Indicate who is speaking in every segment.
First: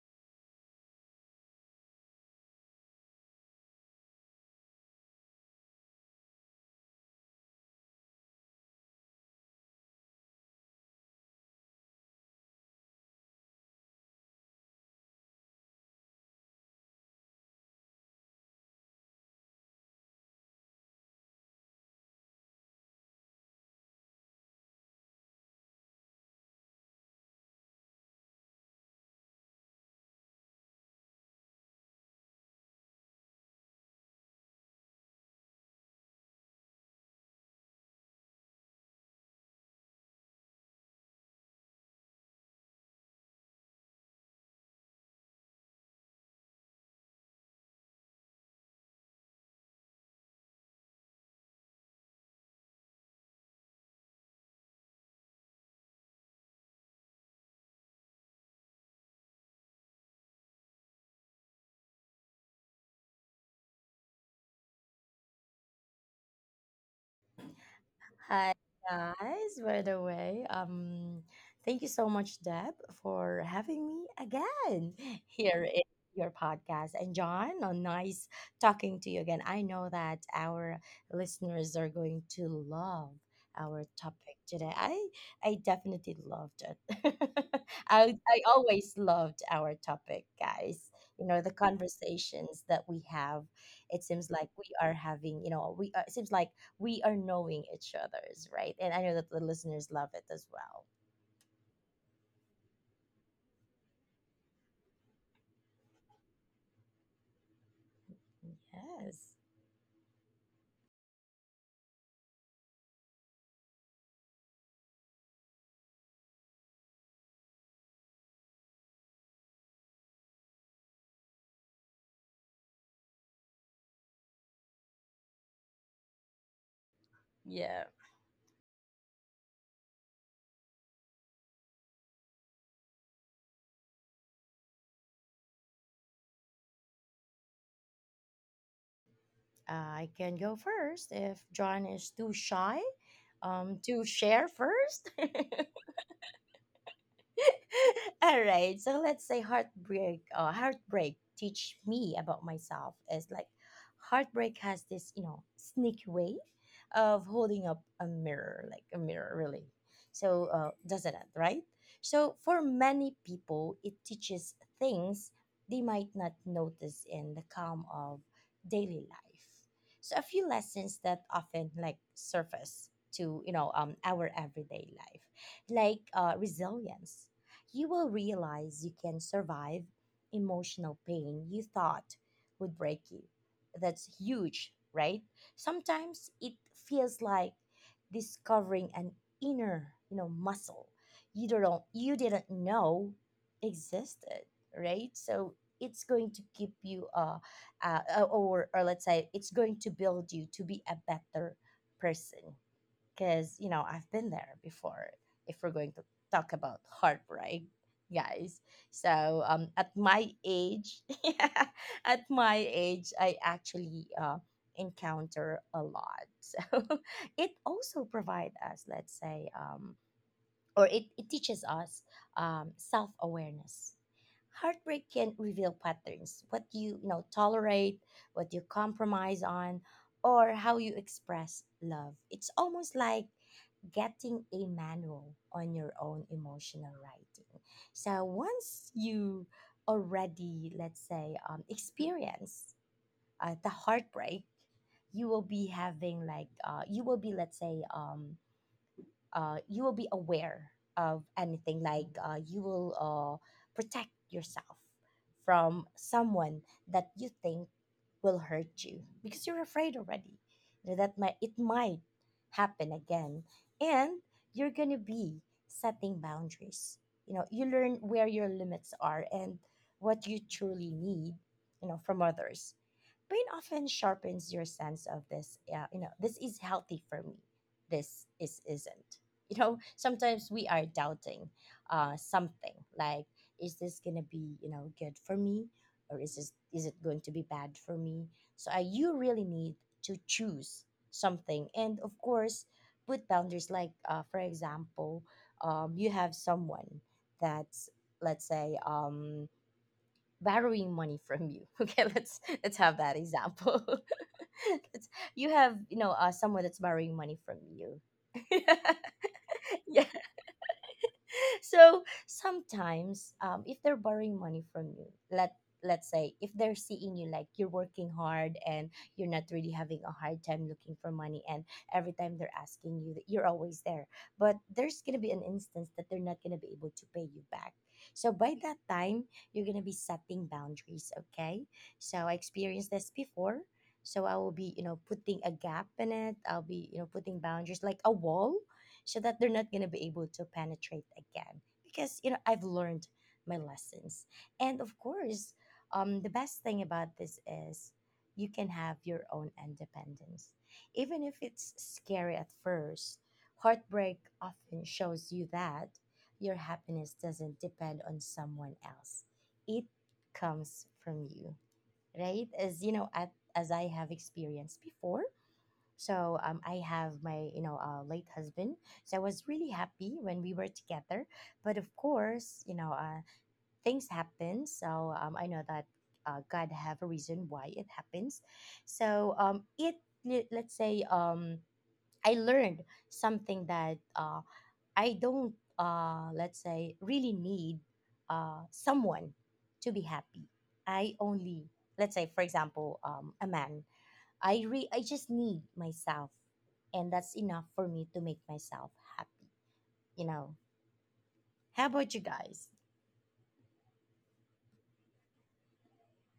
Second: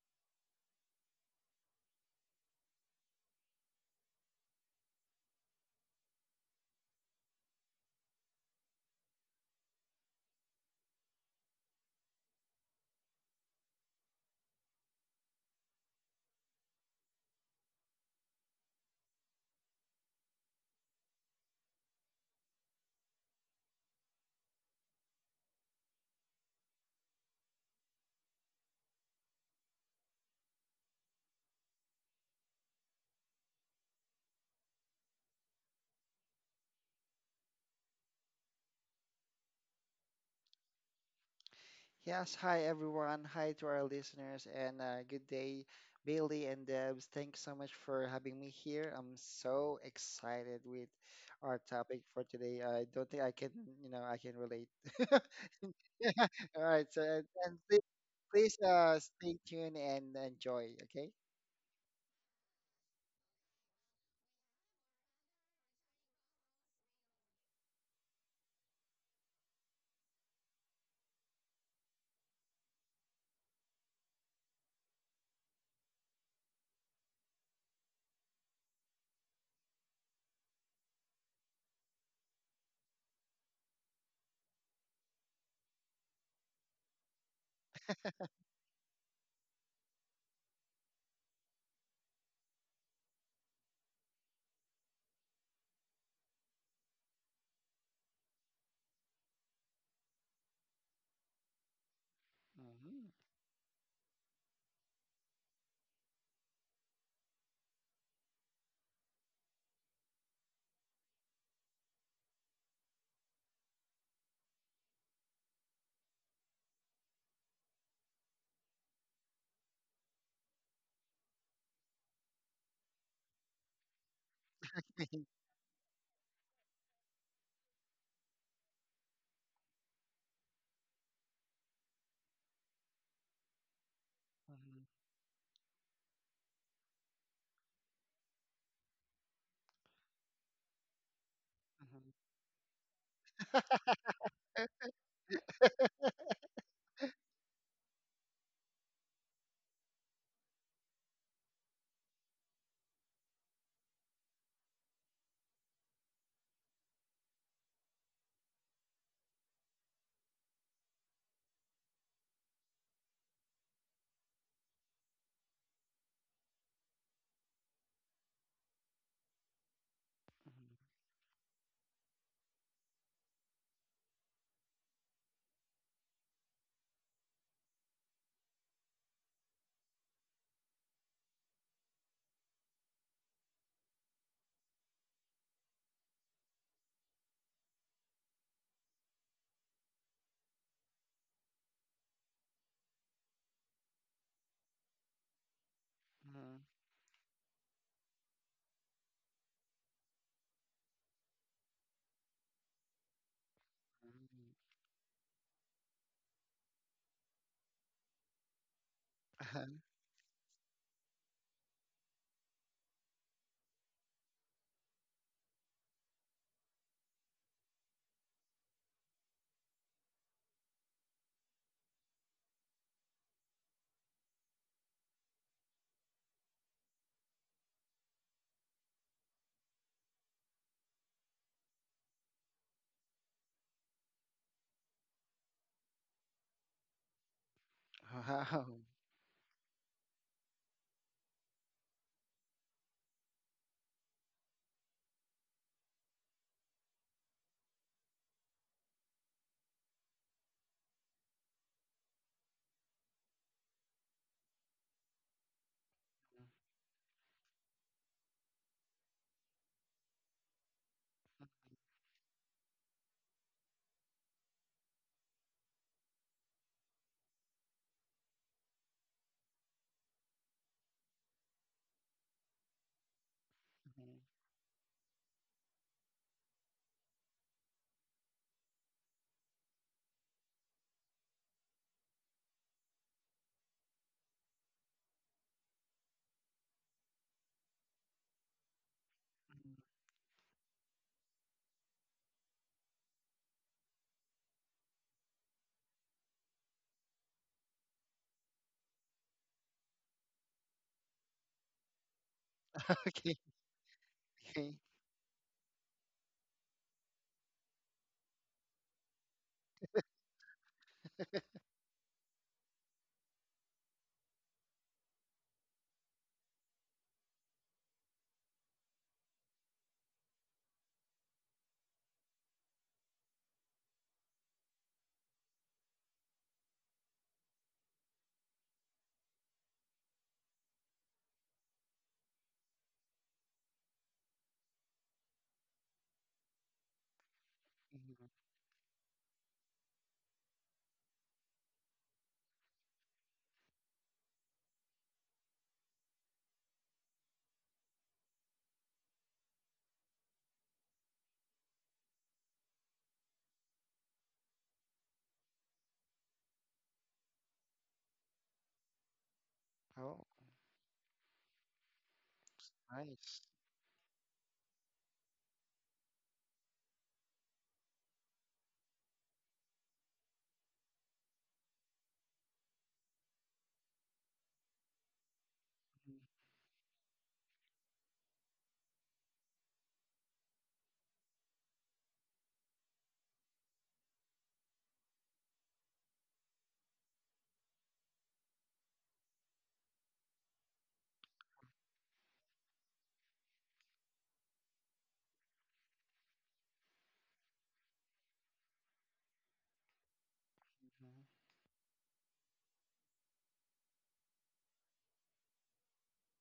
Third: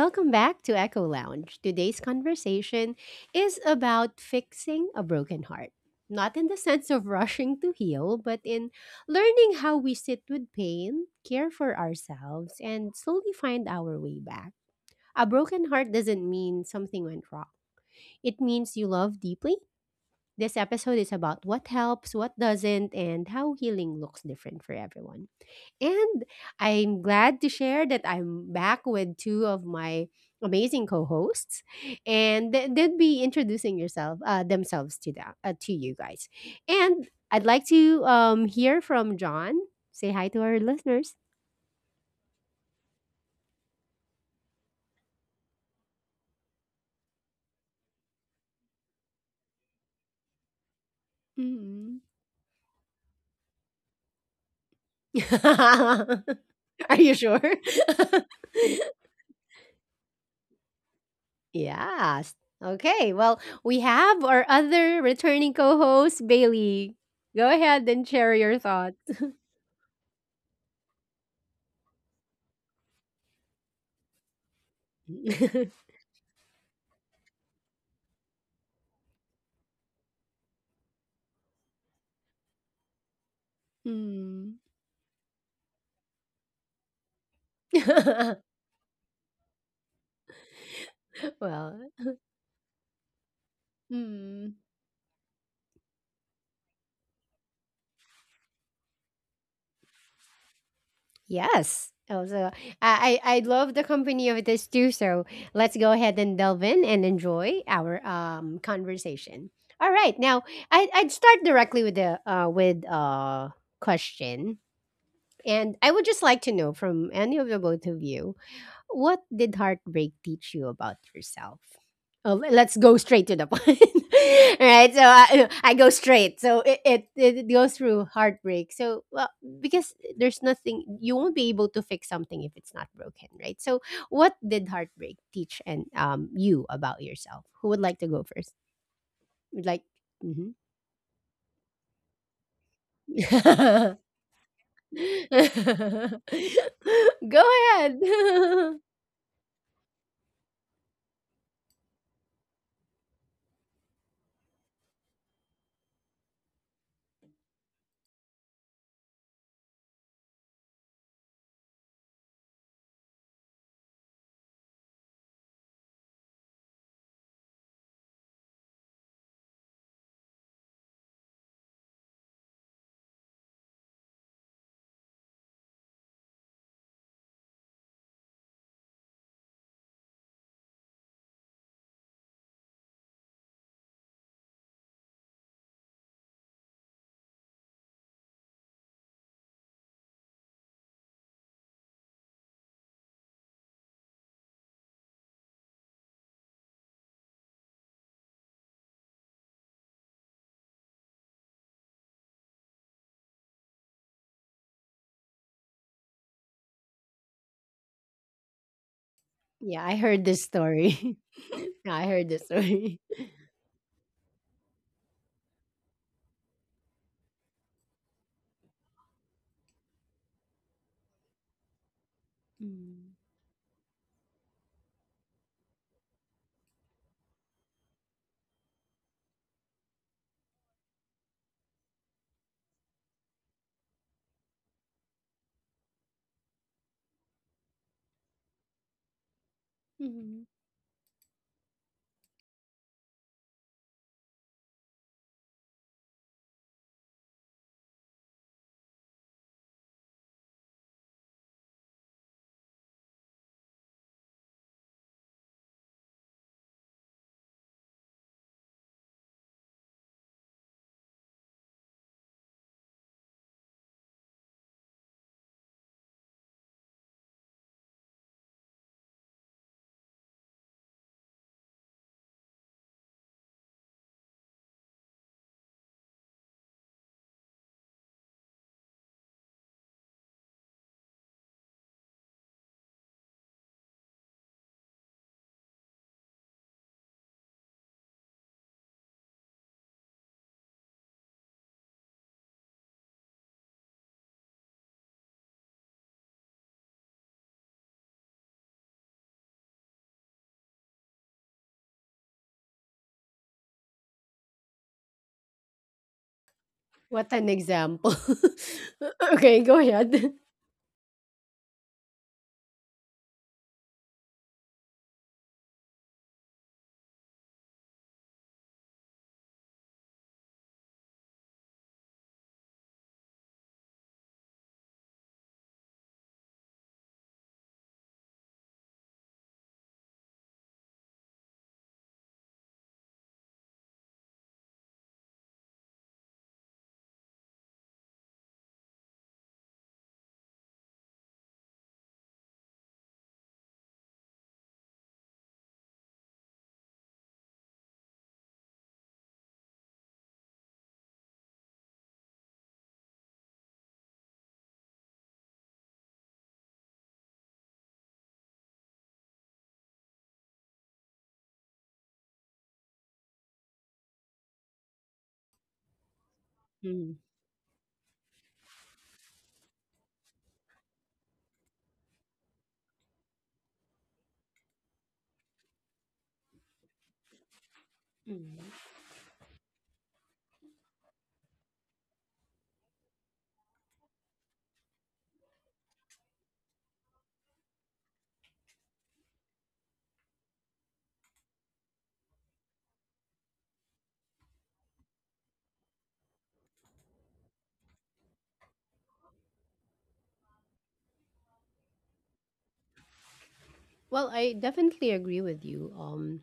Speaker 1: Welcome back to Echo Lounge. Today's conversation is about fixing a broken heart. Not in the sense of rushing to heal, but in learning how we sit with pain, care for ourselves, and slowly find our way back. A broken heart doesn't mean something went wrong, it means you love deeply. This episode is about what helps, what doesn't, and how healing looks different for everyone. And I'm glad to share that I'm back with two of my amazing co-hosts, and they will be introducing yourself themselves to that to you guys. And I'd like to hear from John. Say hi to our listeners.
Speaker 2: Yes, hi everyone. Hi to our listeners and good day, Bailey and Debs. Thanks so much for having me here. I'm so excited with our
Speaker 1: Mm.
Speaker 2: topic for today. I don't think I can, I can relate. Yeah. All right. So,
Speaker 1: Are you sure?
Speaker 2: and please, please stay tuned and enjoy, okay?
Speaker 1: Yes. Okay. Well, we have our other returning co-host Bailey. Go ahead and share
Speaker 3: Hi
Speaker 1: your thoughts.
Speaker 3: guys, by the way, thank you so much, Deb, for having me again here in your podcast. And John, oh, nice talking to you again. I know that our listeners are going to love our topic
Speaker 1: Mm.
Speaker 3: today. I definitely loved it. I always loved our topic, guys. You know the
Speaker 1: Well,
Speaker 3: conversations that we have. It seems like
Speaker 1: mm,
Speaker 3: we are having. You know, it seems like we are knowing each other's, right? And I know that the listeners love it as well.
Speaker 1: yes. Also,
Speaker 2: Mm-hmm.
Speaker 1: I love the company of this too. So let's go ahead and delve in and enjoy our
Speaker 3: Yes.
Speaker 1: conversation. All right, now I'd start directly with the with question, and I would just like to know from any of the both of you, what did heartbreak teach you about yourself? Oh, let's go straight to the point. All right, so I go straight. So it goes
Speaker 3: Yeah.
Speaker 1: through heartbreak. So well, because there's nothing you won't be able to fix something if it's not broken, right? So what did
Speaker 2: Mm-hmm.
Speaker 1: heartbreak teach and you about yourself? Who would like to go first? Would like.
Speaker 3: I can
Speaker 1: Mhm.
Speaker 3: go first if John is
Speaker 2: Mm-hmm.
Speaker 3: too shy to share first.
Speaker 1: Go ahead.
Speaker 3: All right. So let's say heartbreak. Heartbreak teach me about myself is like heartbreak has this you know sneaky way of holding up a mirror, like a mirror, really. So doesn't it, right? So for many people, it teaches things they might not notice in the calm of daily life. So a few lessons that often like surface to you know our everyday life like resilience, you will realize you can survive emotional pain you thought would break you. That's huge, right? Sometimes it feels like discovering an inner, you know, muscle you didn't know existed, right? So it's going
Speaker 2: Mm-hmm.
Speaker 3: to
Speaker 2: Mm-hmm. Wow.
Speaker 3: keep you or let's say it's going to build you to be a better person, because you know I've been there before. If we're going to talk about heartbreak, guys, so
Speaker 1: Yeah, I
Speaker 3: at
Speaker 1: heard
Speaker 3: my
Speaker 1: this
Speaker 3: age,
Speaker 1: story.
Speaker 3: yeah,
Speaker 1: Yeah, I
Speaker 3: at
Speaker 1: heard this
Speaker 3: my
Speaker 1: story.
Speaker 3: age, I actually encounter a lot. So it also provides us, let's say, or it teaches us self
Speaker 1: Mm.
Speaker 3: awareness. Heartbreak can reveal patterns, what you know, tolerate, what you compromise on, or how you express love. It's almost like getting a manual on your own emotional writing. So
Speaker 2: Mhm.
Speaker 3: once you
Speaker 1: Mhm.
Speaker 3: already, let's say, experience the heartbreak, you will be having like you will be let's say you will be aware of anything like you will protect yourself from someone that you think will hurt you because you're afraid already. You know, that might it might happen again, and you're gonna be setting boundaries, you know, you learn where your limits are and what you truly need, you know, from others. Pain often sharpens your sense of this. Yeah, you know, this is healthy for me, this is isn't. You know, sometimes we are doubting something like, is this gonna be, you know, good for me, or is it going to be bad for me? So you really
Speaker 2: Mhm.
Speaker 3: need to choose something, and of course put boundaries, like for example, you have someone that's let's say borrowing money from you. Okay, let's have that
Speaker 2: Okay.
Speaker 3: example.
Speaker 2: Okay.
Speaker 3: Let's- you have, you know, someone that's borrowing
Speaker 1: What
Speaker 3: money
Speaker 1: an
Speaker 3: from you.
Speaker 1: example. Okay, go
Speaker 3: Yeah,
Speaker 1: ahead.
Speaker 3: so sometimes, if they're borrowing money from you, let's say if they're seeing you like you're working hard and you're not really having a hard time looking for money, and every time they're asking you that you're always there, but there's going to be an instance that they're not going to be able to pay you back. So by that time you're going to be setting boundaries, okay? So I experienced this before, so I will be, you know, putting a gap in it, I'll be, you know, putting boundaries like a
Speaker 2: Mhm.
Speaker 3: wall so that they're not going to be able to penetrate again, because you know I've learned my lessons. And of course, the best thing about this is you can have your own independence. Even if it's scary at first, heartbreak often shows you that your happiness doesn't depend on someone else, it
Speaker 2: Oh,
Speaker 3: comes from you. Right, as you know
Speaker 2: nice.
Speaker 3: as I have experienced before. So I have
Speaker 1: Mm,
Speaker 3: my, you know, late husband. So I was really happy when we were together. But of course, you know, things happen. So I know that God have a reason why it happens.
Speaker 1: mm.
Speaker 3: So let's say, I learned something, that I don't, let's say, really need someone to be happy. I only, let's say, for example, a man. I just need myself, and that's enough for me to make myself happy. You know. How about you guys?
Speaker 1: Well, I definitely agree with you.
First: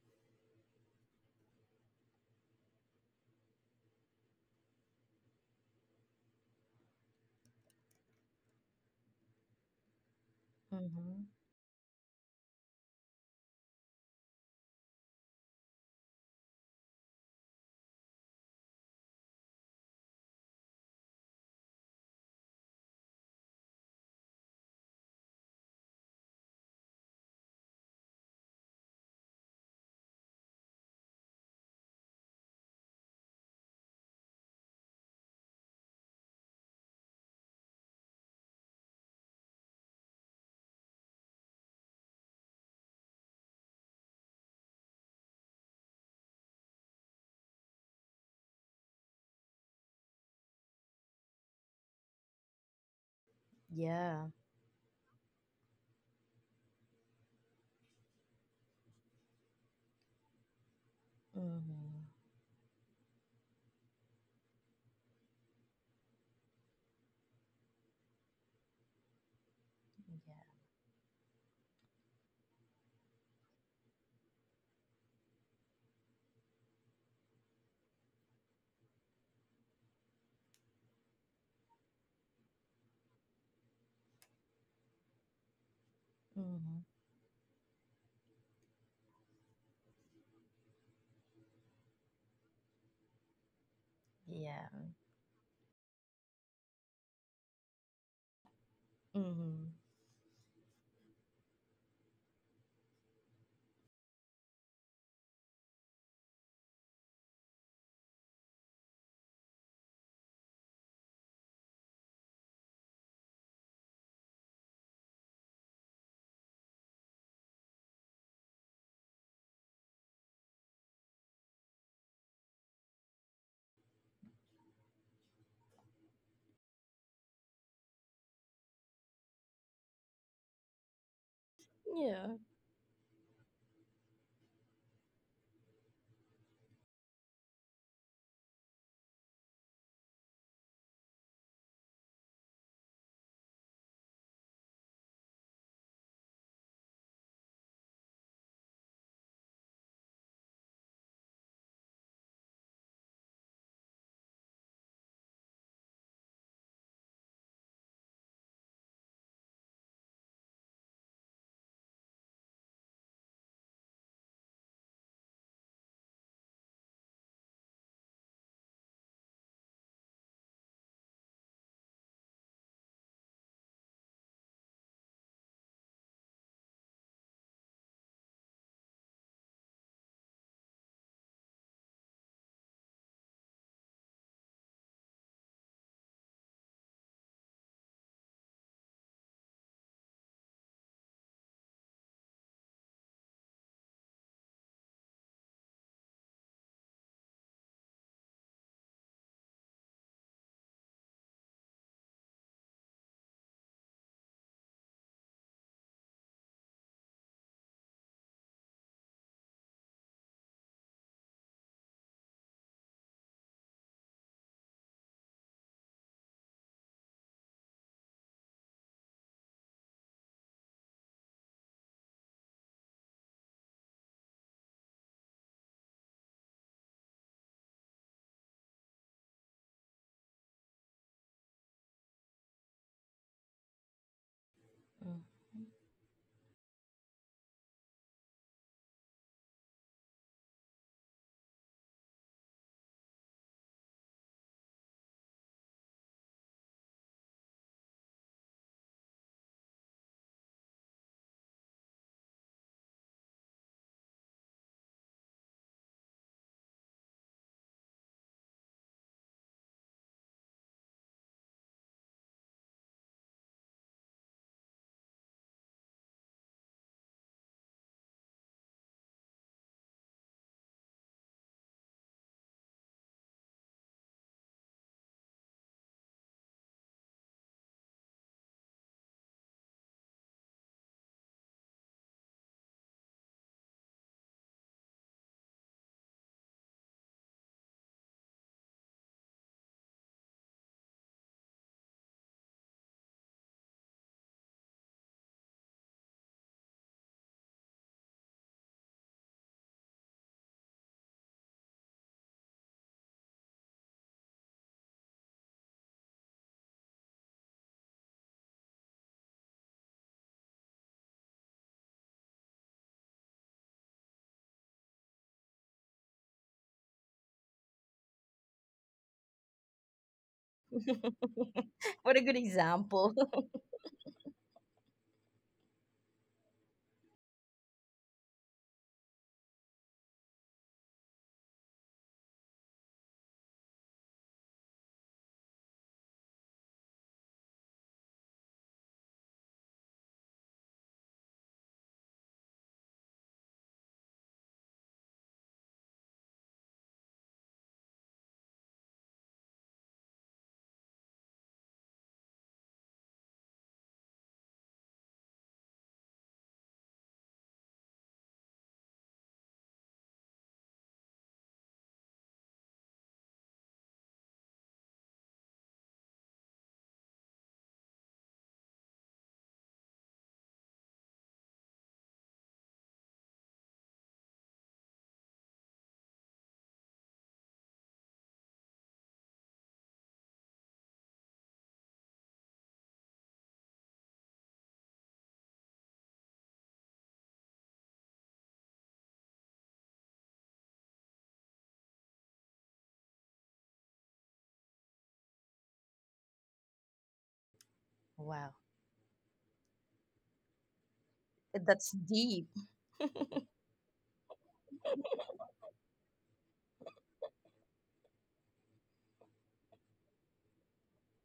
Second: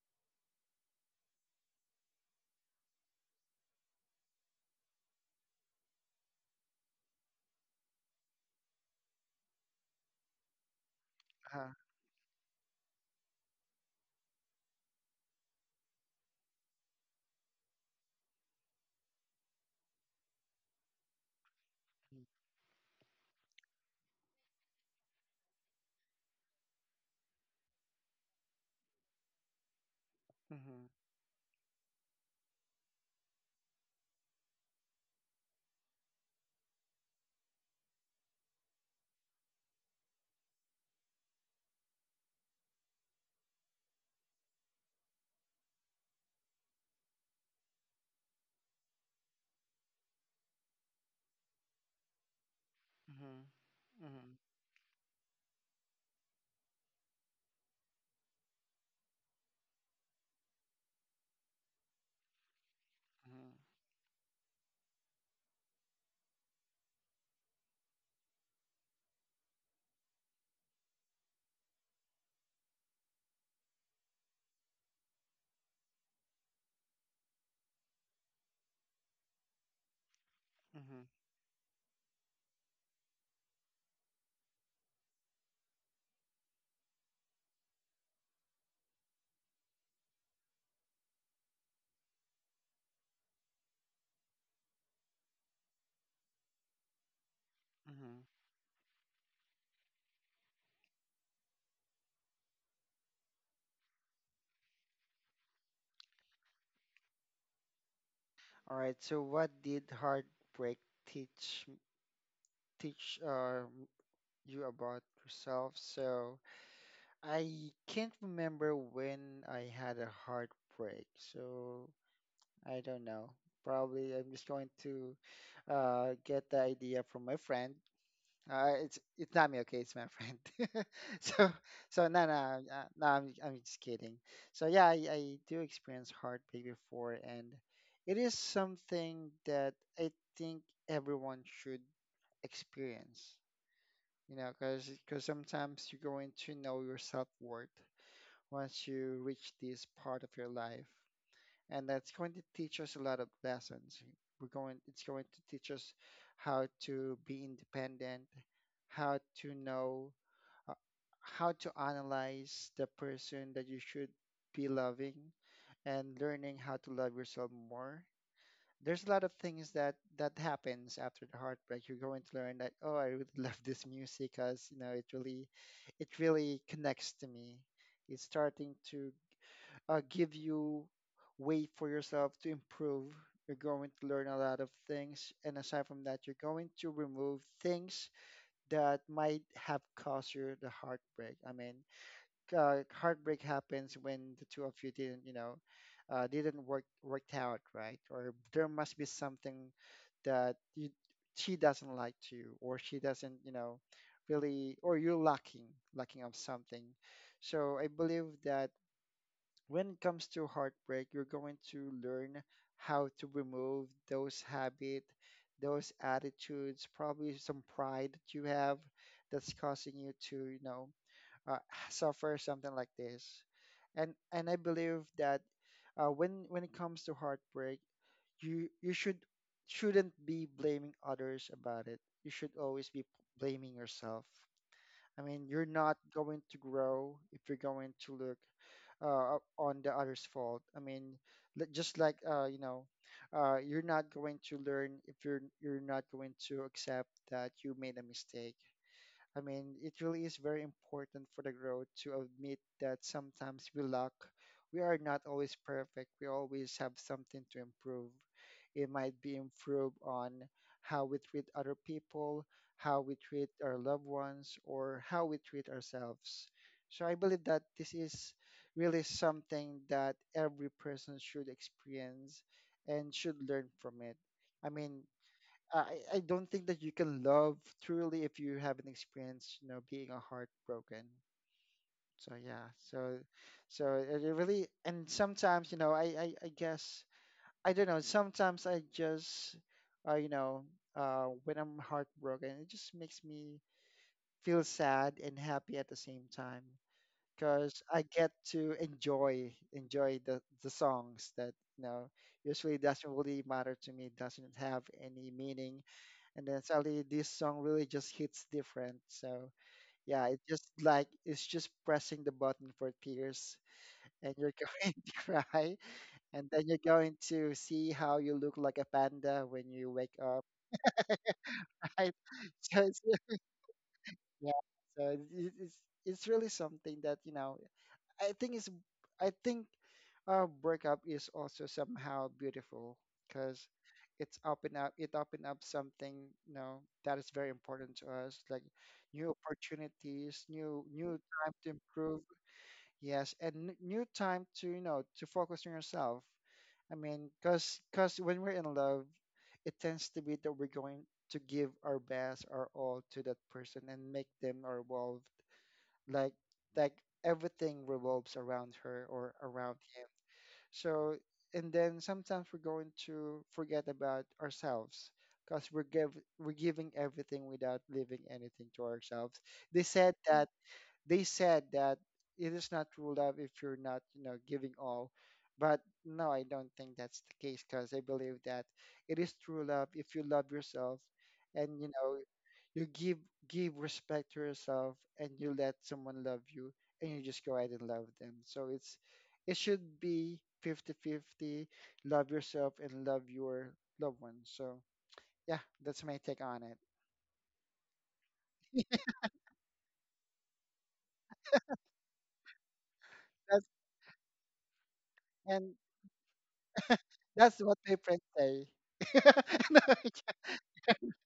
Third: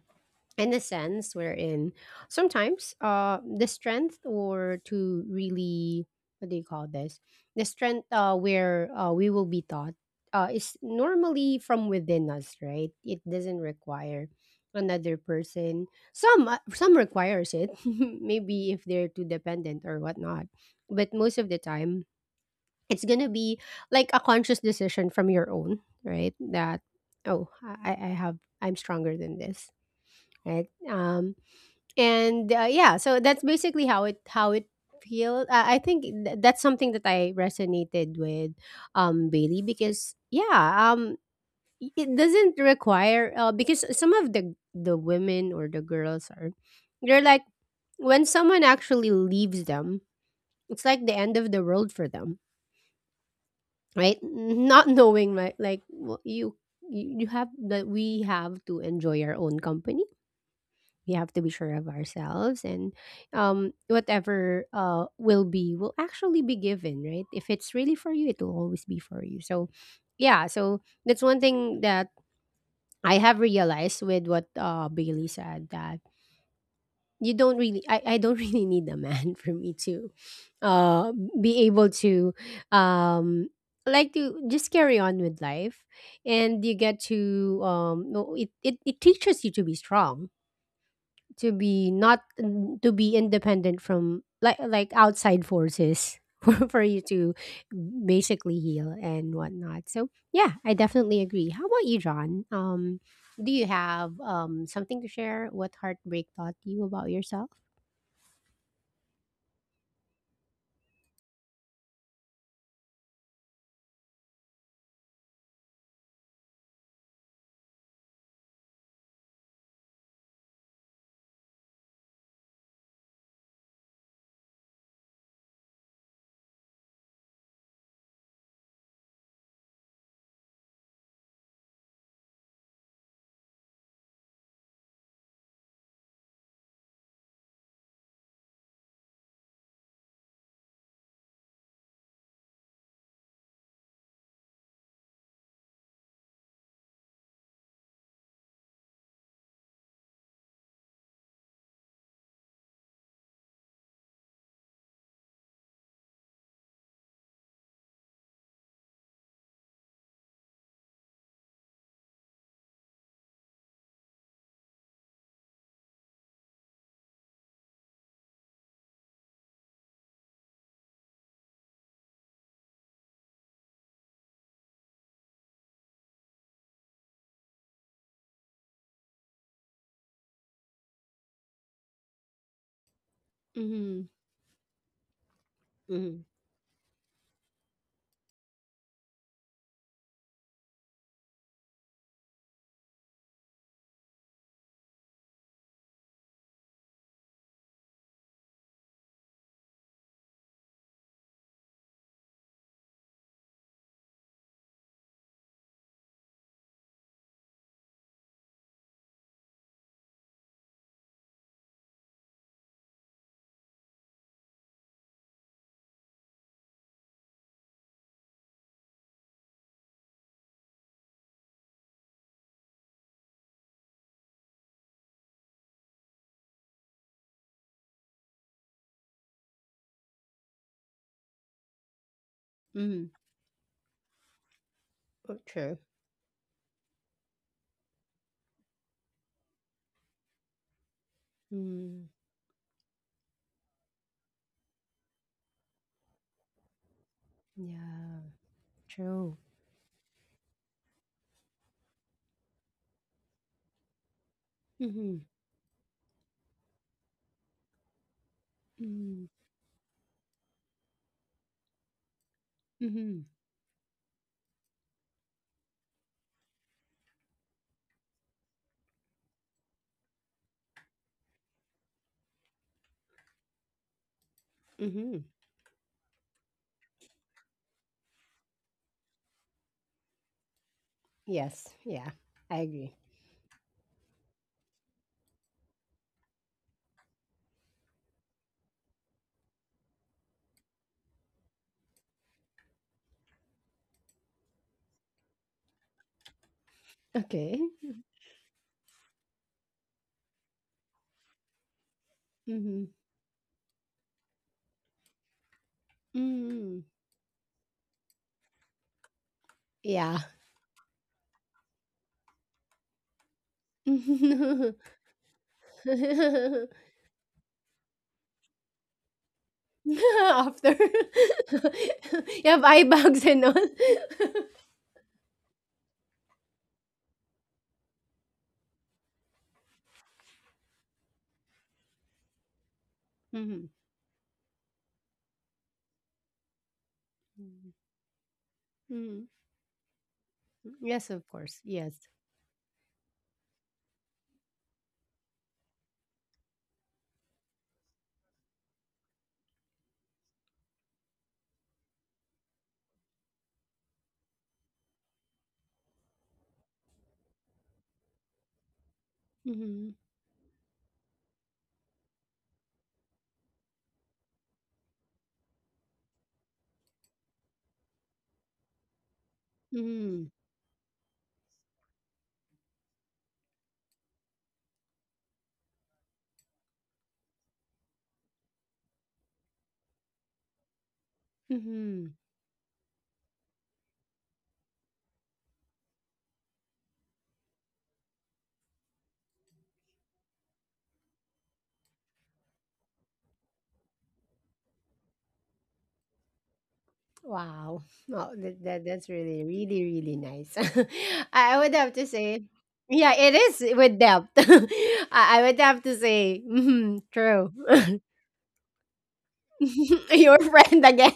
Speaker 1: In the sense wherein sometimes the strength or to really what do you call this, the strength where we will be taught is
Speaker 3: Mm-hmm.
Speaker 1: normally
Speaker 2: Uh,
Speaker 1: from within us, right? It doesn't require another person. Some some requires it maybe if they're too dependent or whatnot, but most of the time
Speaker 2: mhm,
Speaker 1: it's gonna be like a conscious decision from your own, right? That oh I have, I'm stronger than this, right? And yeah, so that's basically how it feels. I think that's something that I resonated with, Bailey, because yeah, it doesn't require because some of the women or the girls are, they're like, when someone actually leaves them, it's like the end of the world for them,
Speaker 2: mhm, mhm,
Speaker 1: right?
Speaker 3: Yeah.
Speaker 2: mhm,
Speaker 1: Not knowing, right? Like, well, you have that, we have to enjoy our own company, we have to be sure of
Speaker 3: Mm-hmm.
Speaker 1: ourselves, and whatever will be, will actually be given, right? If it's really for you it will always be for you. So
Speaker 3: Yeah.
Speaker 1: yeah, so that's one thing that I have realized with what Bailey said, that you don't really, I don't really need a man for me to
Speaker 2: mhm,
Speaker 1: uh, be able to um, like to just carry on with life. And
Speaker 3: Mm-hmm.
Speaker 1: you get to no, it teaches you to be strong, to be not, to be independent from
Speaker 3: Yeah.
Speaker 1: like outside forces for you to
Speaker 2: mhm.
Speaker 1: basically heal and
Speaker 3: Mm-hmm.
Speaker 1: whatnot. So yeah, I definitely agree. How about you, John? Do you have something to share? What heartbreak taught you about yourself?
Speaker 2: All right. So, what did heartbreak teach teach you about yourself? So, I can't remember when I had a heartbreak. So, I don't know. Probably, I'm just going to get the idea from my friend. It's not me, okay? It's my friend. so so no no
Speaker 3: Yeah.
Speaker 2: uh, no, I'm just kidding. So yeah, I do experience heartbreak before, and it is something that I think everyone should experience. You know, because sometimes you're going to know your self worth once you reach this part of your life, and that's going to teach us a lot of lessons. We're going it's going to teach us how to be independent, how to know uh, how to analyze the person that you should be loving and learning how to love yourself more. There's a lot of things that happens after the heartbreak. You're going to learn that oh, I really love this music because you know it really connects to me. It's starting to give you way for yourself to improve. You're going to
Speaker 1: Mm-hmm.
Speaker 2: learn a lot of things, and aside from that,
Speaker 1: Mm-hmm.
Speaker 2: you're going to remove things that might have caused you the heartbreak. I mean, like, heartbreak happens when the two of you didn't, you know, didn't worked out, right? Or there must be something that you, she doesn't like to you, or she doesn't, you know, really, or you're lacking of something. So I believe that when it comes to heartbreak, you're going to learn how to remove those habit, those attitudes, probably some pride that you have that's causing you to, you know, uh, suffer something like this and I believe that when it comes to heartbreak you shouldn't be blaming others about it. You should always be
Speaker 1: Mm-hmm.
Speaker 2: blaming yourself.
Speaker 3: Mm.
Speaker 2: I
Speaker 1: Oh,
Speaker 2: mean, you're
Speaker 1: true.
Speaker 2: not going to grow if you're going to look on the other's fault. I mean, just
Speaker 1: Mm.
Speaker 2: like you know you're not going to learn if you're not going to accept that you made a
Speaker 1: Yeah,
Speaker 2: mistake. I
Speaker 1: true.
Speaker 2: mean, it really is very important for the growth to admit that sometimes we lack. We are not
Speaker 1: Mm-hmm.
Speaker 2: always perfect. We always have something to improve. It might
Speaker 1: Mm-hmm.
Speaker 2: be improve on how we treat other people, how we
Speaker 1: Mm-hmm.
Speaker 2: treat our loved ones, or how we treat ourselves. So I believe that this is really something that every person should experience and should learn from it. I mean,
Speaker 1: Mm-hmm.
Speaker 2: uh, I don't think that you can love truly if you haven't experienced, you know, being a heartbroken.
Speaker 1: Yes, yeah.
Speaker 2: So
Speaker 1: I
Speaker 2: yeah,
Speaker 1: agree.
Speaker 2: so so it really. And sometimes, you know, I guess I don't know, sometimes I just you know, when I'm heartbroken, it just makes me feel sad and happy at the same time
Speaker 1: Okay.
Speaker 2: because I get to enjoy the songs that, you know, usually
Speaker 1: Mm-hmm.
Speaker 2: doesn't really matter to me, doesn't have any meaning, and then
Speaker 1: Mm-hmm.
Speaker 2: suddenly this song really just hits different. So
Speaker 1: Yeah.
Speaker 2: yeah, it just like it's just pressing the button for tears, and you're
Speaker 1: After
Speaker 2: going to cry, and then you're going to see how you look like a panda when you
Speaker 1: you
Speaker 2: wake up. Right?
Speaker 3: What a good
Speaker 1: have
Speaker 2: So
Speaker 1: eye
Speaker 2: it's,
Speaker 3: example.
Speaker 1: bags and all.
Speaker 2: yeah, so it's it's really something that you know I think is I think breakup is also somehow beautiful because
Speaker 1: Mhm.
Speaker 2: it's open up it open up something you know that is very
Speaker 1: Mhm.
Speaker 2: important to us, like
Speaker 1: Mhm.
Speaker 2: new opportunities, new
Speaker 1: Yes, of
Speaker 2: time
Speaker 1: course.
Speaker 2: to
Speaker 1: Yes.
Speaker 2: improve. Yes, and n- new time to you know to focus on yourself. I mean, because when we're in love it tends to be that we're going to give our best our all to that person and make them revolve, like like everything revolves around her or around
Speaker 1: Mhm.
Speaker 2: him. So, and then sometimes we're going to forget about ourselves because we're giving everything without leaving anything to ourselves. They said Mm.
Speaker 1: Mhm.
Speaker 2: that they said that it is not true love if you're not you know giving all, but no I don't think that's the case, because I believe that it is true love if you love yourself, and you know
Speaker 1: Mhm.
Speaker 2: you give respect to yourself and you let someone love you and you just go ahead and love them. So it's it should be fifty-fifty, love yourself and love your loved one. So yeah, that's my take on it.
Speaker 1: Wow. Wow.
Speaker 3: Wow,
Speaker 1: That's really, really, really nice. I would
Speaker 3: that's
Speaker 1: have to
Speaker 3: deep.
Speaker 1: say, yeah, it
Speaker 2: That's,
Speaker 1: is with depth. I
Speaker 2: and
Speaker 1: would have to say, mhm,
Speaker 2: that's
Speaker 1: true.
Speaker 2: what my friends say.
Speaker 1: Your friend again.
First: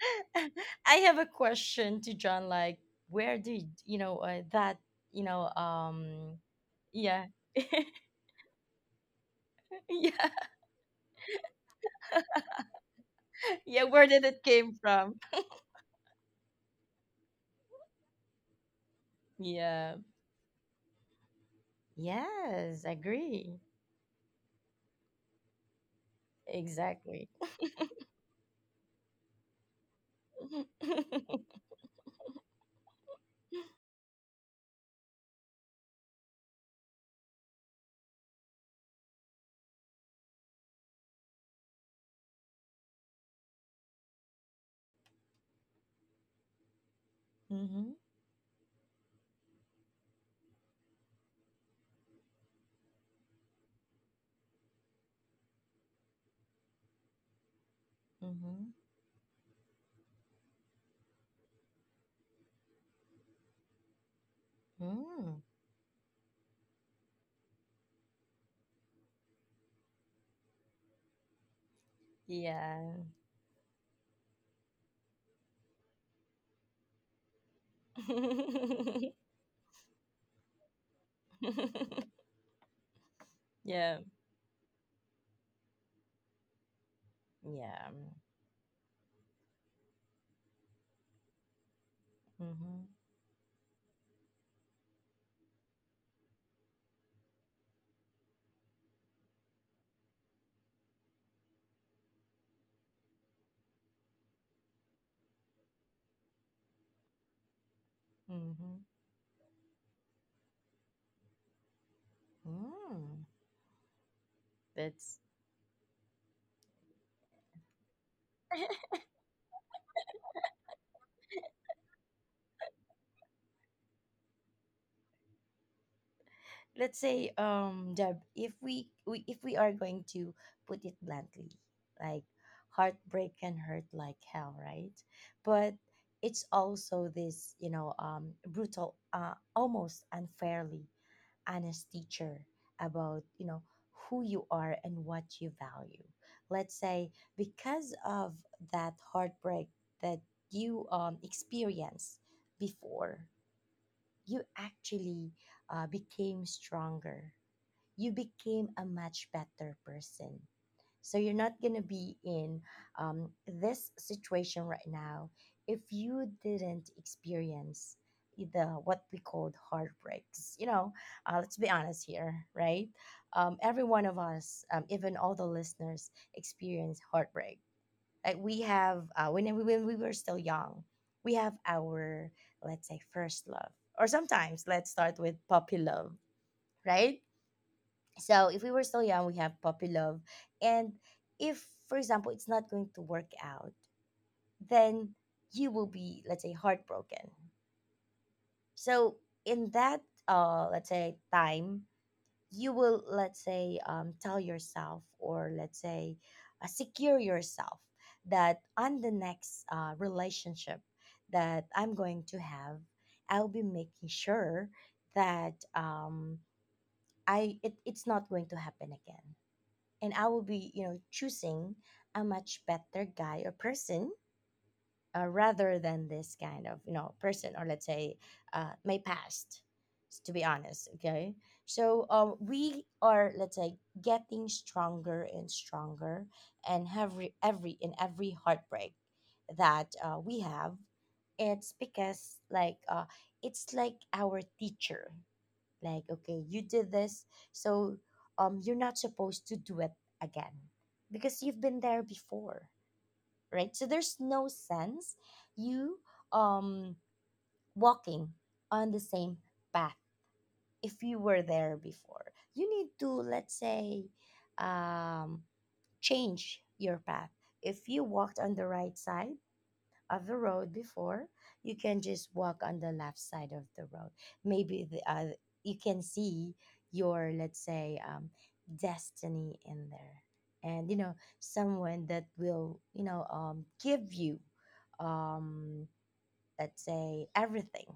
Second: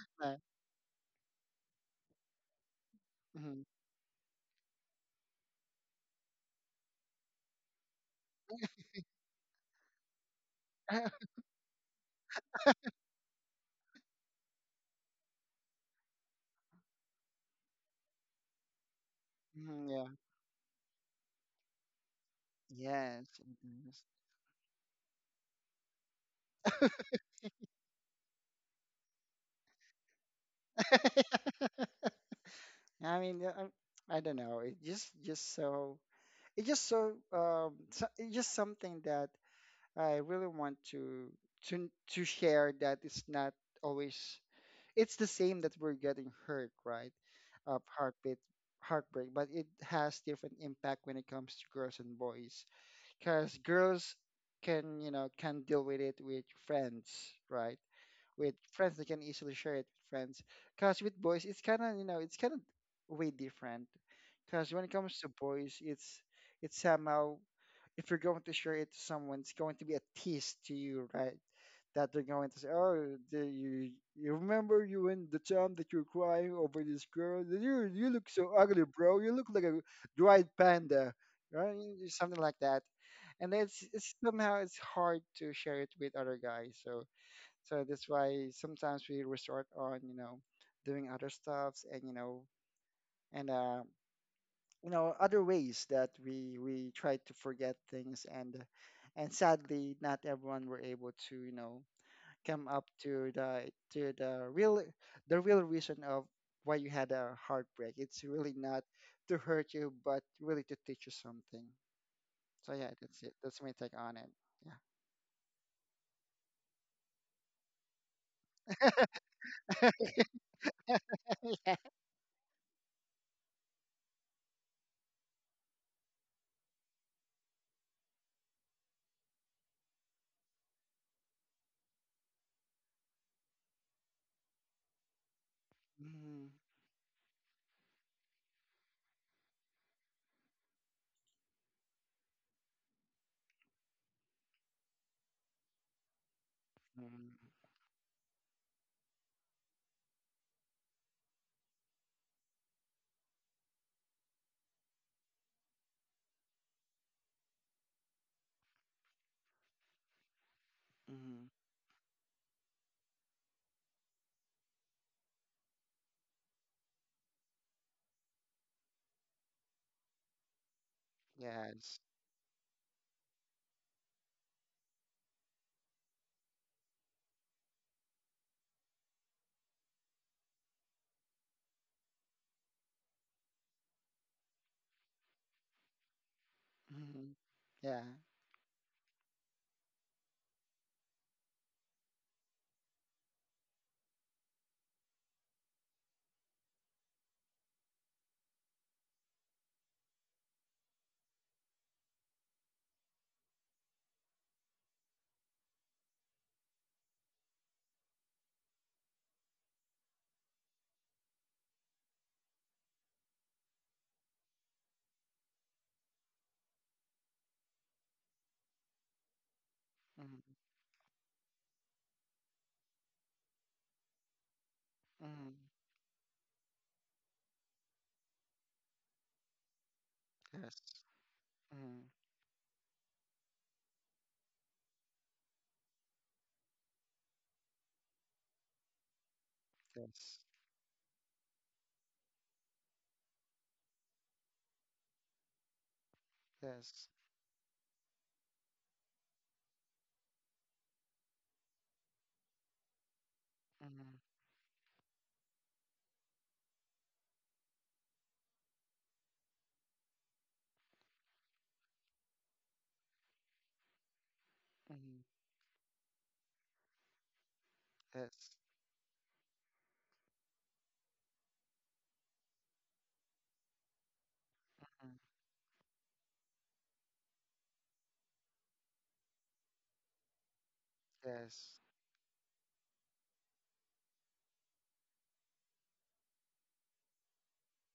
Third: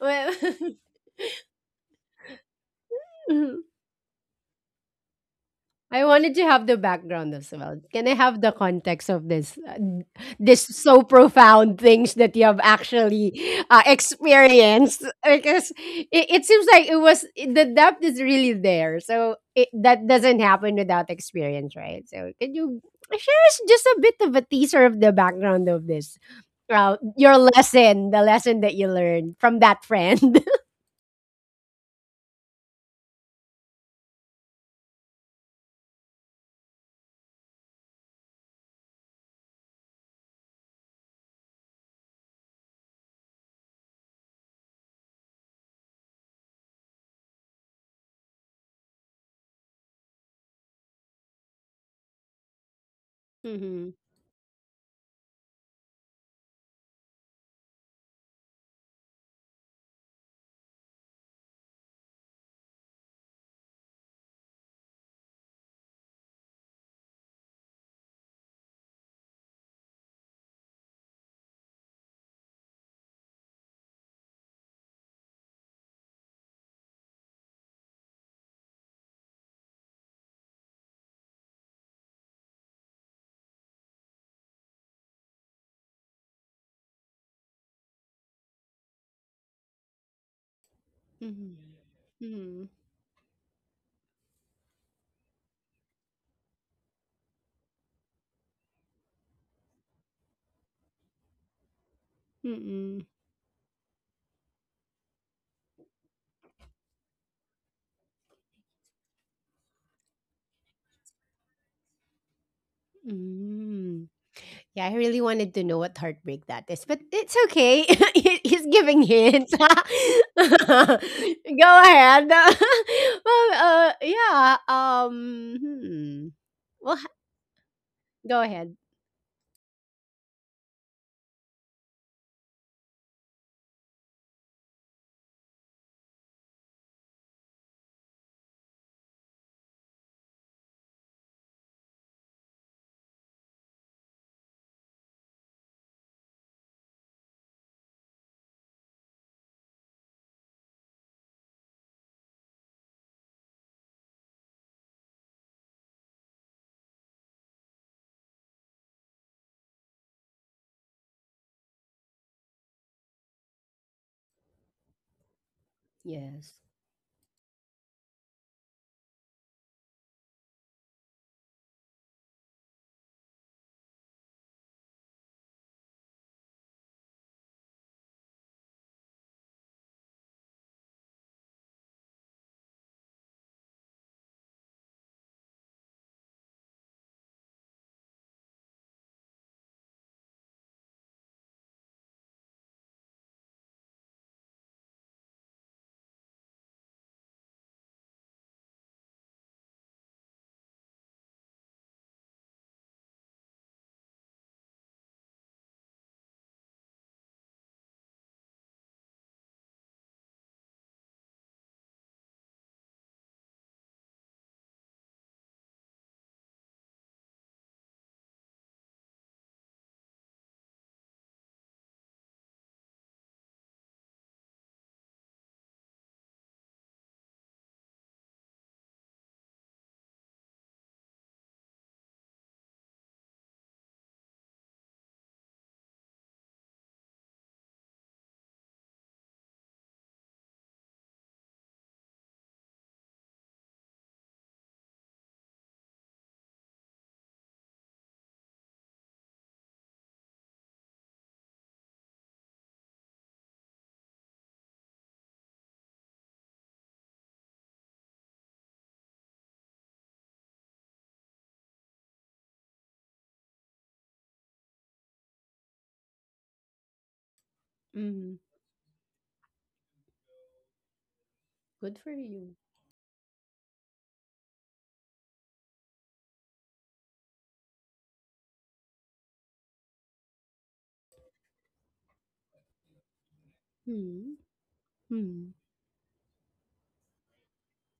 Speaker 1: Well,
Speaker 2: Right.
Speaker 3: I have a question to John. Like, where
Speaker 2: hmm
Speaker 3: did you know that? You know,
Speaker 1: I wanted to have the
Speaker 3: yeah,
Speaker 1: background as well. Can I have the context of this,
Speaker 3: yeah,
Speaker 1: this so profound things that you have actually
Speaker 3: yeah. Where did it came
Speaker 1: experienced?
Speaker 3: from?
Speaker 1: Because it seems like it was the depth is really there. So it,
Speaker 2: hmm
Speaker 3: Yeah.
Speaker 1: that
Speaker 2: Yeah.
Speaker 1: doesn't happen without experience, right? So can you
Speaker 3: Yes,
Speaker 2: Yes.
Speaker 1: share us
Speaker 2: it
Speaker 3: agree.
Speaker 1: just a
Speaker 2: is.
Speaker 1: bit of a teaser of the background of this,
Speaker 3: Exactly.
Speaker 1: your lesson, the lesson that you learned from that friend?
Speaker 2: I mean, yeah, I don't know. It just so it just so so, it's just something that I really want to to share that it's not always it's the same that we're getting hurt, right? Of
Speaker 3: Mm-hmm.
Speaker 2: heartbeat heartbreak, but it has different impact when it comes to girls and boys, because
Speaker 1: Mm-hmm.
Speaker 2: girls can you know can deal with it with friends, right? With
Speaker 3: Mm-hmm.
Speaker 2: friends they can easily share it with friends, because with boys it's kind of you know it's kind of way different. Because when it comes to
Speaker 3: Mm.
Speaker 2: boys it's somehow if you're going to share it to someone it's going to be a tease to you, right? That they're going to say
Speaker 3: Yeah.
Speaker 2: oh the, you remember you in the time that you were crying over this girl, you look so ugly bro, you look like a dried panda, right? Something like that. And
Speaker 3: Yeah. Yeah.
Speaker 2: it's somehow it's hard to share it with other guys, so so that's why sometimes we resort on, you know, doing other stuffs
Speaker 1: Mm-hmm.
Speaker 3: Mm-hmm.
Speaker 2: and, you know, other ways that we try to forget things, and sadly, not everyone were able to, you know, come up
Speaker 1: Mm-hmm.
Speaker 2: to to the real reason of why you had a heartbreak. It's really
Speaker 3: Mm-hmm.
Speaker 2: not to hurt you, but really to teach you something. So yeah, that's
Speaker 3: Mm.
Speaker 2: it. That's my take
Speaker 1: Mm-hmm.
Speaker 2: on it. Yeah.
Speaker 1: Yeah, I really
Speaker 3: That's
Speaker 1: wanted to know what heartbreak that is, but it's okay. He's giving hints. Go ahead. Well, yeah. Hmm. Well,
Speaker 3: let's say Deb,
Speaker 1: go
Speaker 3: if
Speaker 1: ahead.
Speaker 3: we are going to put it bluntly, like heartbreak can hurt like hell, right? But it's
Speaker 2: Mm-hmm.
Speaker 3: also this, you know, brutal, almost unfairly honest teacher about, you know, who you are and what you value. Let's say because of that heartbreak that you experienced before, you actually became stronger. You became a much better person. So you're
Speaker 2: Mm-hmm.
Speaker 3: not going to be in this situation right now if you
Speaker 1: Yes.
Speaker 3: didn't experience the what we called heartbreaks. You know, let's be
Speaker 2: Yes.
Speaker 3: honest here, right? Every one of us, even all the listeners, experience heartbreak. Like we have when when we were still young, we have our let's say first love, or sometimes let's start with puppy love, right?
Speaker 2: Mm-hmm. Yeah.
Speaker 3: So if we were still young we have puppy love, and if for example it's not going to work out, then you will be let's say heartbroken. So in that let's say time, you will let's say tell yourself, or let's say secure yourself that on the next relationship that I'm going to have, I'll be making sure that I it's not going to happen again, and I
Speaker 2: Mm,
Speaker 3: will be you know choosing a much better guy or person,
Speaker 2: mm,
Speaker 3: rather than this kind of you know person, or let's say my past to be
Speaker 2: yes,
Speaker 3: honest, okay?
Speaker 2: mm,
Speaker 3: So we are let's say getting stronger and stronger. And every heartbreak that
Speaker 2: yes,
Speaker 3: we have, it's because like it's like our teacher, like okay you did
Speaker 2: yes,
Speaker 3: this, so you're not supposed to do it again because you've been there before, right? So there's
Speaker 2: mm,
Speaker 3: no sense you um walking on the same path if you were there before. You need to let's say
Speaker 2: mm,
Speaker 3: um change your path. If you
Speaker 1: Mm.
Speaker 3: walked on
Speaker 2: yes,
Speaker 3: the right side of the road before, you
Speaker 1: Good
Speaker 3: can
Speaker 1: for
Speaker 3: just
Speaker 1: you.
Speaker 3: walk on the left side of the road. Maybe the,
Speaker 2: mm,
Speaker 3: you can see your, let's say, destiny in there. And, you know,
Speaker 2: yes,
Speaker 3: someone that will, you know, give
Speaker 1: Mm.
Speaker 3: you,
Speaker 1: Mm.
Speaker 3: um, let's say, everything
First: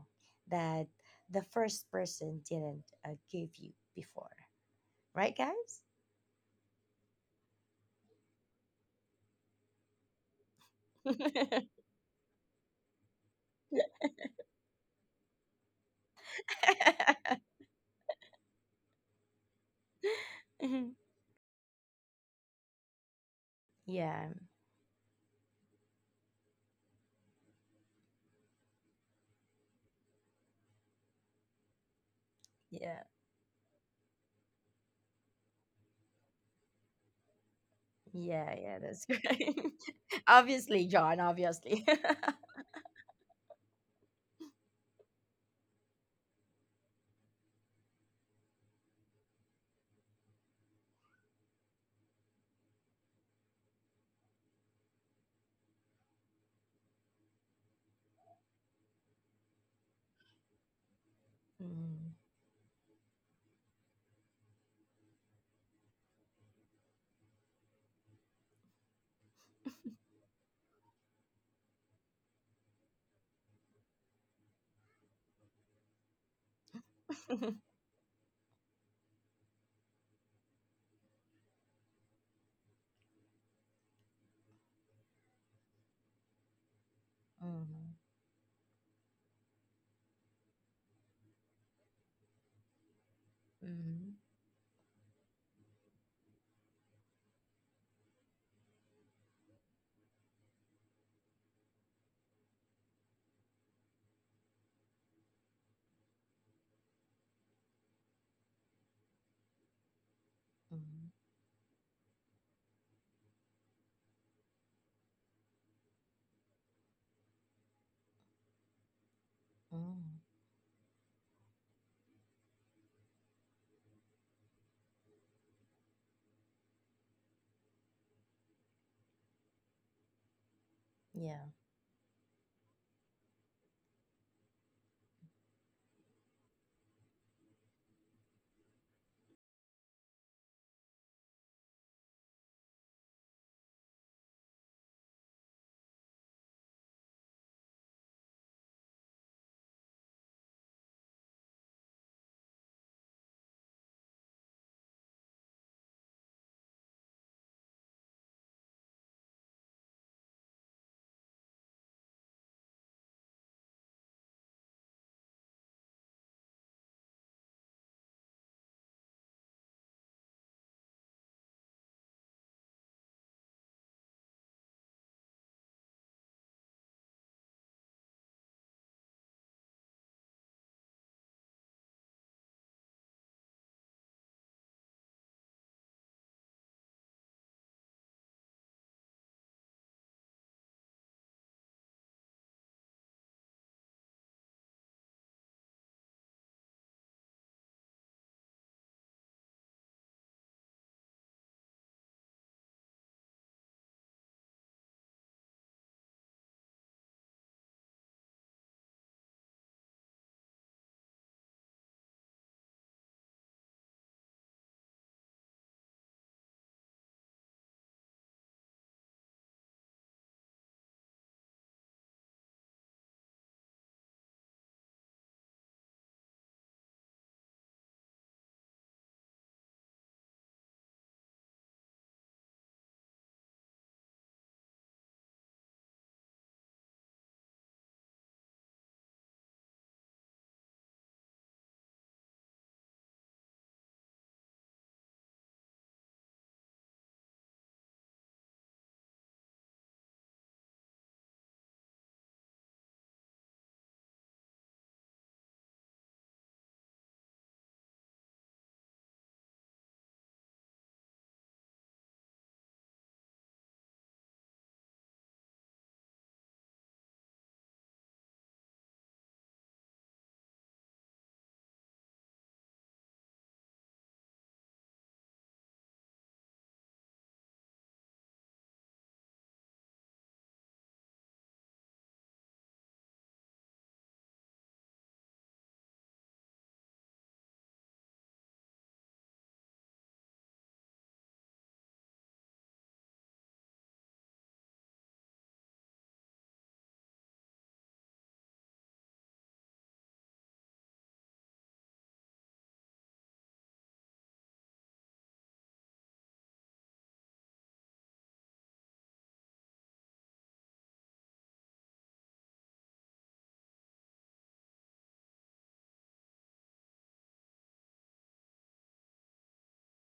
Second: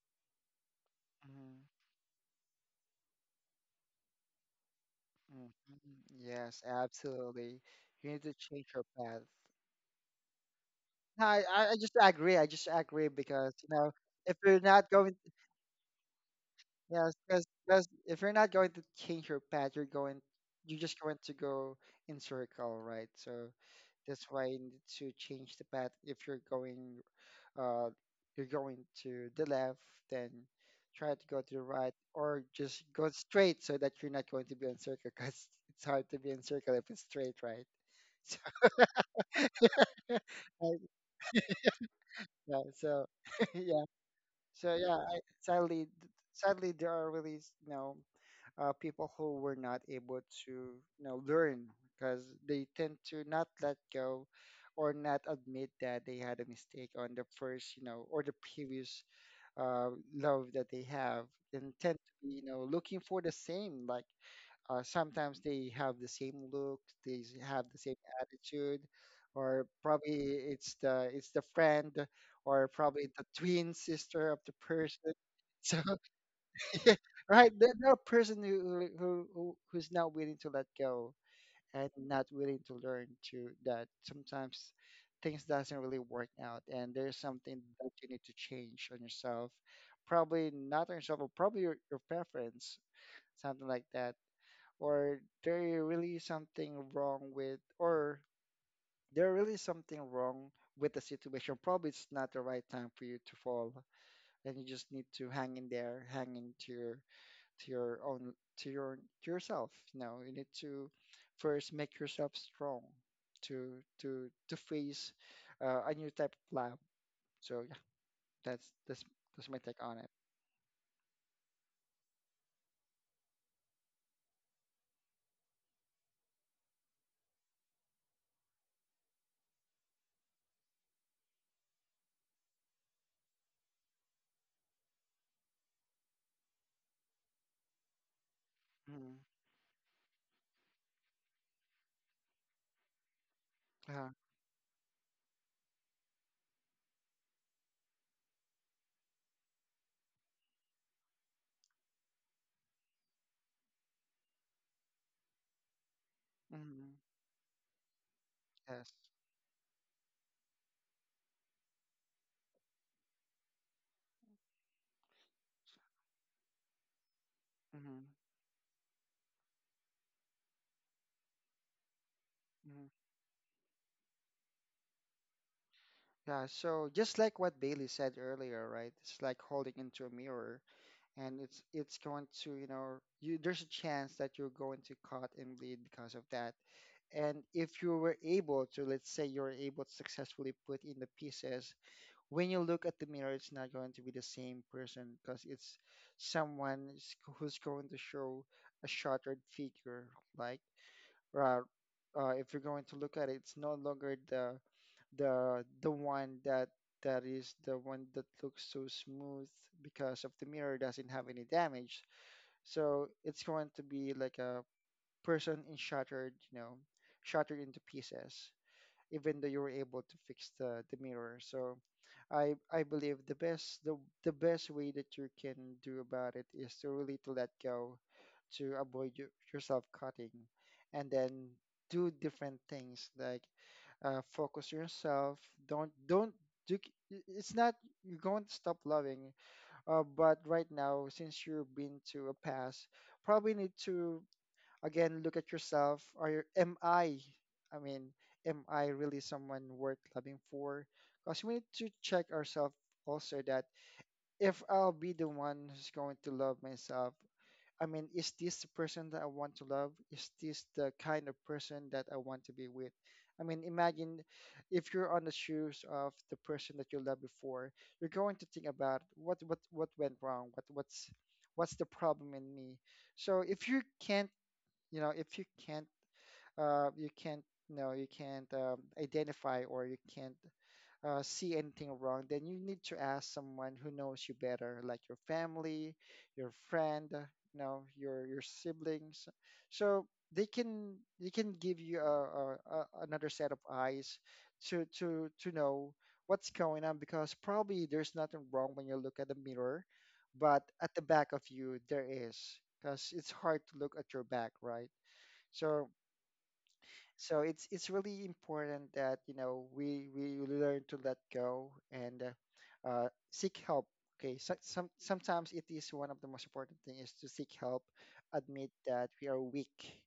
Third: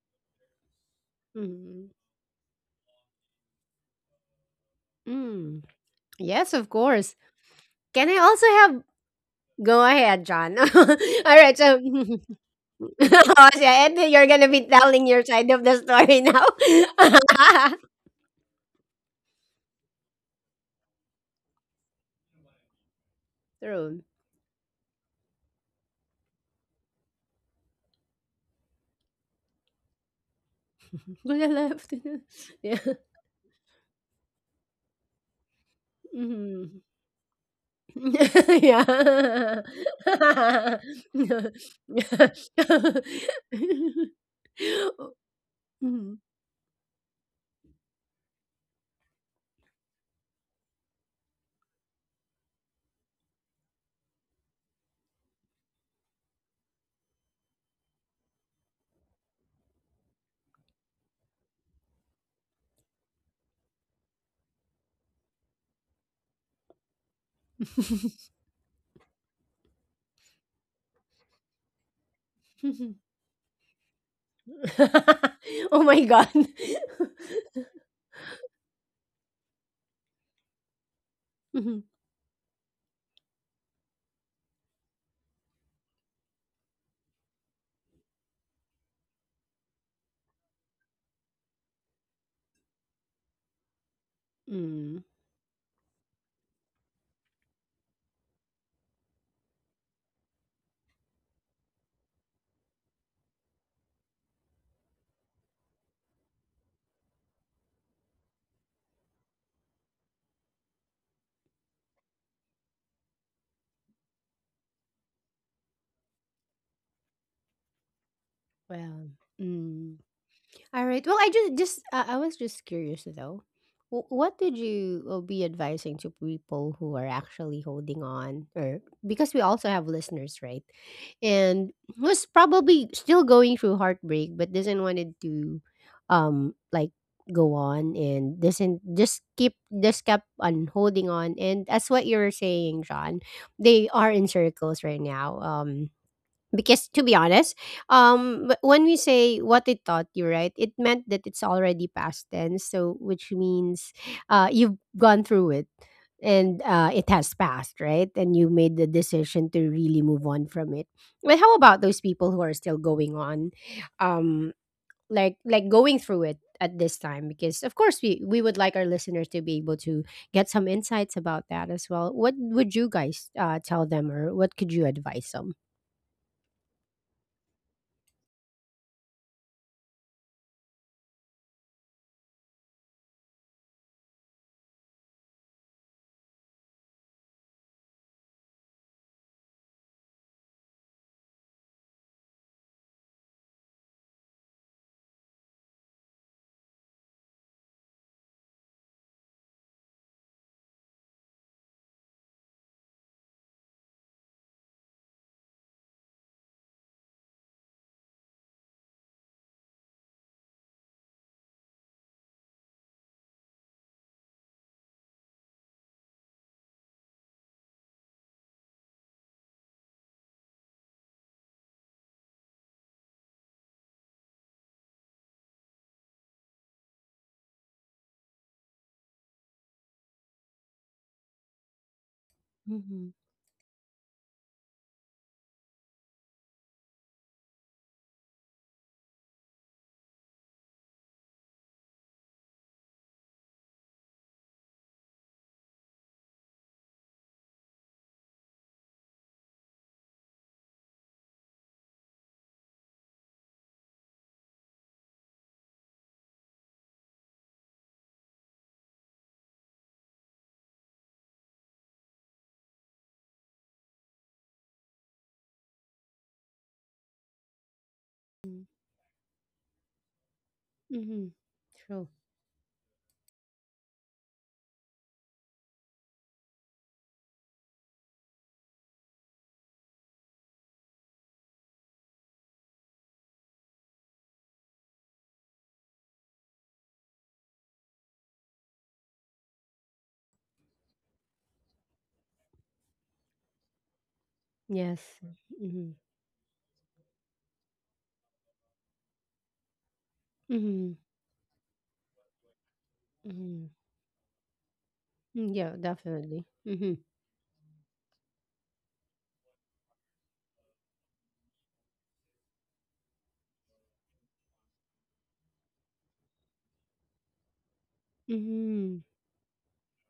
Speaker 3: that the
Speaker 2: mm,
Speaker 1: Mm.
Speaker 3: first person didn't give you before. Right,
Speaker 2: mm,
Speaker 1: Mm.
Speaker 3: guys?
Speaker 2: mm,
Speaker 1: Yes,
Speaker 2: yes,
Speaker 1: of course.
Speaker 2: absolutely.
Speaker 1: Can
Speaker 2: You
Speaker 1: I
Speaker 2: need to
Speaker 1: also
Speaker 2: change
Speaker 1: have?
Speaker 2: your path.
Speaker 1: Go ahead, John. All
Speaker 2: No, I,
Speaker 1: right.
Speaker 2: I I
Speaker 1: So,
Speaker 2: just agree. I just agree
Speaker 1: oh,
Speaker 2: because you
Speaker 1: yeah,
Speaker 2: know
Speaker 1: and you're
Speaker 2: if
Speaker 1: gonna
Speaker 2: you're
Speaker 1: be
Speaker 2: not
Speaker 1: telling
Speaker 2: going,
Speaker 1: your side of the story now.
Speaker 2: yes, because if you're not going to change your path, you're just going to go in circle, right? So
Speaker 1: True.
Speaker 2: that's
Speaker 3: Yeah.
Speaker 2: why you need to change the path. If you're going uh, you're going to the left, then try
Speaker 1: To
Speaker 2: to
Speaker 1: the
Speaker 2: go to the
Speaker 1: left,
Speaker 2: right,
Speaker 1: to the,
Speaker 2: or
Speaker 1: yeah.
Speaker 2: just
Speaker 3: Yeah.
Speaker 2: go straight, so that you're not going to be in circle, because it's hard to be in circle
Speaker 1: Mhm.
Speaker 2: if it's straight, right?
Speaker 3: Yeah, yeah, that's great.
Speaker 1: Yeah.
Speaker 2: So
Speaker 3: Obviously, John, obviously.
Speaker 2: yeah, so yeah, so yeah.
Speaker 1: Oh,
Speaker 2: I,
Speaker 1: mhm.
Speaker 2: sadly, there are really s- you know people who were not able to you know learn, because they tend to not let go or not admit that they had a mistake on the first you know or the previous uh, love that they have, and tend to
Speaker 3: Mm.
Speaker 2: be, you know, looking for the same. Like sometimes they have the same look, they s- have the same attitude, or probably it's the friend, or probably the twin sister of the person. So
Speaker 1: Oh my god.
Speaker 2: yeah, right,
Speaker 3: Mhm.
Speaker 2: there are person who who's not willing to let go
Speaker 1: Mhm.
Speaker 2: and not willing to learn to that sometimes things doesn't really work out, and there's something that you need to change on yourself, probably not on yourself but probably your preference, something like that.
Speaker 3: Mhm.
Speaker 1: Mm.
Speaker 2: Or there really something wrong with or there really something wrong with the situation, probably it's not the right time for you to fall, and you just need to hang in there, hang into to your own to your to yourself, you know you need to
Speaker 3: Mhm.
Speaker 2: first make yourself strong to to face a new type of lab. So yeah, that's
Speaker 1: Well,
Speaker 2: that's my take
Speaker 1: mm.
Speaker 2: on it.
Speaker 3: Mhm.
Speaker 1: All right. Well, I just I was just curious though. What would you be advising to people who are actually holding on, or because we also have listeners, right?
Speaker 3: Yeah.
Speaker 1: And who's probably still going through heartbreak, but doesn't wanted to, like, go on and doesn't
Speaker 2: Mhm.
Speaker 1: just keep just kept on holding on. And that's what you're saying, John. They are
Speaker 2: yeah
Speaker 1: in circles right now. Because to be honest, when we say what it taught you, right, it meant that it's already past tense, so which means you've gone through it, and
Speaker 2: hmm
Speaker 1: it has passed, right? And you made the
Speaker 2: yes
Speaker 1: decision to really move on from it. But how about those people who are still going on, um like going through it at this time? Because of course,
Speaker 2: hmm
Speaker 1: we would like our listeners to be able to get some insights about that as well. What would
Speaker 2: hmm
Speaker 1: you guys tell them, or what could you advise them?
Speaker 2: yeah. So just like what Bailey said earlier, right, it's like holding into a mirror, and it's going to you know you there's a chance that you're going to cut and bleed because of that. And if you were able to, let's say you're able to successfully put in the pieces, when you look at the mirror, it's not going to be the same person, because it's someone s- who's going to show a shattered figure. Like, uh, if you're going to look at it, it's no longer the one that is the one that looks so smooth because of the mirror doesn't have any damage. So it's going to be like a person in shattered, you know, shattered into pieces even though you were able to fix the mirror. So I believe the the best way that you can do about it is to really to let go, to avoid you, yourself cutting, and then do different things
Speaker 1: Mhm.
Speaker 2: like focus yourself. Don't do. C- do It's not you're going to stop loving, but right now since you've been to a past, probably need to again look at yourself. Are you, am I mean am I really someone worth loving for? Because we need to check ourselves also that if I'll be the one who's going to love myself, I mean, is this the person that I want to love? Is this the kind of person that I want to be with? I mean, imagine if you're on the shoes of the person that you loved before, you're going to think about what went wrong,
Speaker 1: Mhm.
Speaker 2: what's the
Speaker 1: True.
Speaker 2: problem in me? So if you can't, you know, if you can't, you can't, you know, you can't, identify, or you can't, see anything wrong, then you need to ask someone who knows you better, like your family, your friend, you know, your siblings, so they can, they can give you a another set of eyes to
Speaker 1: Yes.
Speaker 2: know
Speaker 1: Mhm.
Speaker 2: what's going on, because probably there's nothing wrong when you look at the mirror, but
Speaker 1: Mhm.
Speaker 2: at the back of you there is, because it's hard
Speaker 1: Mhm.
Speaker 2: to look at your back, right?
Speaker 1: Mm, yeah,
Speaker 2: So
Speaker 1: definitely. Mhm.
Speaker 2: so it's really important that, you know, we learn to let go and seek help. Okay, so, sometimes it is, one of the most important thing is to seek help, admit
Speaker 1: Mhm.
Speaker 2: that we are weak,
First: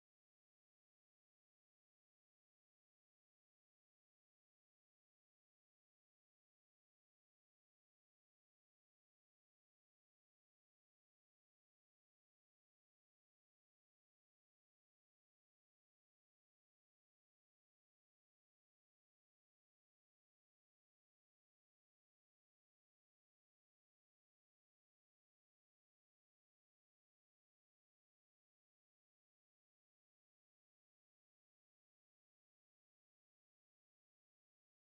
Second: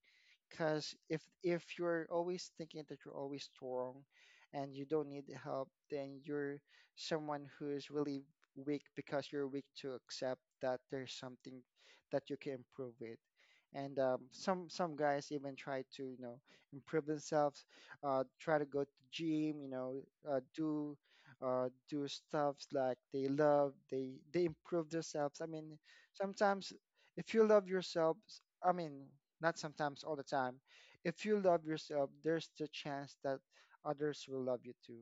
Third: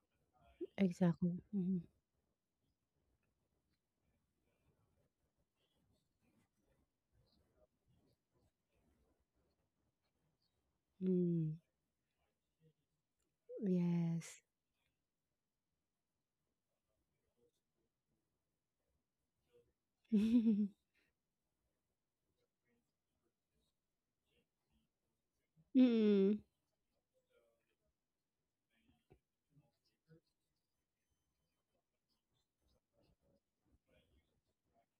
Speaker 2: because if
Speaker 1: Exactly.
Speaker 2: if
Speaker 1: Mhm.
Speaker 2: you're always thinking that you're always strong, and you don't need help, then you're someone who is really weak, because you're weak to accept that there's something
Speaker 1: Mm.
Speaker 2: that you can improve with. And
Speaker 1: Yes.
Speaker 2: some guys even try to, you know, improve themselves, try to go to gym, you know, uh, do do stuff like they love, they improve themselves. I mean,
Speaker 1: Mhm.
Speaker 2: sometimes if you love yourself, I mean, not sometimes, all the time. If you love yourself, there's the chance that others will love you too.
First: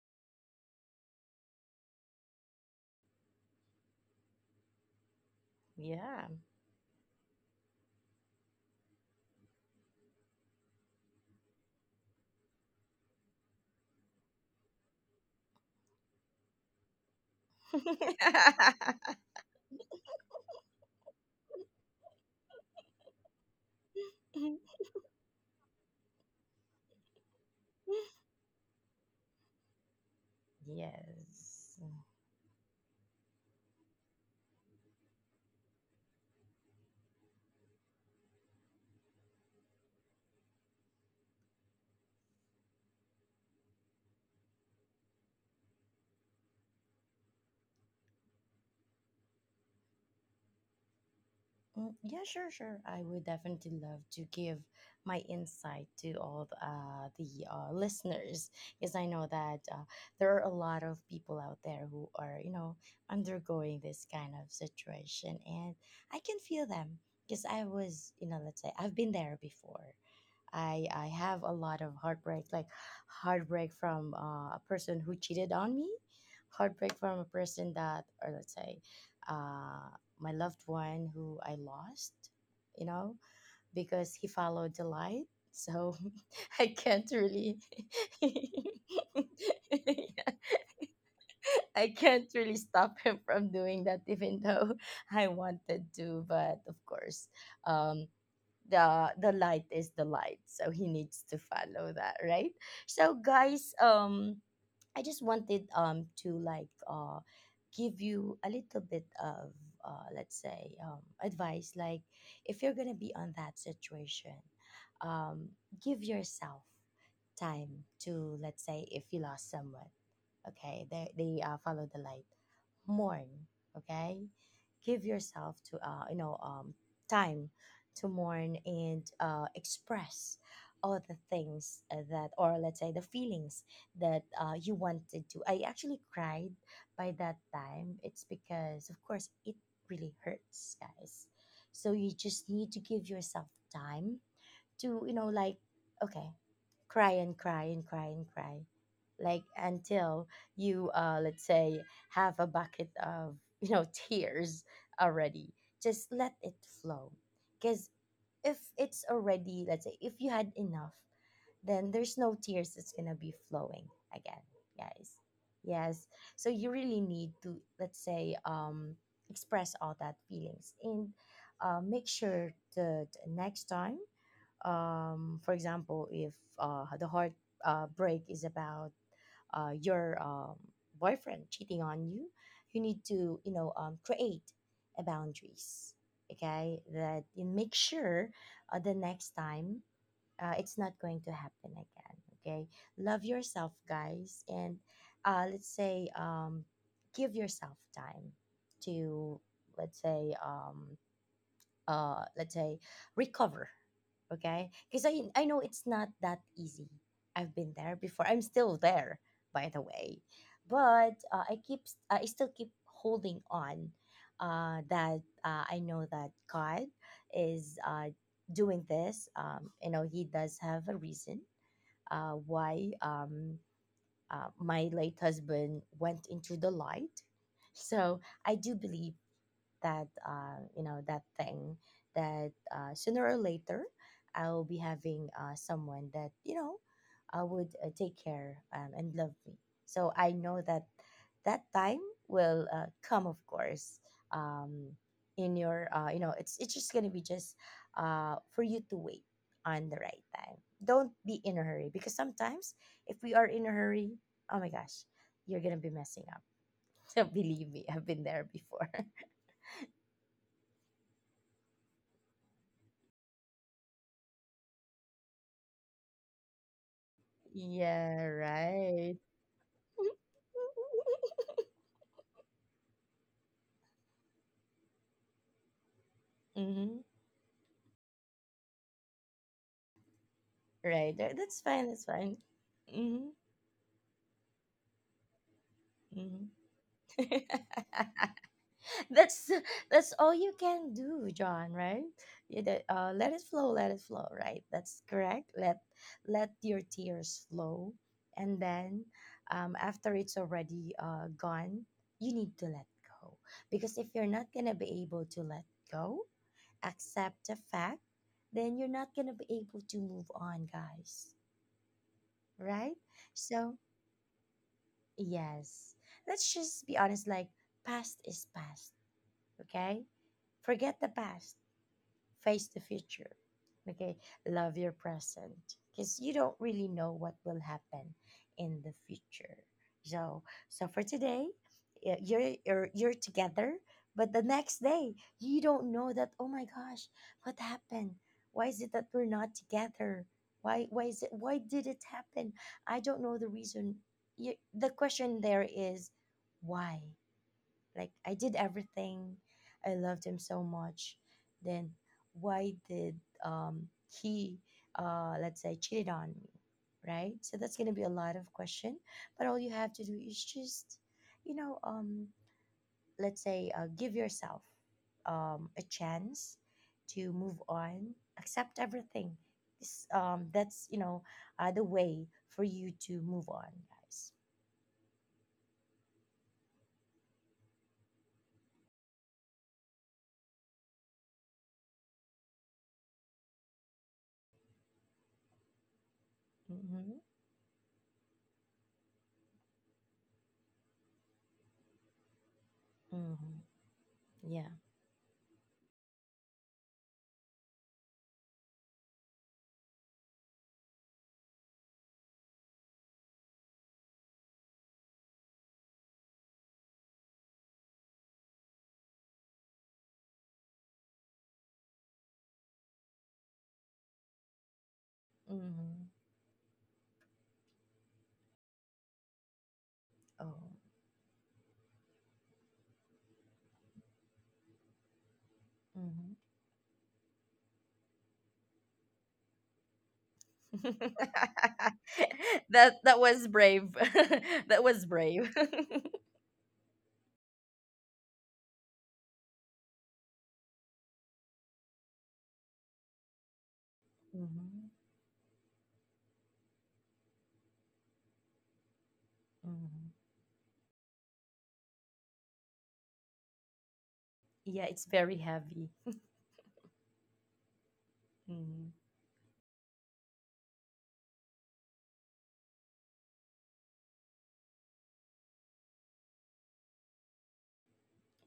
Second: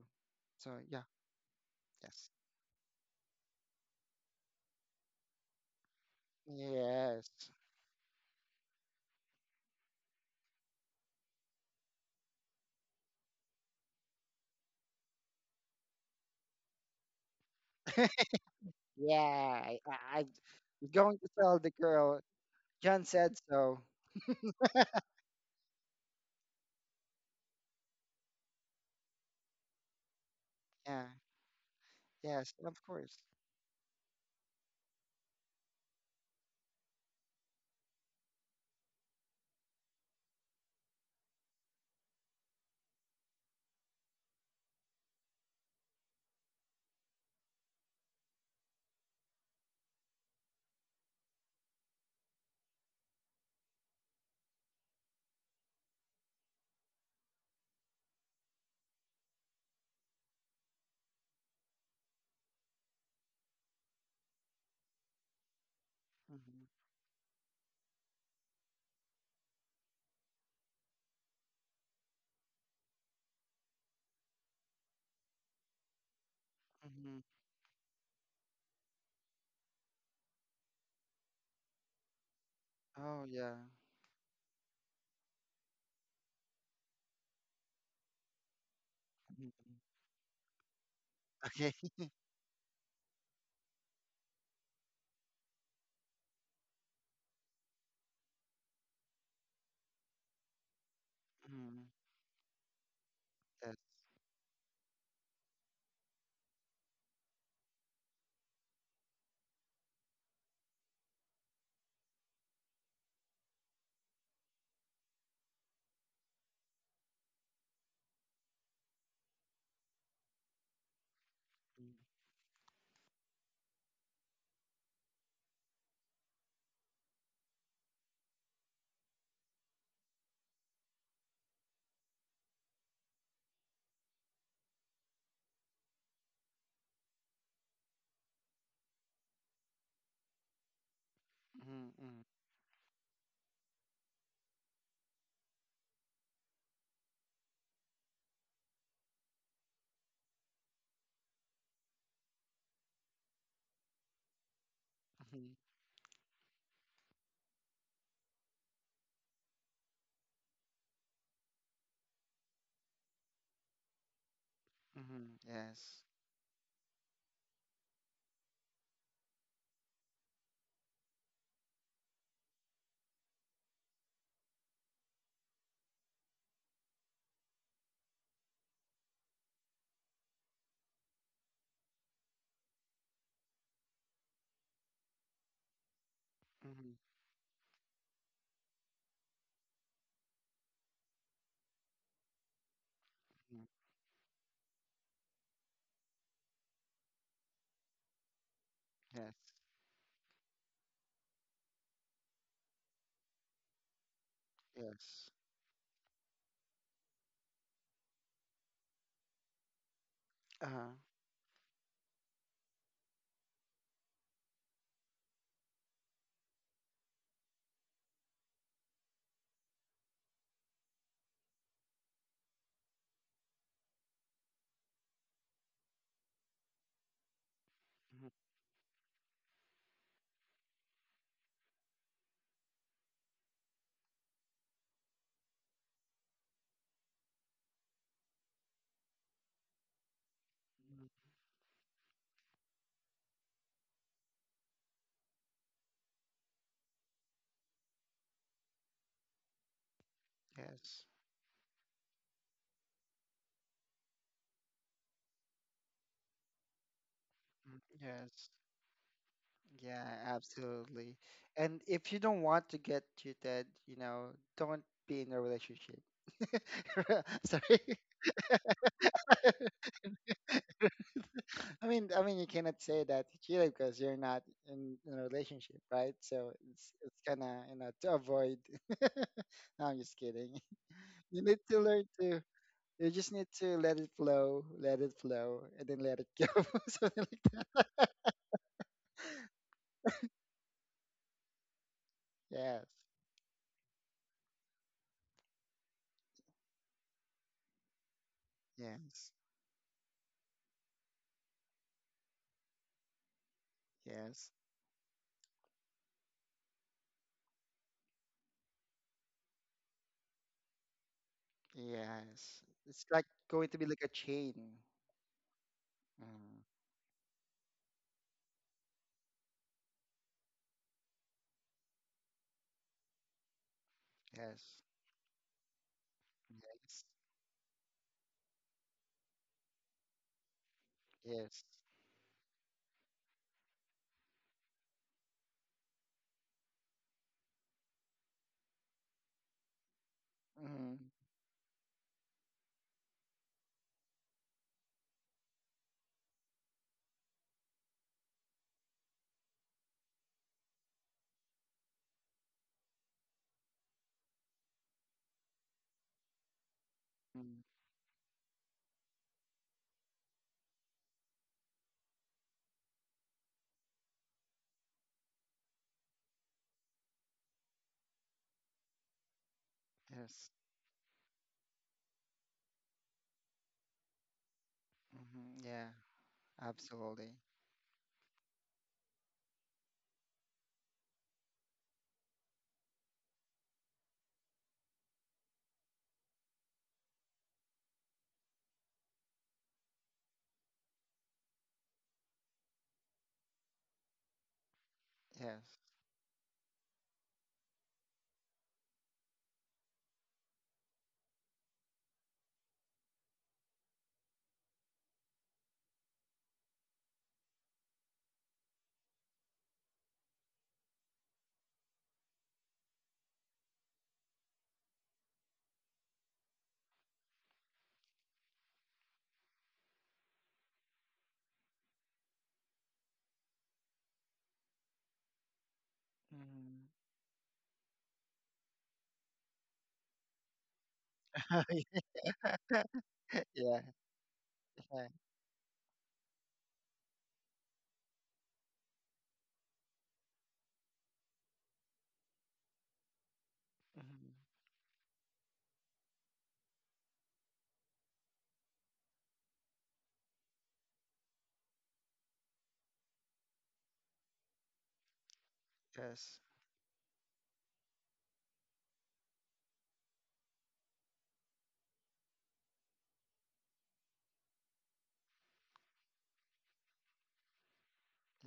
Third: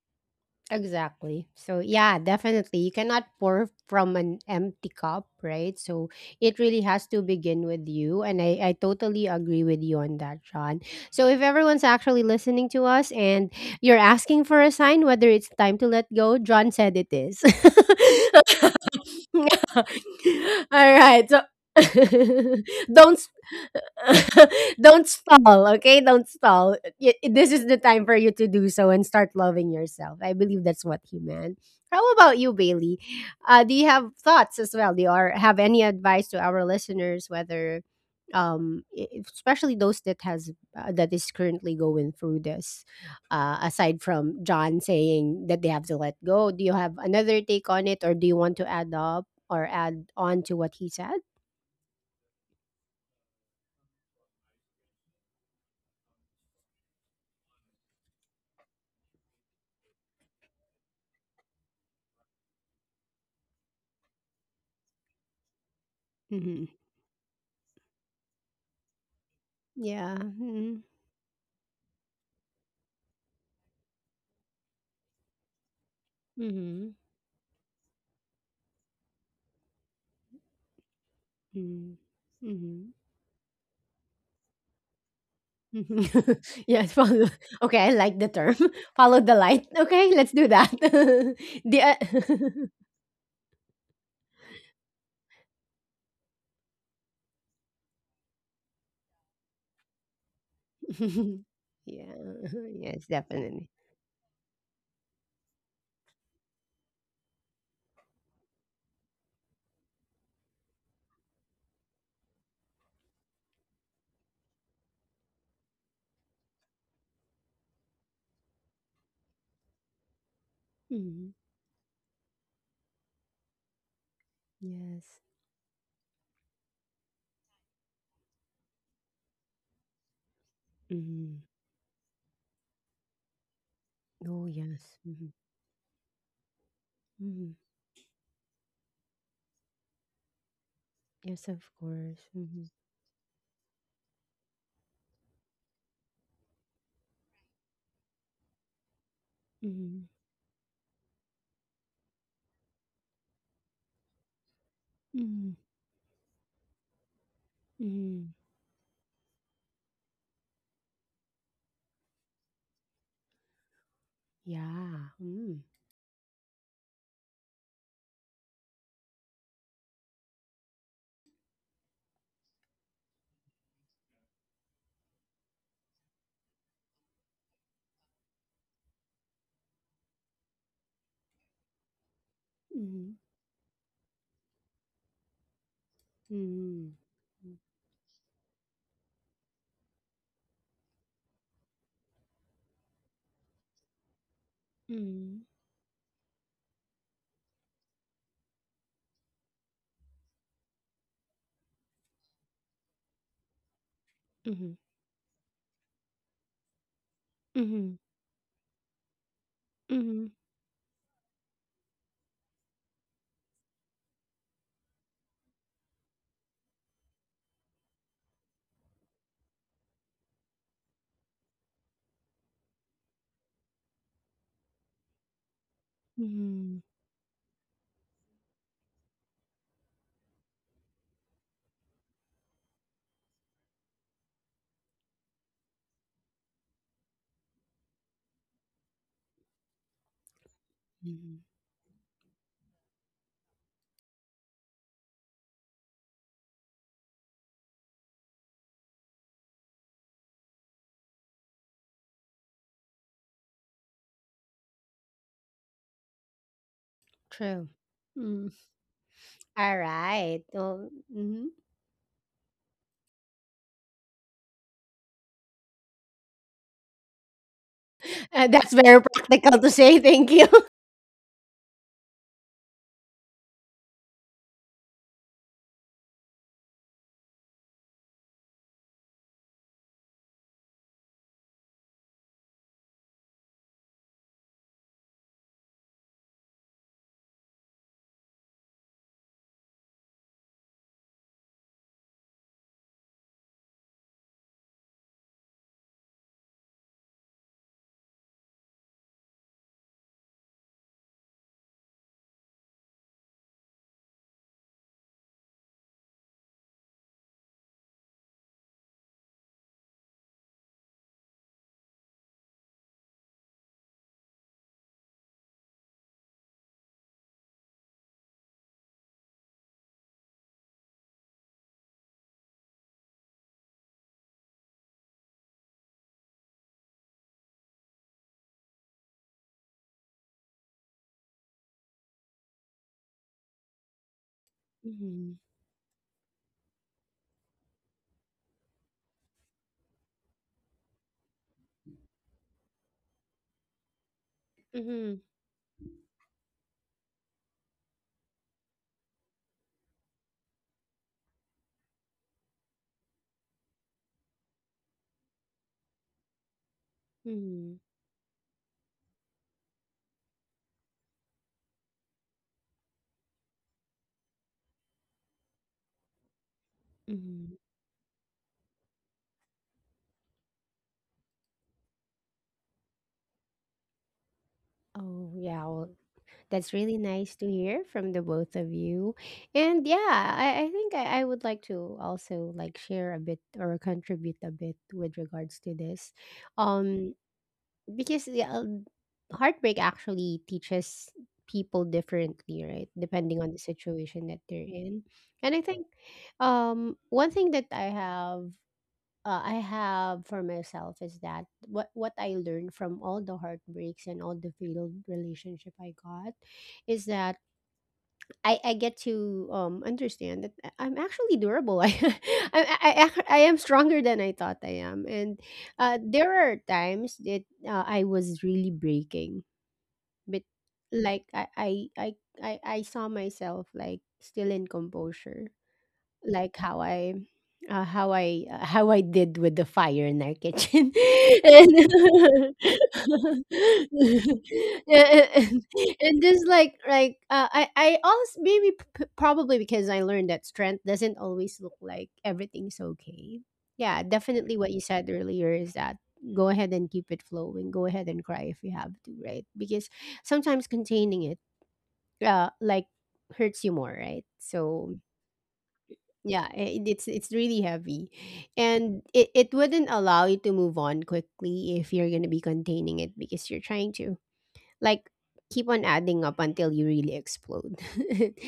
Speaker 2: So yeah,
Speaker 1: Exactly. So yeah,
Speaker 2: yes,
Speaker 1: definitely. You cannot pour from an empty cup, right? So
Speaker 3: Yeah.
Speaker 1: it really has to
Speaker 2: yes,
Speaker 1: begin with you. And I totally agree with you on that, Sean. So if everyone's actually listening to us, and you're asking for a sign whether it's time to let go, John said it is.
Speaker 2: yeah.
Speaker 1: All
Speaker 2: I I'm going
Speaker 1: right.
Speaker 2: to
Speaker 1: So
Speaker 2: tell the girl. John
Speaker 1: don't
Speaker 2: said so.
Speaker 1: don't stall, okay? Don't stall. This is the time for you to do so and start loving yourself. I believe that's what
Speaker 2: Yeah,
Speaker 1: he meant.
Speaker 3: Yes.
Speaker 1: How about you,
Speaker 2: yes, of
Speaker 1: Bailey?
Speaker 2: course.
Speaker 1: Do you have thoughts as well? Do you are, have any advice to our listeners, whether, um, i- especially those that has that is currently going through this? Aside from John saying that they have to let go, do you have another take on it, or do you want to add up or add on to what he said?
Speaker 3: Mm, yeah, sure, sure. I would definitely love to give my insight to all the, listeners, because I know that there are a lot of people out there who are, you know, undergoing this kind of situation, and I can
Speaker 2: Hmm.
Speaker 1: Hmm.
Speaker 3: feel them because I was, you know, let's say I've been there before.
Speaker 1: Yeah. Mm-hmm.
Speaker 3: I have a lot of heartbreak, like heartbreak from a person who cheated on me,
Speaker 1: Mm-hmm.
Speaker 3: heartbreak from a person that, or let's say, uh, my loved one who I
Speaker 1: Mm.
Speaker 3: lost, you
Speaker 1: Mhm.
Speaker 3: know,
Speaker 2: Oh yeah.
Speaker 3: because he followed the light.
Speaker 1: Mhm.
Speaker 3: So I
Speaker 1: Yes,
Speaker 3: can't
Speaker 1: follow,
Speaker 3: really,
Speaker 1: okay, I like the term. Follow the
Speaker 2: Mhm.
Speaker 1: light. Okay, let's do that.
Speaker 2: Okay.
Speaker 1: The
Speaker 3: I can't really stop him from doing that, even though I wanted to. But of course, um the light is the light, so he needs to
Speaker 2: Mm-hmm.
Speaker 3: follow
Speaker 1: yeah.
Speaker 3: that, right?
Speaker 1: Yes,
Speaker 3: So
Speaker 1: definitely.
Speaker 3: guys,
Speaker 2: Yes.
Speaker 3: I just wanted to like give you a little bit of let's say advice, like if you're gonna be on that situation, um give yourself time to, let's say, if you lost someone, okay, they,
Speaker 1: Mhm.
Speaker 3: they uh, follow the light,
Speaker 2: Mm-hmm.
Speaker 3: mourn, okay. Give
Speaker 1: Yes.
Speaker 3: yourself to, time to mourn and express all the
Speaker 1: Mhm.
Speaker 3: things that, or let's say the feelings that
Speaker 1: Oh,
Speaker 3: you
Speaker 1: yes.
Speaker 3: wanted
Speaker 1: Mhm.
Speaker 3: to. I actually cried by that
Speaker 1: Mhm.
Speaker 3: time. It's because of course it really hurts, guys.
Speaker 1: Yes, of
Speaker 3: So you
Speaker 2: Mm-hmm.
Speaker 1: course.
Speaker 3: just
Speaker 1: Mhm.
Speaker 3: need to give yourself time to, you know, like okay, cry and cry and cry and cry like
Speaker 1: Mhm.
Speaker 3: until you let's say have a bucket of, you know, tears already.
Speaker 1: Mhm.
Speaker 2: Mm-hmm.
Speaker 3: Just let it flow, because
Speaker 1: Mhm.
Speaker 3: if it's already, let's say if you had enough, then there's no tears that's gonna be flowing again,
Speaker 1: Yeah.
Speaker 3: guys.
Speaker 2: Mm-hmm.
Speaker 1: Mhm.
Speaker 2: Yes.
Speaker 3: Yes. So you really need to, let's say, express all that feelings, and make sure that next time, for example, if the heart break is about your boyfriend cheating on you, you need to, you know, create a boundaries. Okay,
Speaker 1: Mhm.
Speaker 2: Mm-hmm.
Speaker 3: that you make sure the next time it's not going to happen again. Okay, love
Speaker 2: Mm-hmm.
Speaker 3: yourself, guys, and
Speaker 1: Mhm.
Speaker 3: let's say, give yourself time to,
Speaker 2: Yes.
Speaker 3: let's say, let's say recover.
Speaker 1: Mhm.
Speaker 3: Okay,
Speaker 1: Mhm.
Speaker 3: because I,
Speaker 2: Yes.
Speaker 3: I know it's not that easy. I've been
Speaker 1: Mhm.
Speaker 3: there before. I'm still there, by the way.
Speaker 1: Mhm.
Speaker 2: Uh-huh.
Speaker 3: But I keep, I still keep holding on that I know that God is doing this. You know, he does have a reason why my late husband went into the
Speaker 1: Mhm.
Speaker 3: light. So
Speaker 2: Mm-hmm.
Speaker 3: I do believe that you know, that thing that sooner or later I will be having someone that, you know, I would take care and love me. So I know that
Speaker 2: Mm-hmm.
Speaker 1: Mhm.
Speaker 3: that time will come, of course. Um, in your you know, it's just gonna be just for you to wait on the right time.
Speaker 2: Yes.
Speaker 3: Don't be in a hurry, because sometimes if we are in a hurry, oh my gosh, you're gonna be messing up. So
Speaker 1: True.
Speaker 3: believe
Speaker 2: Mm,
Speaker 3: me, I've been there
Speaker 1: Mm.
Speaker 2: yes.
Speaker 3: before.
Speaker 2: Yeah,
Speaker 1: Alright. Oh,
Speaker 2: absolutely.
Speaker 1: mhm.
Speaker 2: And if you don't want to get cheated, you know, don't be in a relationship. Sorry.
Speaker 3: Yeah,
Speaker 1: That's very
Speaker 3: right.
Speaker 1: practical to say, thank you.
Speaker 2: I mean, you cannot say that you cheated because you're not in a relationship, right? So
Speaker 3: Mm-hmm.
Speaker 2: it's kind of, you know, to avoid. No, I'm just kidding.
Speaker 3: Right. That-
Speaker 2: You need
Speaker 3: That's
Speaker 2: to
Speaker 3: fine.
Speaker 2: learn
Speaker 3: That's fine.
Speaker 2: to. You
Speaker 3: Mm-hmm.
Speaker 2: just need to let it flow, and then let it go. Something like
Speaker 3: Mm-hmm.
Speaker 2: that.
Speaker 3: That's that's all you can do, John, right? You know,
Speaker 2: Yes,
Speaker 3: let it flow, let it flow, right? That's correct. Let, let your tears flow, and then
Speaker 2: yes,
Speaker 3: after it's already gone, you need to let go, because if you're not
Speaker 2: yes,
Speaker 3: gonna be able to let go, accept the fact, then you're not gonna be able to move on, guys,
Speaker 2: yes.
Speaker 3: right?
Speaker 2: It's like going to
Speaker 3: So
Speaker 2: be like a chain.
Speaker 3: yes, let's
Speaker 2: Mm,
Speaker 3: just be honest, like past is past. Okay? Forget the past, face the future. Okay? Love
Speaker 2: yes,
Speaker 3: your present, because you don't really
Speaker 2: yes,
Speaker 3: know what will happen in the future. So, so for today,
Speaker 2: yes.
Speaker 3: you're together, but the next day,
Speaker 1: Mhm.
Speaker 3: you don't know that, oh my gosh, what happened? Why is it that we're not together? Why
Speaker 2: Mm,
Speaker 3: why is it, why did it happen? I don't know the reason. You, the
Speaker 1: Mhm.
Speaker 3: question there is why? Like I did everything. I loved him so much. Then why did he let's say cheated on me? Right? So
Speaker 2: mm,
Speaker 1: Mhm.
Speaker 3: that's gonna be a lot of question. But all you have to do is just, you know, let's say give yourself a chance to
Speaker 1: Mhm.
Speaker 3: move on, accept everything. This,
Speaker 2: yes.
Speaker 3: that's, you know, the way for you to move on, guys.
Speaker 1: Oh,
Speaker 2: Hmm,
Speaker 1: yeah. Well,
Speaker 2: yeah,
Speaker 1: that's really nice
Speaker 2: absolutely.
Speaker 1: to hear from the both of you. And yeah, I think I would like to also like share a bit or contribute a bit with regards to this. Um
Speaker 3: Mm-hmm.
Speaker 1: Because yeah, heartbreak actually teaches people differently, right? Depending on
Speaker 3: Mm-hmm.
Speaker 1: the situation that they're
Speaker 3: Yeah.
Speaker 1: in. And I
Speaker 2: Yes.
Speaker 1: think one thing that I have for myself is that what I learned from all the heartbreaks and all the failed relationship I got is that, I get to understand that I'm actually durable. I am stronger than I thought I am. And
Speaker 3: Mm-hmm.
Speaker 1: there are times that I was really breaking, but
Speaker 3: Oh.
Speaker 1: like I, I saw myself like still in composure
Speaker 3: Mm-hmm.
Speaker 1: like how
Speaker 2: Mm.
Speaker 1: I how I did with the fire in our kitchen. And,
Speaker 3: That, that was
Speaker 2: Yeah,
Speaker 3: brave. That was
Speaker 2: yeah.
Speaker 3: brave.
Speaker 1: and, and just like I also maybe probably because I learned that strength doesn't always look like everything's okay. Yeah,
Speaker 2: Hmm.
Speaker 1: definitely what you
Speaker 3: Mhm,
Speaker 1: said earlier is that, go ahead and keep it flowing. Go ahead and cry if you have to, right? Because
Speaker 3: mhm.
Speaker 1: sometimes containing it like hurts you more, right?
Speaker 3: Yeah,
Speaker 1: So
Speaker 3: it's very heavy.
Speaker 2: Yes,
Speaker 1: yeah, it's really heavy.
Speaker 3: Mhm.
Speaker 1: And it wouldn't allow you to move on quickly if you're gonna be containing it because you're trying to like keep on adding up until you really explode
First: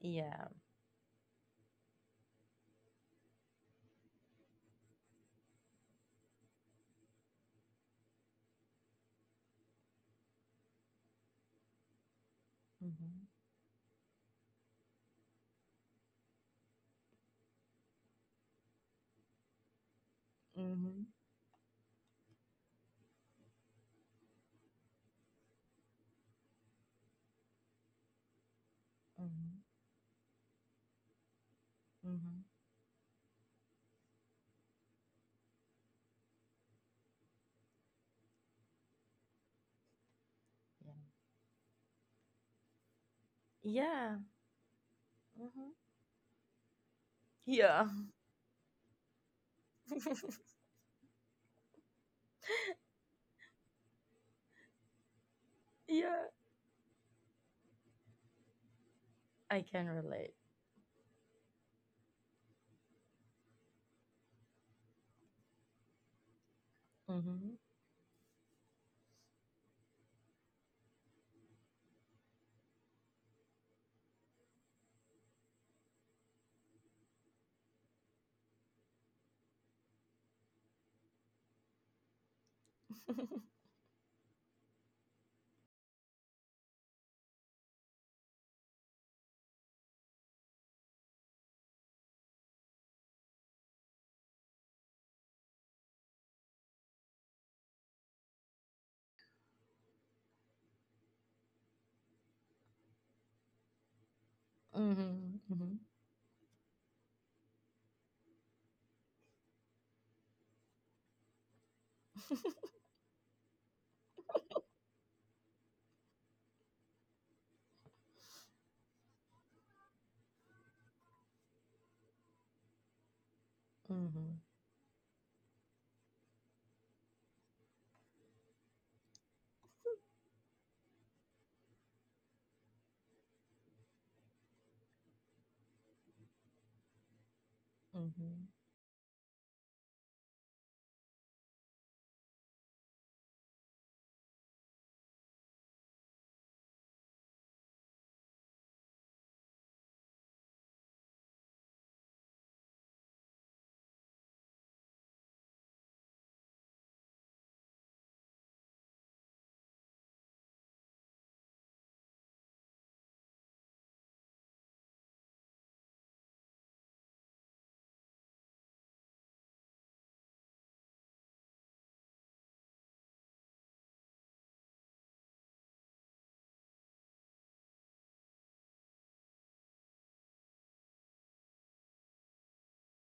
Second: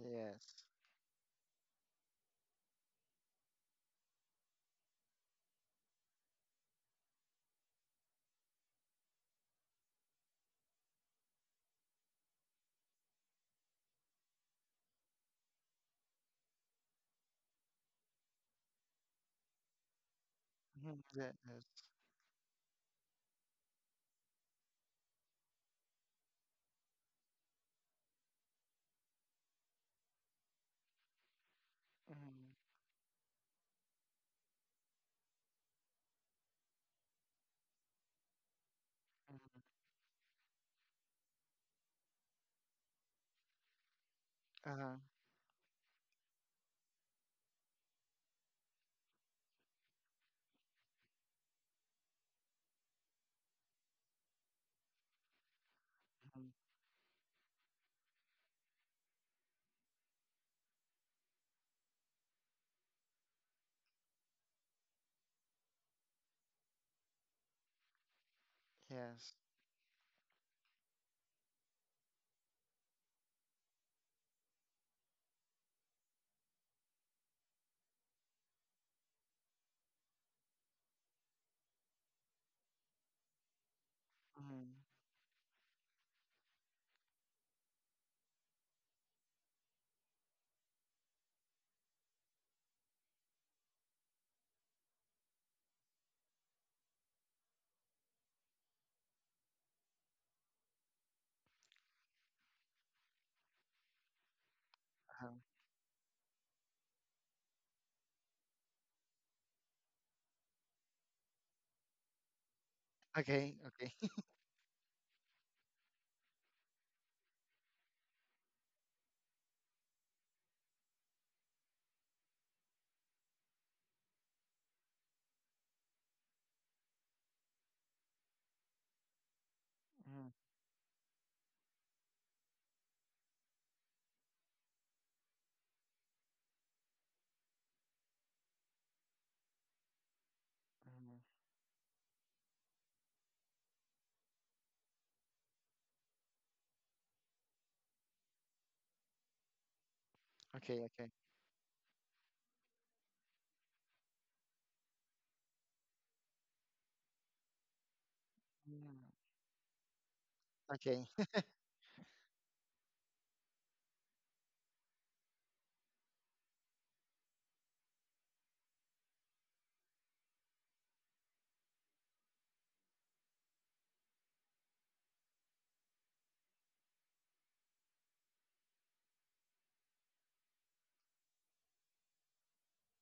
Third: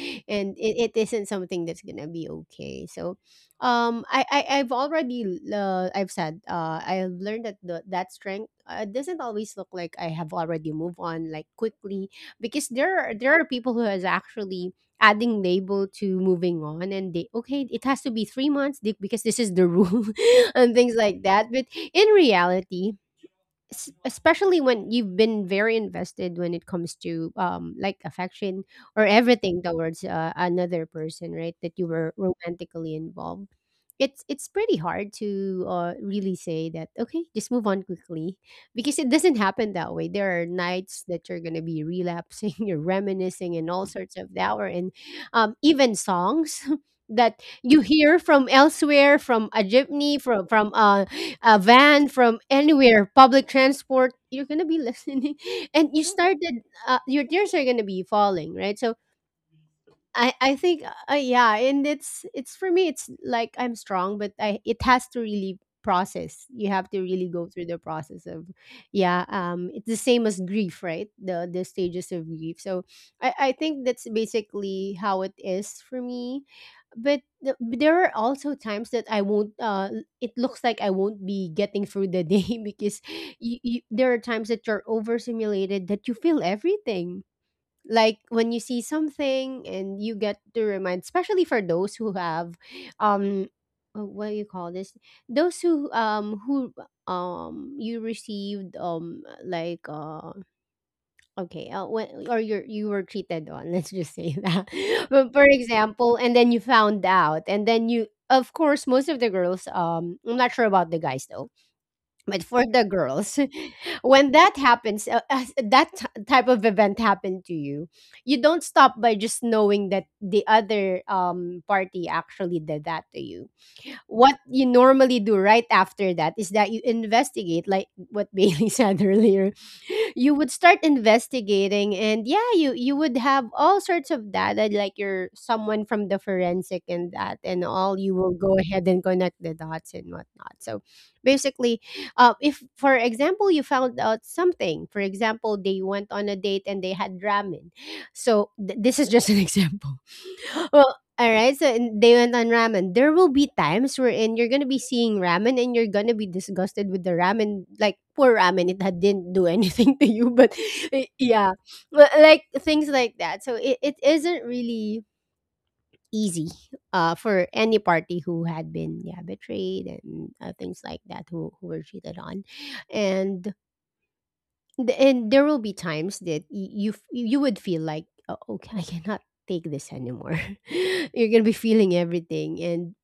Speaker 3: Yeah.
Speaker 1: and it isn't something that's gonna be okay. So I, I've already I've said I've learned that that strength doesn't always look like I have already moved on like quickly, because there are
Speaker 3: Mhm,
Speaker 1: there are people who has actually adding label to moving on. And they okay, it has to be 3 months di- because this is the rule and things
Speaker 2: Mhm,
Speaker 3: mhm,
Speaker 1: like that. But
Speaker 2: yes.
Speaker 1: in reality, es- especially when you've been very invested when it comes to like affection or
Speaker 3: mhm,
Speaker 1: everything towards another person, right, that you were
Speaker 3: mhm.
Speaker 2: Mm.
Speaker 1: romantically involved, it's pretty hard to really say that okay just move on quickly, because it doesn't happen that way. There are nights that you're going to be relapsing, you're reminiscing and all
Speaker 3: Yeah.
Speaker 1: sorts of that. Or and
Speaker 2: Uh-huh.
Speaker 3: Yeah. Mhm.
Speaker 1: even songs that you
Speaker 3: Yeah.
Speaker 1: hear from elsewhere, from a gypney, from from a van, from anywhere, public transport, you're gonna be listening, and you
Speaker 3: Yeah.
Speaker 2: Mhm,
Speaker 1: started. Your tears are gonna be falling, right? So
Speaker 3: I can
Speaker 1: I
Speaker 3: relate.
Speaker 1: I think yeah, and it's for me. It's like I'm strong, but I it has to really process. You have to really go
Speaker 3: Mhm.
Speaker 1: through the process of, yeah.
Speaker 2: yes.
Speaker 1: It's the same as grief, right? The stages of grief. So I think that's basically how it is for me. But the, there are also times that I won't. It looks like I won't be getting through the day because
Speaker 3: Mhm.
Speaker 1: there are times that
Speaker 2: Mm,
Speaker 1: you're overstimulated, that you feel everything, like when you see something and you get to remind, especially for those who have um what do you call this, those who you received like okay when or you were cheated on, let's just say that. But
Speaker 2: uh-huh.
Speaker 3: Mhm.
Speaker 1: for
Speaker 3: Mhm.
Speaker 1: example, and then you found out, and then you of course, most of the girls, I'm not sure about the guys though, but for the girls,
Speaker 2: Okay, okay.
Speaker 1: when that happens, as that t- type of event happened to you, you don't stop by just knowing that the other party actually did that to you. What
Speaker 3: Mhm.
Speaker 1: you normally do right after that is that you investigate, like what Bailey said earlier. You
Speaker 2: Mm,
Speaker 1: would start investigating and yeah, you would have all sorts of data, like you're someone from the forensic and that and all. You will go ahead and connect the dots and whatnot. So
Speaker 2: mhm,
Speaker 1: basically, if for example you found out something, for example they went on a date and they had ramen, so th- this is just an example.
Speaker 2: okay,
Speaker 1: Well,
Speaker 2: okay,
Speaker 1: all right. So and they went on ramen. There will be times wherein you're gonna be seeing ramen and you're gonna be disgusted with the ramen. Like poor ramen, it had,
Speaker 2: mm,
Speaker 1: didn't do anything to you. But eh,
Speaker 2: okay.
Speaker 1: yeah, well, like things like that. So it isn't really easy for any party who had been yeah betrayed, and things like that, who were cheated on. And th- and there will be times that y- you f- you would feel like oh, okay, I cannot take this anymore. You're gonna be feeling everything,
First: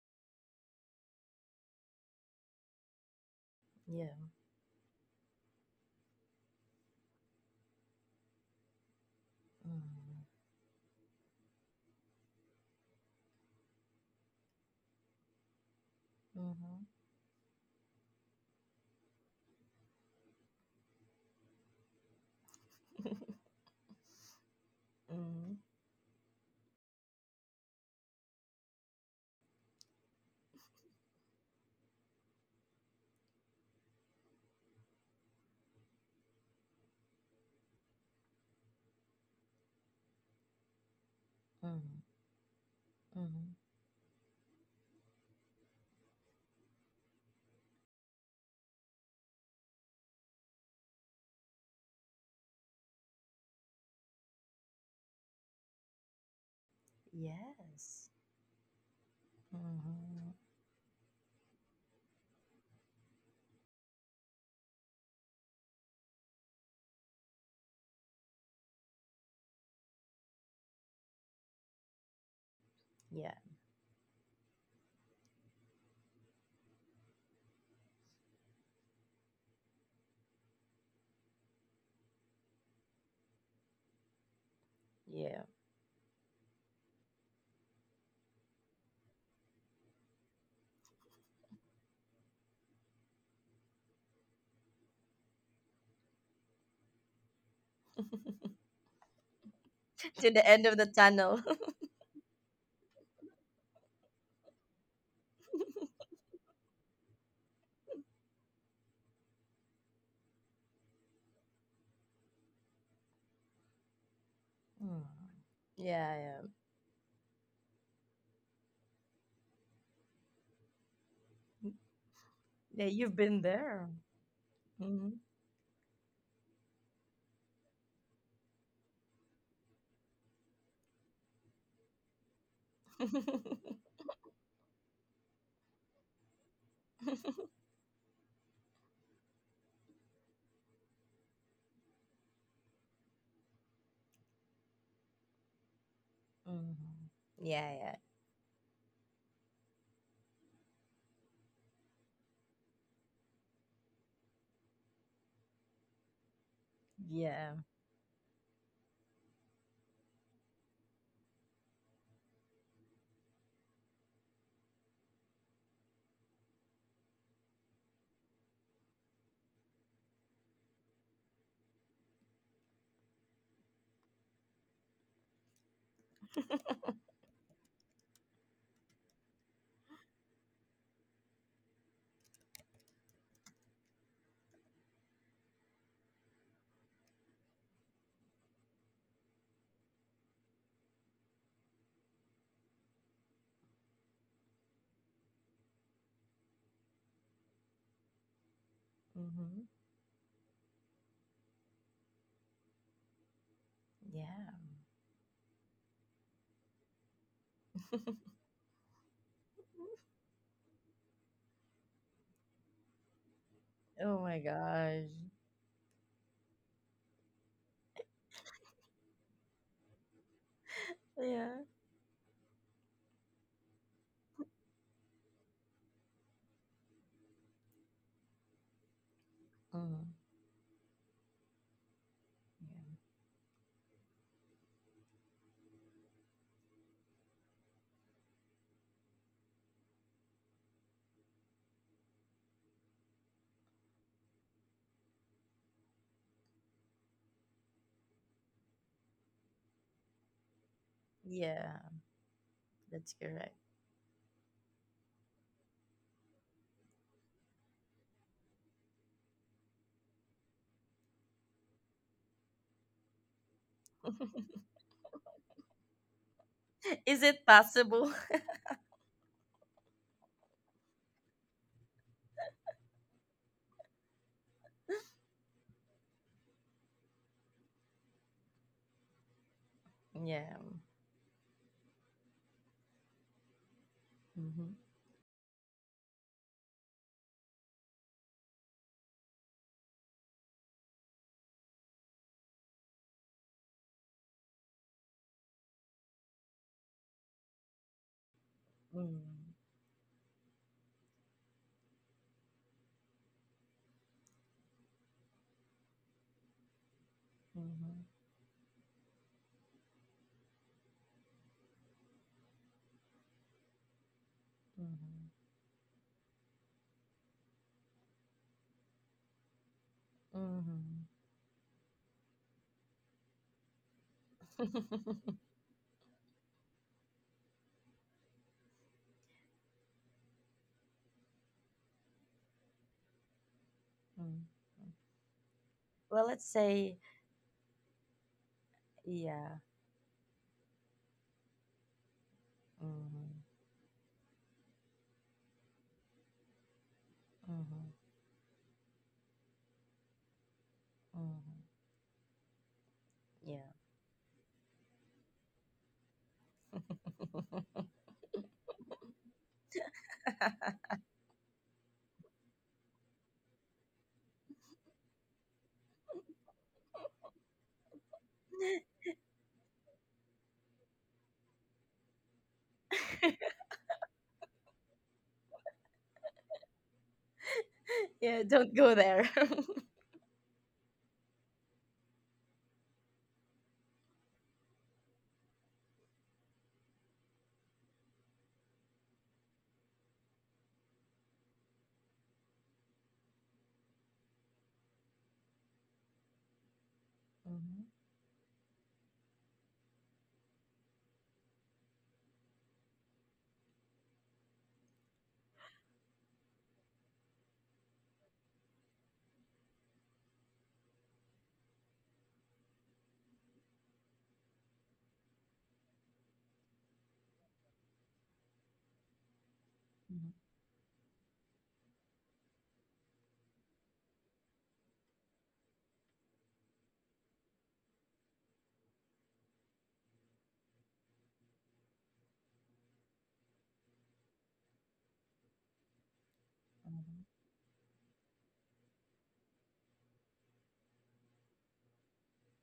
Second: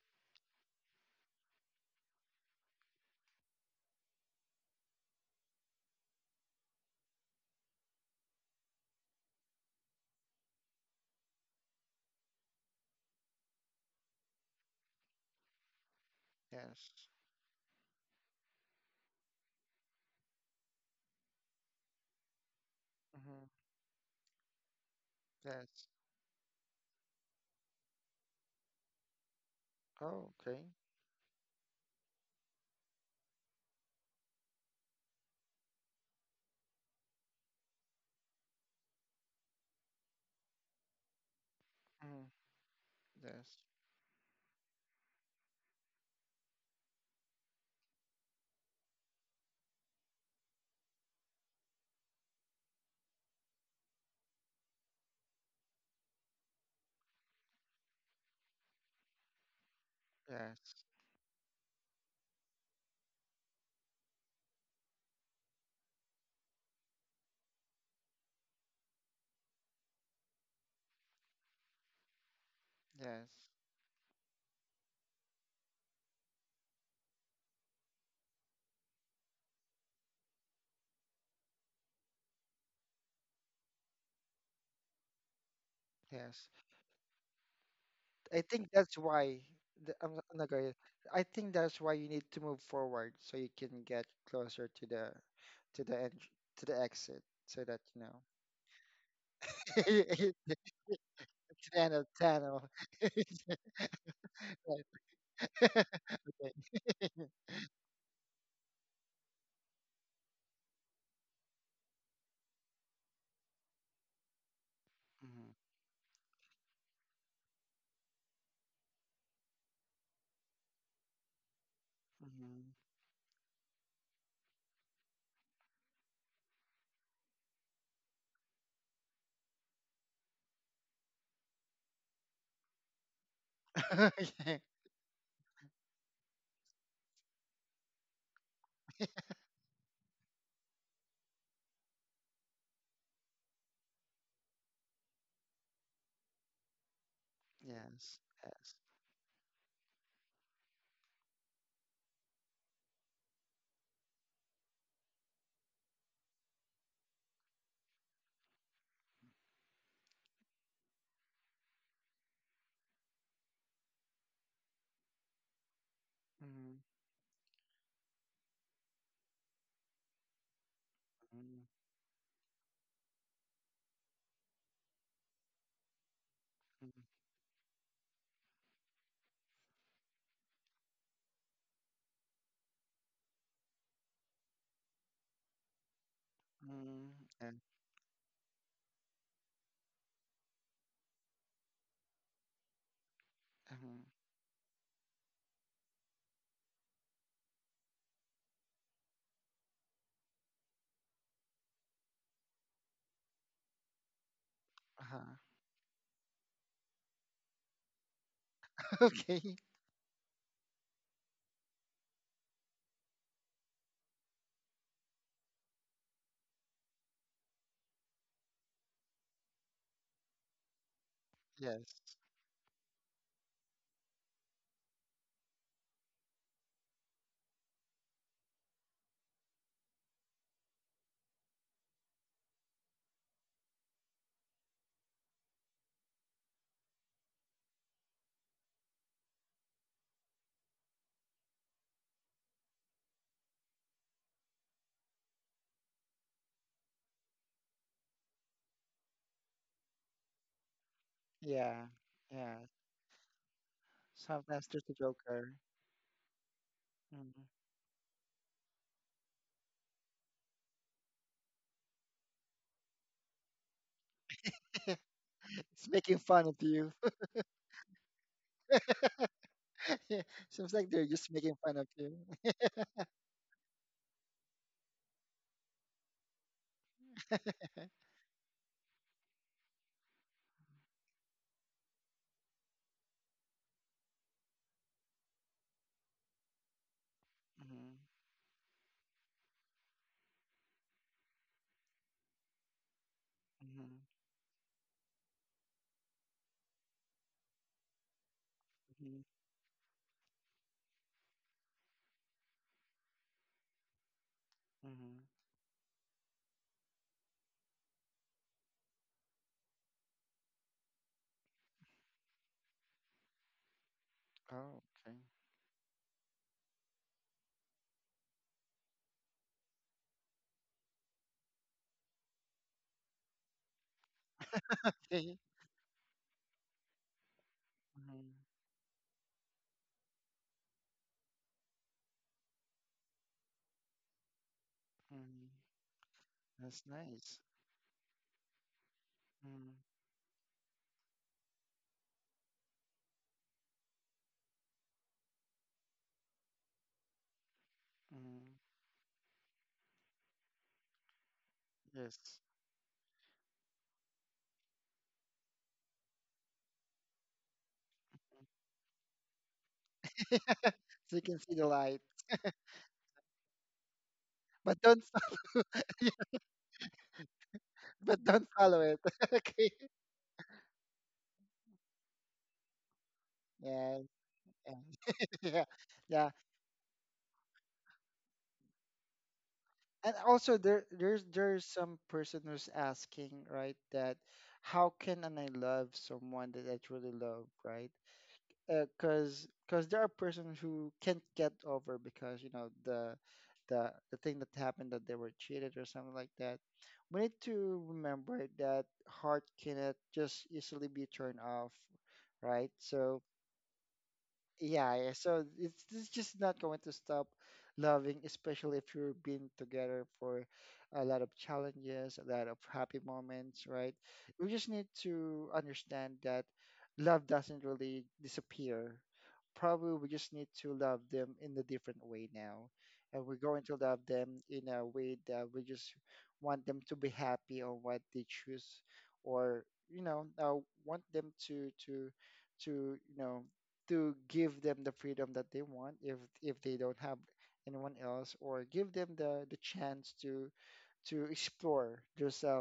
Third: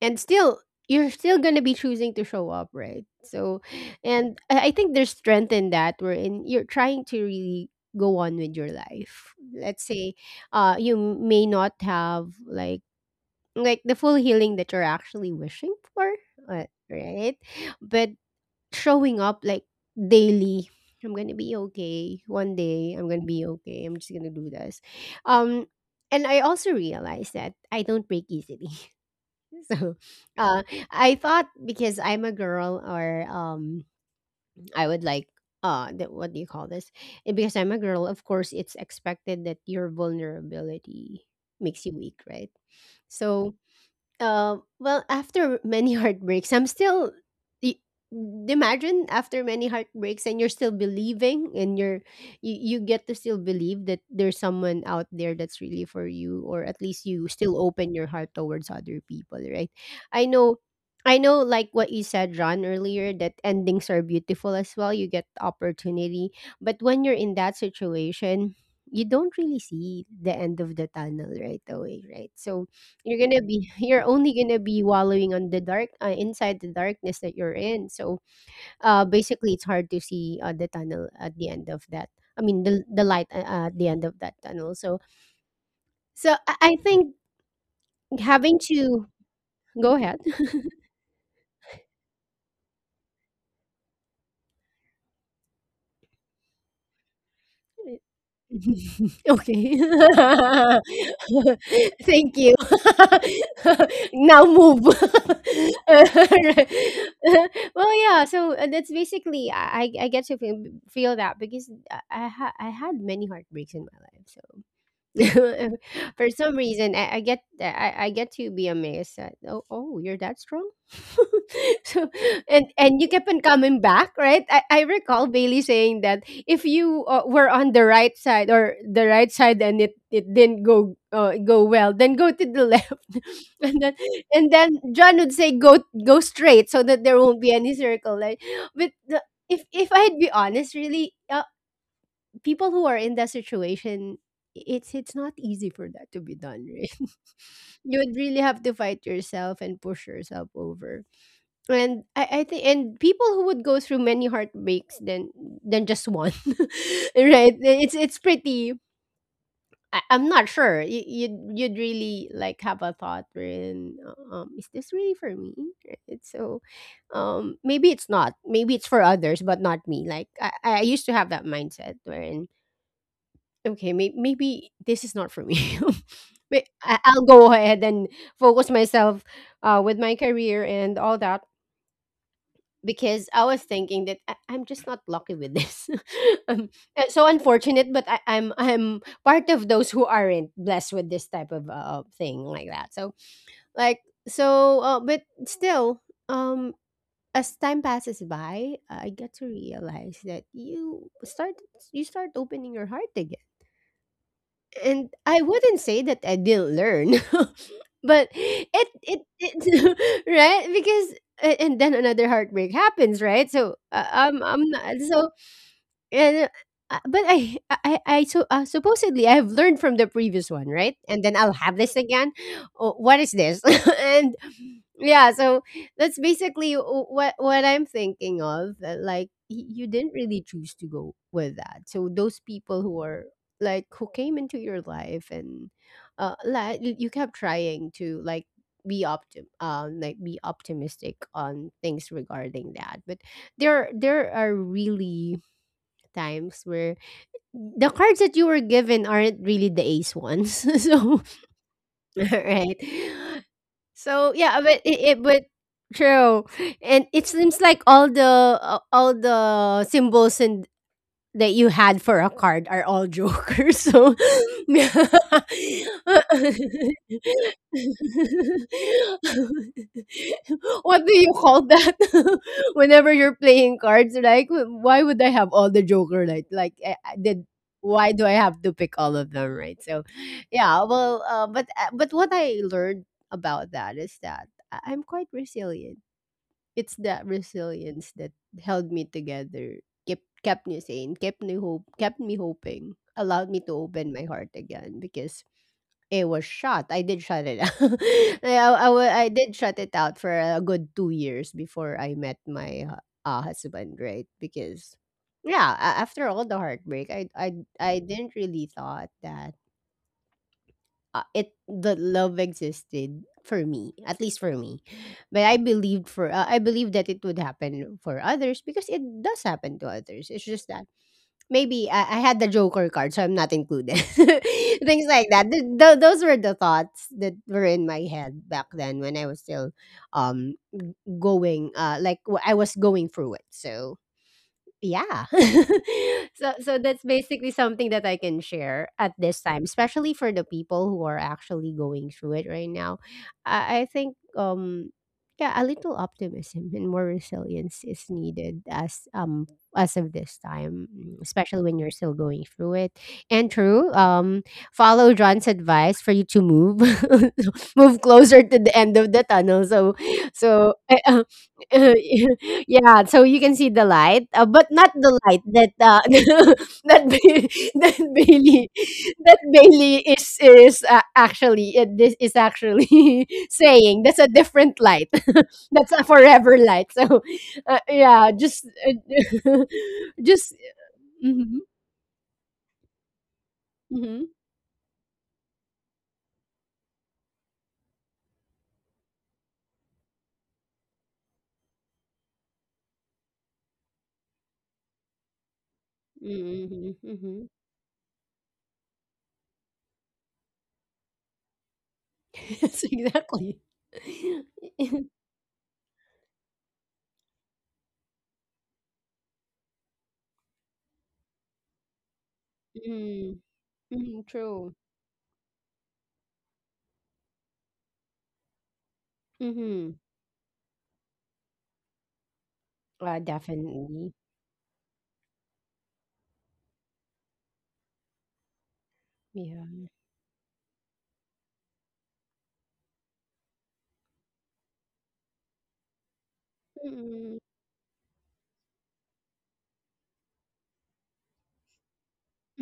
Speaker 1: and still you're still gonna be choosing to show up, right? So
Speaker 3: Yeah.
Speaker 1: and I think there's strength in that, wherein you're trying to really go on with your life, let's say.
Speaker 3: Mhm.
Speaker 1: You may not have like the full healing that you're actually wishing for,
Speaker 3: Mhm.
Speaker 2: Yes,
Speaker 1: right, but showing up like daily. I'm gonna be okay. One day I'm gonna be
Speaker 2: mhm,
Speaker 1: okay. I'm just gonna do this.
Speaker 3: Mhm.
Speaker 1: Um
Speaker 2: yes.
Speaker 1: and I also realized that I don't break easily. So
Speaker 2: Oh, okay.
Speaker 1: uh I thought because I'm a girl or I would like that what do you call this? And because I'm a girl, of course it's expected that your vulnerability makes you
Speaker 3: Mhm.
Speaker 1: weak,
Speaker 2: Mm,
Speaker 1: right? So
Speaker 3: Mhm.
Speaker 2: yes,
Speaker 1: well, after many heartbreaks, I'm still. I- Imagine after many heartbreaks, and you're still believing, and you're you, get to still believe that there's someone out there that's really for you, or at least you still open
Speaker 3: Yes.
Speaker 1: your heart towards other people, right? I
Speaker 3: Mhm.
Speaker 1: know,
Speaker 2: yes,
Speaker 1: I know, like what you said, Ron, earlier, that endings are beautiful as well. You get opportunity, but when you're in that situation, you don't really see the end of the tunnel right away, right? So you're
Speaker 2: yes,
Speaker 1: gonna be you're only gonna be wallowing on the dark, inside the darkness that you're in. So, basically, it's hard to see the tunnel at the end of that. I mean, the light at the end of that tunnel. So,
Speaker 3: Yeah.
Speaker 1: so
Speaker 2: yes.
Speaker 1: I think
Speaker 2: I
Speaker 1: having
Speaker 2: think that's
Speaker 1: to
Speaker 2: why
Speaker 1: go
Speaker 2: I'm
Speaker 1: ahead.
Speaker 2: not gonna- I think that's why you need to move forward, so you can get closer to the end, to the exit, so that, you know,
Speaker 1: Okay.
Speaker 3: To
Speaker 2: to
Speaker 3: the end of the tunnel.
Speaker 2: the end of
Speaker 1: Thank you.
Speaker 2: tunnel.
Speaker 1: Now move.
Speaker 2: Okay.
Speaker 1: Right. Well, yeah, so that's basically I get to feel feel that because I ha- I had many heartbreaks in my life. So
Speaker 3: Mm.
Speaker 2: Mhm,
Speaker 3: Yeah,
Speaker 1: for
Speaker 3: yeah.
Speaker 1: some reason, I get I, get to be amazed that oh oh you're that strong. So
Speaker 2: mhm.
Speaker 3: Yeah,
Speaker 1: and you
Speaker 3: you've
Speaker 1: kept on
Speaker 3: been
Speaker 1: coming
Speaker 3: there.
Speaker 1: back, right? I
Speaker 3: Hmm.
Speaker 1: recall Bailey saying that if you were on the right side or the right side and it didn't go go well, then go to the left, and
Speaker 3: Hmm.
Speaker 1: then and
Speaker 2: Okay.
Speaker 1: then John would say go go straight so that there won't be any circle. Like, but the, if I'd be honest, really. People who are in that situation, it's not easy for that to be done right.
Speaker 3: Yeah, yeah.
Speaker 1: You would
Speaker 2: Yes,
Speaker 1: really have to
Speaker 2: yes.
Speaker 1: fight yourself and push yourself over, and I think and people who would go through many heartbreaks than just one.
Speaker 3: Yeah.
Speaker 1: Right, it's pretty I'm not sure, you'd really like have a thought wherein is this really for me. Right. So
Speaker 2: Mm,
Speaker 1: maybe it's not, maybe it's for others but not me. Like I used to have that
Speaker 2: mm,
Speaker 1: mindset wherein okay, may maybe this is not for me. May-
Speaker 2: mm,
Speaker 1: I- I'll go ahead and focus myself with my career and all that, because I was thinking that I- I'm just not lucky with this. um,
Speaker 2: mm,
Speaker 1: so
Speaker 2: and,
Speaker 1: unfortunate, but I- I'm part of those who aren't blessed with this type of thing like that. So like
Speaker 2: um,
Speaker 1: so, but still, um, as time passes by, I get to
Speaker 3: Hmm.
Speaker 1: realize that you start opening your heart again.
Speaker 3: Yeah.
Speaker 1: And
Speaker 2: uh-huh.
Speaker 1: I wouldn't say that I didn't learn, but it it,
Speaker 2: Okay.
Speaker 1: it right, because a- and then another heartbreak happens, right? So
Speaker 3: Oh my
Speaker 1: I'm not
Speaker 3: gosh.
Speaker 1: so and but I so supposedly I have learned from the previous one, right? And then I'll
Speaker 3: Yeah.
Speaker 1: have this
Speaker 2: Yes.
Speaker 1: again. Oh, what is this? And yeah, so that's basically w- what I'm thinking of. That, like y- you didn't
Speaker 3: Mm.
Speaker 1: really choose to go with that. So those people who are like who came into your life, and like you kept trying to like be optim like be optimistic on things regarding that, but there are really times where the cards that you were given aren't really the ace ones. So
Speaker 3: Yeah. Yeah,
Speaker 2: Yeah. Yeah.
Speaker 1: right.
Speaker 3: that's correct.
Speaker 1: So yeah,
Speaker 2: Sometimes
Speaker 1: but
Speaker 2: there's the
Speaker 1: it but
Speaker 2: Joker.
Speaker 1: true. And it
Speaker 2: Mm.
Speaker 1: seems like all the symbols and that you had for a card are all jokers. So,
Speaker 2: It's making fun of you.
Speaker 3: Is it possible?
Speaker 2: Yeah, seems like
Speaker 1: what
Speaker 2: they're
Speaker 1: do you
Speaker 2: just making
Speaker 1: call
Speaker 2: fun of
Speaker 1: that?
Speaker 2: you.
Speaker 1: Whenever you're playing cards, like why would I have all the joker? Like I did. Why do I have to pick all of them? Right. So,
Speaker 3: Yeah.
Speaker 1: yeah. Well, but what I learned about that is that
Speaker 3: Mm-hmm.
Speaker 1: I- I'm quite resilient. It's that
Speaker 2: Mm-hmm.
Speaker 1: resilience that held me together, kept me sane, kept me hope kept me hoping, allowed me to open
Speaker 2: Mm-hmm.
Speaker 1: my heart again, because it was shut. I did shut it out. Wa-
Speaker 2: Mm-hmm.
Speaker 1: I
Speaker 3: Mm-hmm.
Speaker 1: did shut it out for a good 2 years before I met my hu- husband, right? Because
Speaker 2: Mm-hmm.
Speaker 1: yeah, a- after all the heartbreak, I I didn't really thought that it the love existed for me, at least for me.
Speaker 2: Oh, okay.
Speaker 3: Mm-hmm.
Speaker 1: But I believed for I believe that it would happen for others, because it does happen to others. It's just that
Speaker 3: Mm-hmm.
Speaker 1: maybe I had the joker card so I'm not included, things like
Speaker 2: Okay.
Speaker 1: that. Th- tho- those were the thoughts that were in my
Speaker 2: Mm-hmm.
Speaker 1: head back then when I was still um going like wh- I was going through it. So yeah.
Speaker 2: Mm-hmm.
Speaker 3: Well, let's
Speaker 1: So so
Speaker 2: That's
Speaker 3: say,
Speaker 1: that's
Speaker 2: nice.
Speaker 1: basically something that I can share at this
Speaker 3: yeah.
Speaker 1: time, especially for the people who are actually going through it right now.
Speaker 3: Mm-hmm.
Speaker 1: I think yeah, a little optimism and more resilience is
Speaker 3: Mm-hmm.
Speaker 1: needed
Speaker 2: Mm-hmm.
Speaker 1: as of this time, mm, especially
Speaker 3: Mhm.
Speaker 1: when you're still
Speaker 2: Yes.
Speaker 1: going through it. And
Speaker 3: Yeah.
Speaker 1: true, follow John's advice for you to move move closer to the end of the tunnel. So
Speaker 2: So you can see the light.
Speaker 1: yeah, so you can see the light, but
Speaker 2: But
Speaker 1: not
Speaker 2: don't
Speaker 1: the light that that Ba- that
Speaker 2: but don't
Speaker 1: Bailey
Speaker 2: follow it.
Speaker 1: that
Speaker 2: Okay.
Speaker 1: Bailey is actually this is actually
Speaker 2: Yeah,
Speaker 1: saying that's a different
Speaker 2: yeah,
Speaker 1: light.
Speaker 2: yeah,
Speaker 1: That's a
Speaker 2: yeah.
Speaker 1: forever light. So yeah,
Speaker 3: Yeah,
Speaker 1: just
Speaker 3: don't go there.
Speaker 1: uh,
Speaker 2: And
Speaker 1: just
Speaker 2: also, there,
Speaker 1: mhm
Speaker 2: there's some person who's asking, right, that
Speaker 1: mhm
Speaker 2: how can and I love someone that I truly love, right? Because there are persons who can't get over because, you know, the thing that happened, that they were cheated or something like that.
Speaker 1: mhm
Speaker 2: We need
Speaker 1: mhm.
Speaker 3: Mhm.
Speaker 2: to remember that heart cannot just easily be turned off, right?
Speaker 1: Yes,
Speaker 2: So
Speaker 1: exactly.
Speaker 2: yeah, yeah. So it's just not going to stop loving, especially if you've been together for a lot of challenges, a lot of happy
Speaker 1: mm,
Speaker 2: moments, right? We just
Speaker 1: true.
Speaker 2: need to understand that love doesn't really disappear. Probably
Speaker 1: Mhm.
Speaker 2: we
Speaker 3: Mhm.
Speaker 2: just need to love them in a different way now. And we're going to love
Speaker 1: Definitely.
Speaker 2: them in a way that we just want them to be happy on what they choose,
Speaker 1: Yeah.
Speaker 2: or, you know, want them to to you know, to give them the freedom that they want if they don't have
Speaker 1: Mm,
Speaker 2: anyone else, or give them the chance to explore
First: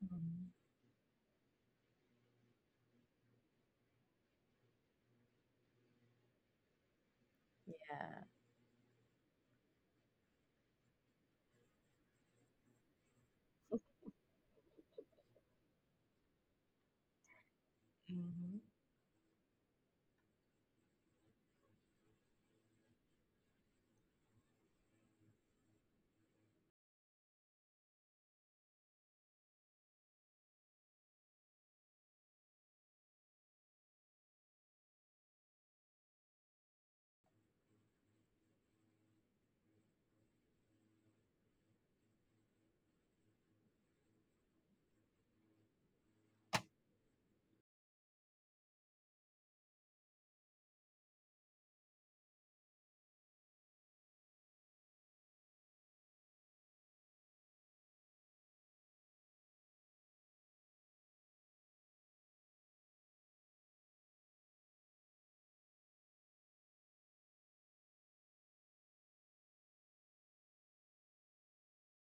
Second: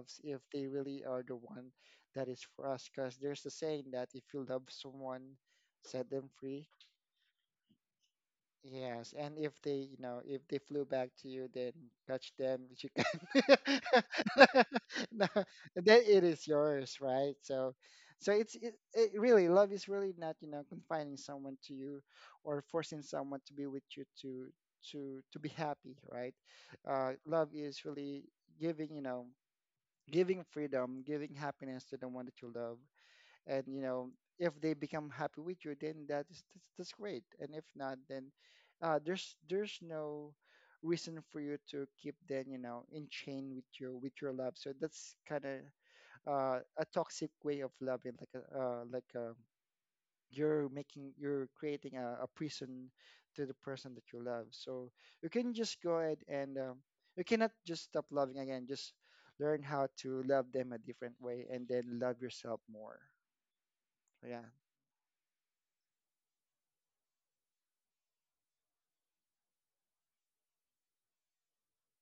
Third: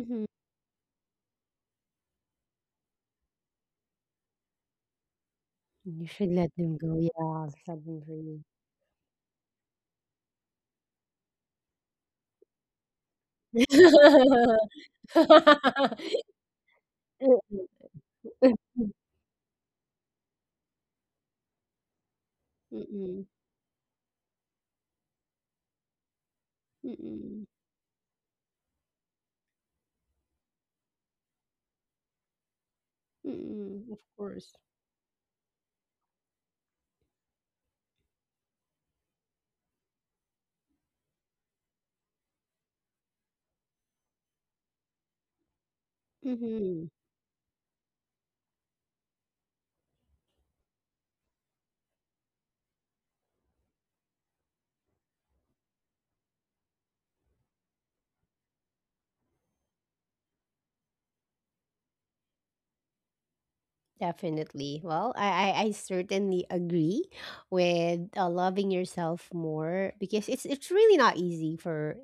Speaker 3: Mhm.
Speaker 2: if
Speaker 3: Mhm.
Speaker 2: they really are the one that is for us, because there's a saying that if you love someone,
Speaker 1: You
Speaker 2: set
Speaker 1: should
Speaker 2: them
Speaker 1: let
Speaker 2: free,
Speaker 1: them go. Yeah, sadly for
Speaker 3: Yeah.
Speaker 1: you.
Speaker 2: yes, and if they, you know, if they flew back to you, then catch them. If you no, then it is yours, right?
Speaker 1: Mm,
Speaker 2: So, so it's
Speaker 3: Mhm.
Speaker 2: it,
Speaker 1: mm.
Speaker 2: it really, love is really not, you know, confining someone to you, or forcing
Speaker 1: Mm,
Speaker 2: someone to be with you to be happy, right?
Speaker 1: mm,
Speaker 2: Love is really giving, you know, giving freedom, giving happiness to the one that you love, and, you
Speaker 1: of
Speaker 2: know,
Speaker 1: course.
Speaker 2: if they become happy with you, then that is, that's great, and if not, then there's no reason for you to keep then, you know, in chain with your love, so that's kind of a
Speaker 1: Mhm.
Speaker 2: toxic way of loving, like a, you're making you're creating a prison to the person that you love, so you can just go ahead, and you cannot just stop loving, again, just learn how to love them a different way, and then love yourself more. Yeah.
Speaker 1: Definitely. Well, I certainly agree with loving yourself more because it's really not easy for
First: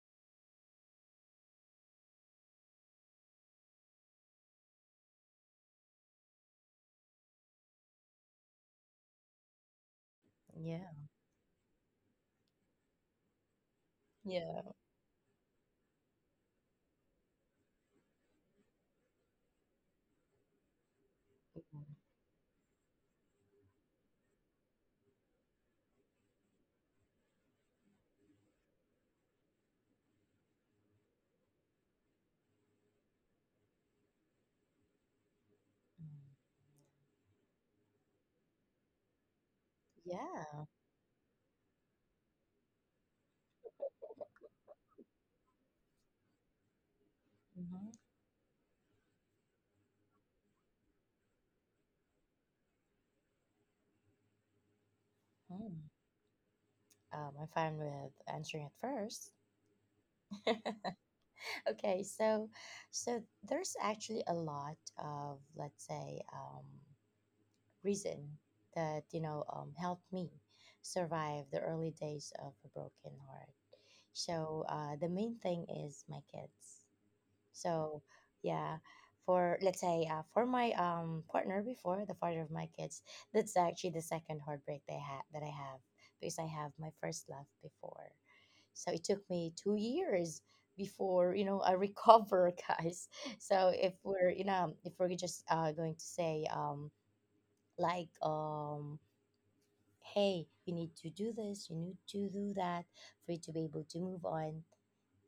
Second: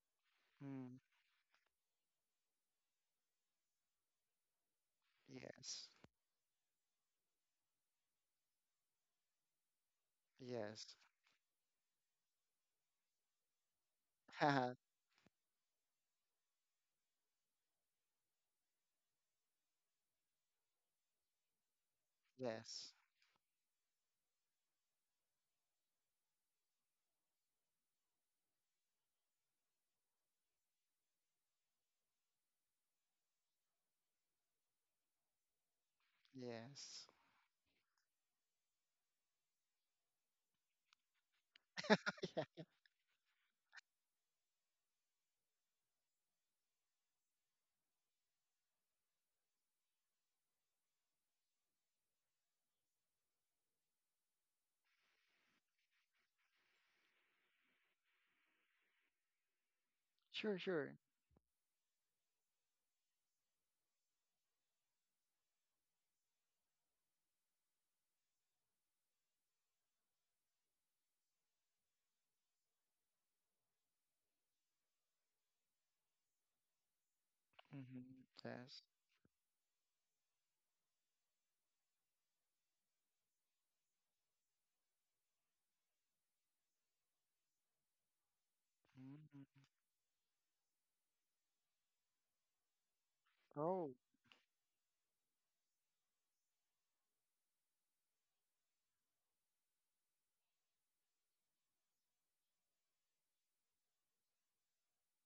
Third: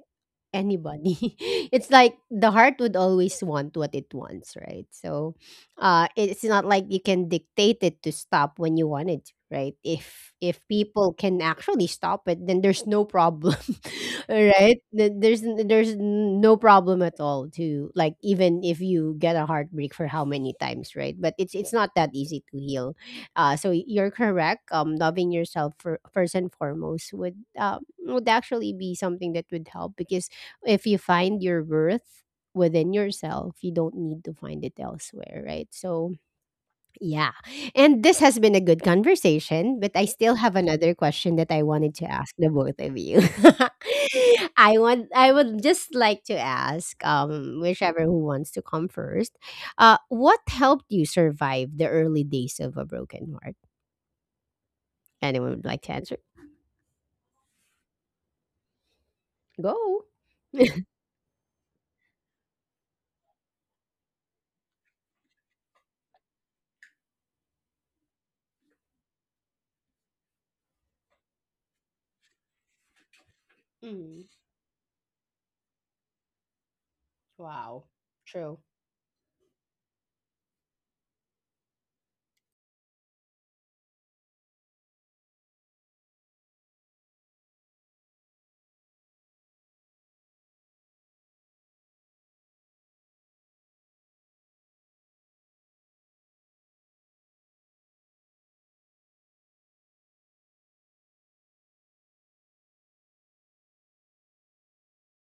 Speaker 2: Mm,
Speaker 1: anybody. It's like the heart would always want what it wants, right? So
Speaker 2: yes.
Speaker 1: it's not like you can dictate it to stop when you want it to, right? If
Speaker 3: Yeah.
Speaker 2: Yes.
Speaker 1: people can actually stop it, then there's no problem.
Speaker 3: Yeah.
Speaker 2: Haha.
Speaker 1: Right? There's there's no problem at all, to like, even if you get a heartbreak for how many times, right? But it's
Speaker 3: Mhm.
Speaker 1: not that easy to
Speaker 2: Yes.
Speaker 1: heal. Uh, so you're correct. Loving yourself, for, first and foremost, would actually be something that would help, because if you find your worth within yourself, you don't need to find it elsewhere, right? So,
Speaker 3: Mhm.
Speaker 2: Yes.
Speaker 1: yeah. And this has been a good conversation, but I still have
Speaker 3: Yeah.
Speaker 1: another question that I wanted to ask the
Speaker 2: Yeah.
Speaker 1: both of you. I would just like to ask
Speaker 3: Mhm.
Speaker 1: whichever who wants to come first. Uh, what helped you survive the early days of a broken heart? Anyone would like
Speaker 3: Mhm.
Speaker 1: to answer?
Speaker 3: I'm fine with answering it first.
Speaker 1: Go.
Speaker 2: Sure, sure.
Speaker 3: Okay, so so there's actually a lot of, let's say, reason that, you know, helped me survive the early days of a broken heart.
Speaker 1: Mm.
Speaker 3: So the main thing is my kids.
Speaker 1: Wow.
Speaker 2: Mm-hmm.
Speaker 3: So
Speaker 1: True.
Speaker 3: yeah,
Speaker 2: Yes.
Speaker 3: for let's say for my partner before, the father of my kids, that's actually the second heartbreak they had that I have, because I have my first love before. So it took
Speaker 2: Hmm.
Speaker 3: me 2 years before, you know, I recover, guys. So
Speaker 2: Oh,
Speaker 3: if we're, you know, if we're just going to say like hey, you need to do this, you need to do that for you to be able to move on,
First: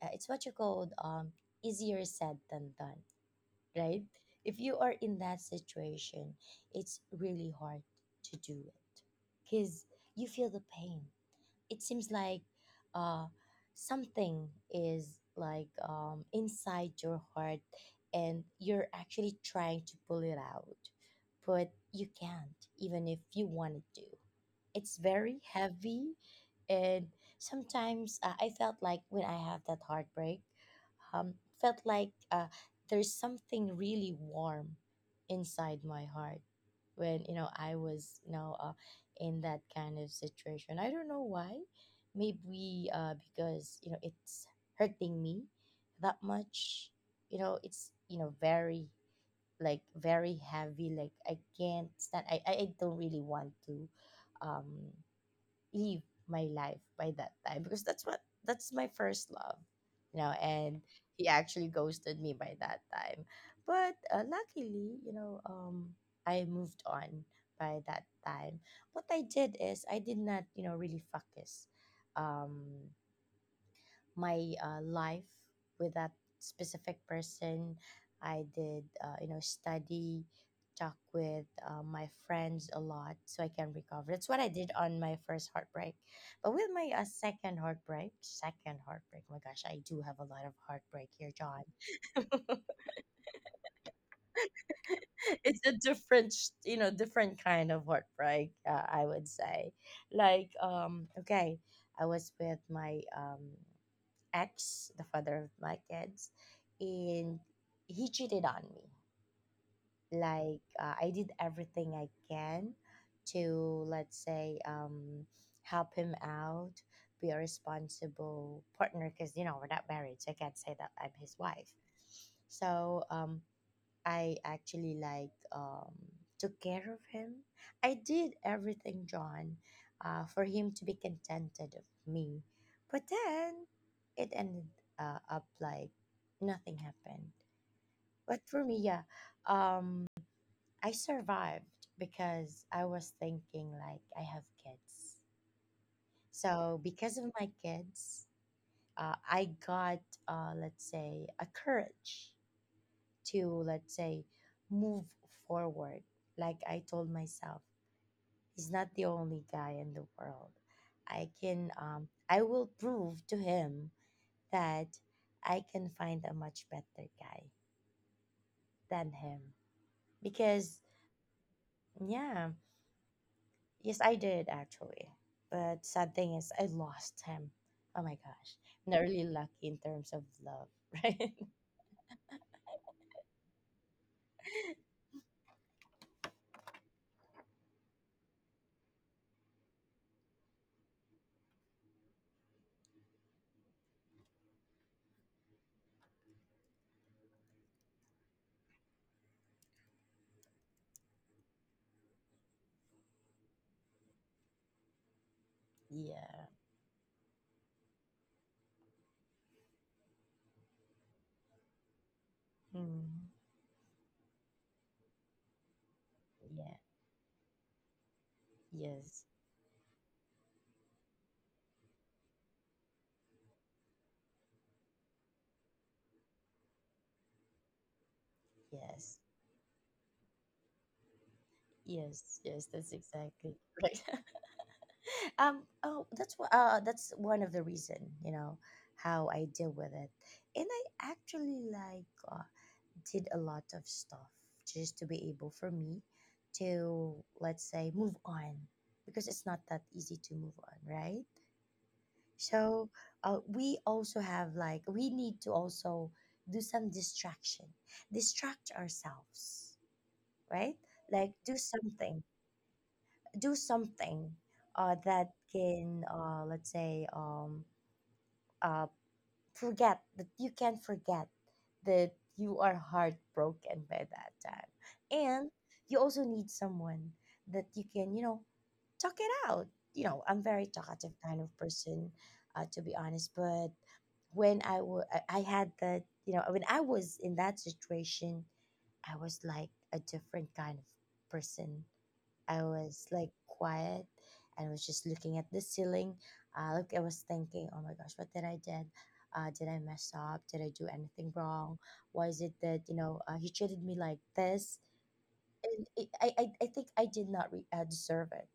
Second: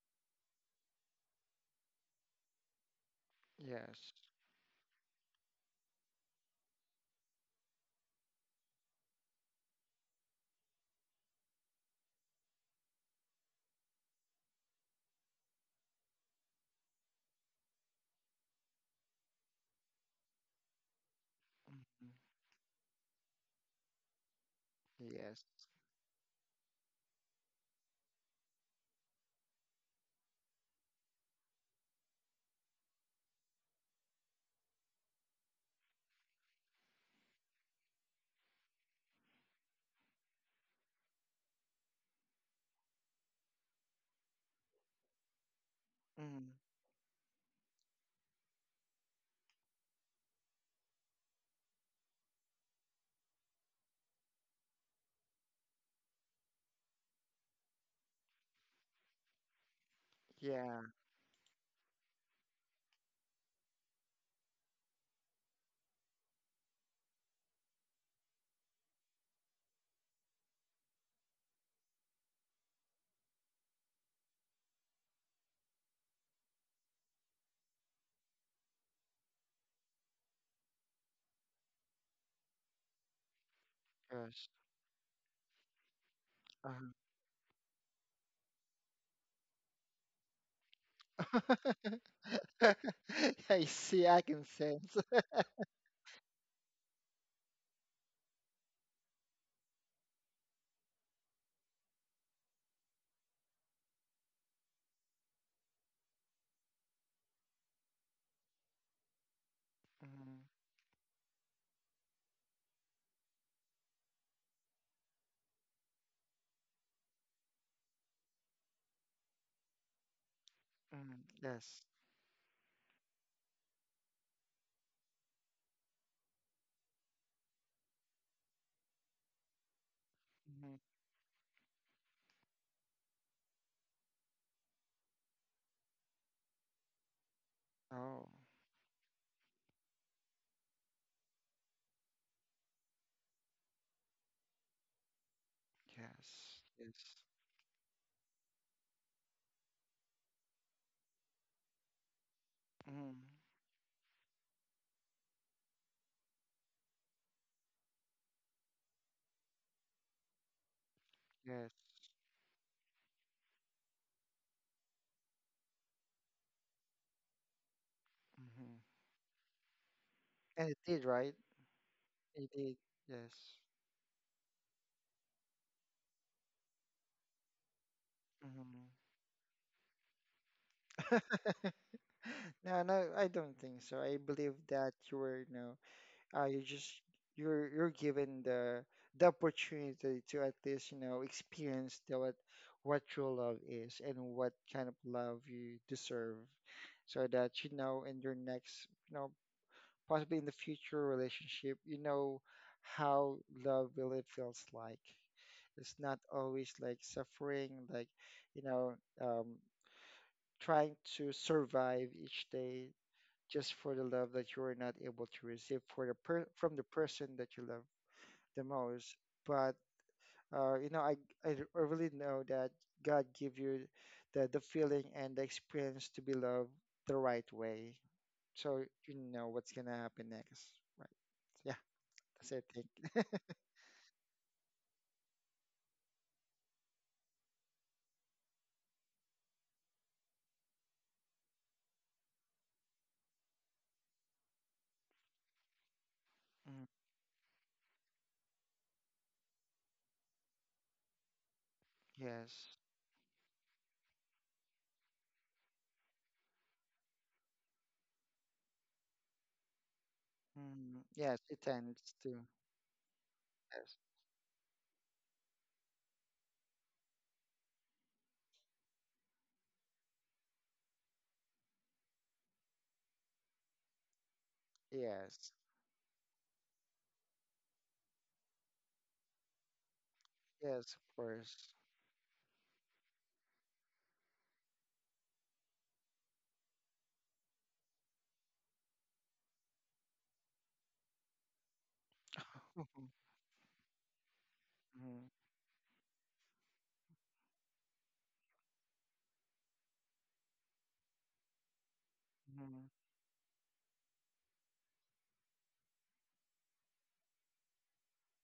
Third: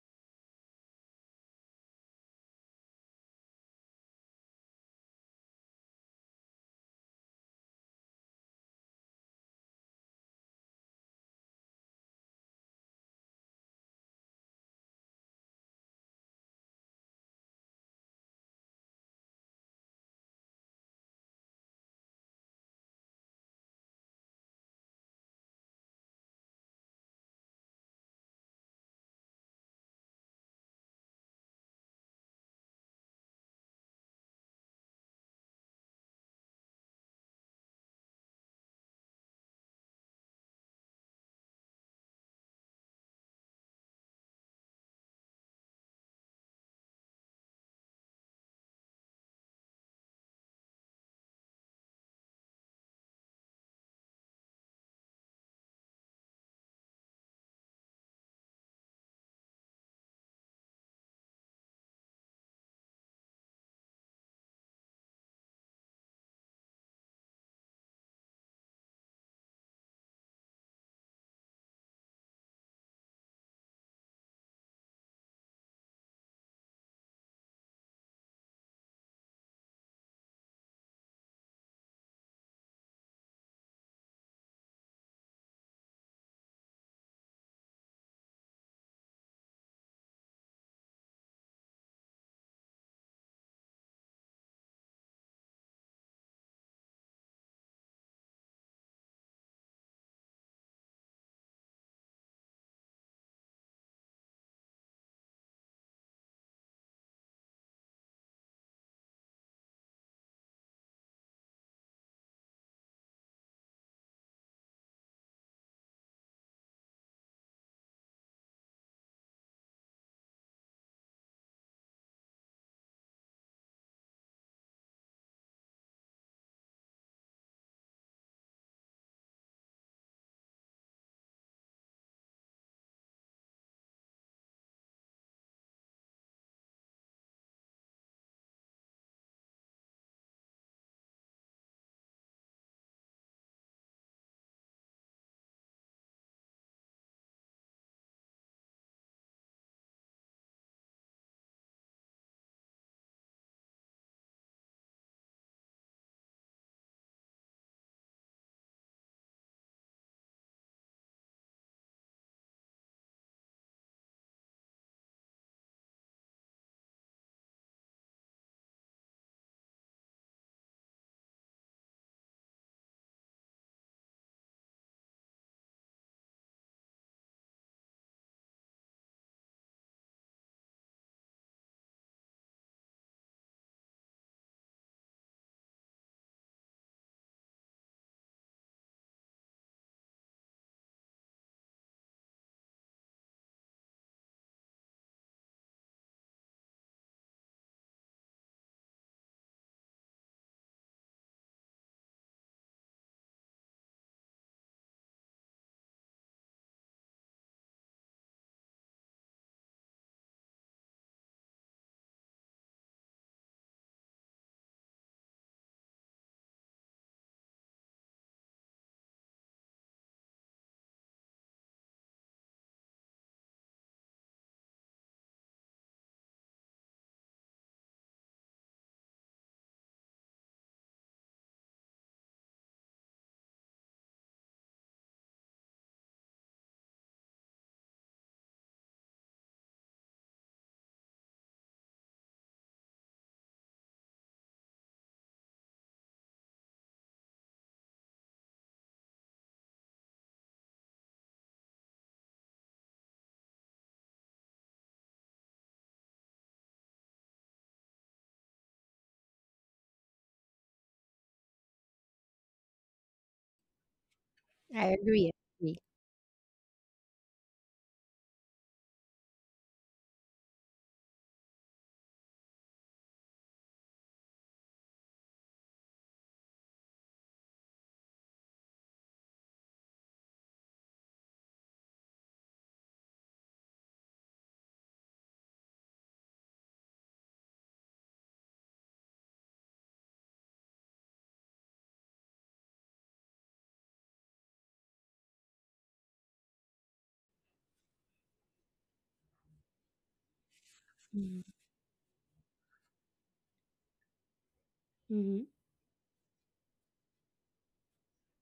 Speaker 3: it's what you called, easier said than done,
Speaker 2: yes.
Speaker 3: right? If you are in that situation, it's really hard to do it, because you feel the pain. It seems like uh something is like inside your heart, and you're actually trying to pull it out, but you
Speaker 2: Hmm.
Speaker 3: can't even if you wanted to. It's very
Speaker 2: Yes.
Speaker 3: heavy. And sometimes I felt like when I have that heartbreak, um, felt like there's something really warm inside my heart when, you know, I was, you know, in that kind of situation. I don't know why. Maybe because, you know, it's hurting me that
Speaker 2: Hmm.
Speaker 3: much. You know, it's, you know, very, like very heavy, like I can't stand. I don't really want to um leave my life by that time, because that's what, that's my first love, you know. And
Speaker 2: Yeah.
Speaker 3: he actually ghosted me by that time. But luckily, you know, I moved on by that time. What I did is I did not, you know, really focus um my life with that specific person. I did, you know, study, talk with my friends a lot, so I can recover. That's what I
Speaker 2: Yes.
Speaker 3: did on my first heartbreak. But with my second heartbreak, my gosh, I do have a lot of heartbreak here, John.
Speaker 2: Uh-huh. I see. I can sense.
Speaker 3: It's a different, you know, different kind of heartbreak, I would say. Like, okay, I was with my ex, the father of my kids, and he cheated on me.
Speaker 2: Hmm.
Speaker 3: Like I did everything I can to, let's say, help him out, be a responsible partner, because you know we're not married, so I can't say that I'm
Speaker 2: Hmm.
Speaker 3: his wife.
Speaker 2: Yes.
Speaker 3: So I actually like, took care of him. I did everything, John, for him
Speaker 2: Hmm.
Speaker 3: to be contented of me. But then it ended up like nothing happened.
Speaker 2: Oh,
Speaker 3: But for me, yeah, um, I survived because I was thinking like I have kids.
Speaker 2: yes.
Speaker 3: So because
Speaker 2: Yes.
Speaker 3: of my kids, I got let's say a courage
Speaker 2: Hmm.
Speaker 3: to, let's say, move forward. Like I told myself, he's not the only guy in the world. I can,
Speaker 2: Yes.
Speaker 3: I will prove to him that I can find a much better guy
Speaker 2: Hmm.
Speaker 3: than him.
Speaker 2: And
Speaker 3: Because,
Speaker 2: it did, right?
Speaker 3: yeah,
Speaker 2: It did. Yes.
Speaker 3: yes, I did actually. But sad thing is, I lost him. Oh my gosh.
Speaker 2: Hmm.
Speaker 3: Not really lucky in terms of love, right?
Speaker 2: No, no, I don't think so. I believe that you were, you know, you just you're given the opportunity to at least, you know, experience the, what true love is and what kind of love you deserve, so that you know in your next, you know, possibly in the future relationship, you know how love really feels like. It's not
Speaker 3: Yeah.
Speaker 2: always like suffering, like, you know, um, trying to survive each day
Speaker 3: Mm.
Speaker 2: just for the love that you are not able to receive for the per-
Speaker 3: Yeah.
Speaker 2: from the person that you love the
Speaker 3: Yes.
Speaker 2: most. But you know, I really know that God give you the feeling and the experience to be loved the right way, so
Speaker 3: Yes.
Speaker 2: you know what's gonna happen next. Right? Yeah,
Speaker 3: Yes,
Speaker 2: that's
Speaker 3: yes,
Speaker 2: it.
Speaker 3: that's
Speaker 2: Thank you.
Speaker 3: exactly right. Oh, that's one of the reason, you know, how I deal with it. And I actually like, did a lot of stuff just to be able for me
Speaker 2: Mm,
Speaker 3: to, let's say, move on, because it's not that easy to move on, right?
Speaker 2: yes.
Speaker 3: So we also have, like we need to also do some distraction, distract ourselves, right?
Speaker 2: Mm,
Speaker 3: Like
Speaker 2: yes,
Speaker 3: do
Speaker 2: it tends
Speaker 3: something,
Speaker 2: to.
Speaker 3: do
Speaker 2: Yes.
Speaker 3: something that
Speaker 1: I agree.
Speaker 3: can, let's say uh, forget that, you can forget that you are heartbroken by that time. And
Speaker 2: Yes.
Speaker 3: you also need someone that you can, you know, talk it out. You know, I'm very
Speaker 2: Yes,
Speaker 3: talkative
Speaker 2: of
Speaker 3: kind of
Speaker 2: course.
Speaker 3: person, to be honest. But when I had that, you know, when I was in that situation, I was like a different kind of person. I was like quiet and was just looking
Speaker 2: Mhm,
Speaker 3: at the ceiling. Like I was thinking, oh my gosh, what did I did? Did I mess up? Did I do anything wrong? Why is it that, you
Speaker 2: mhm,
Speaker 3: know, he treated me like this?
Speaker 1: Mhm,
Speaker 3: I think I did not deserve it.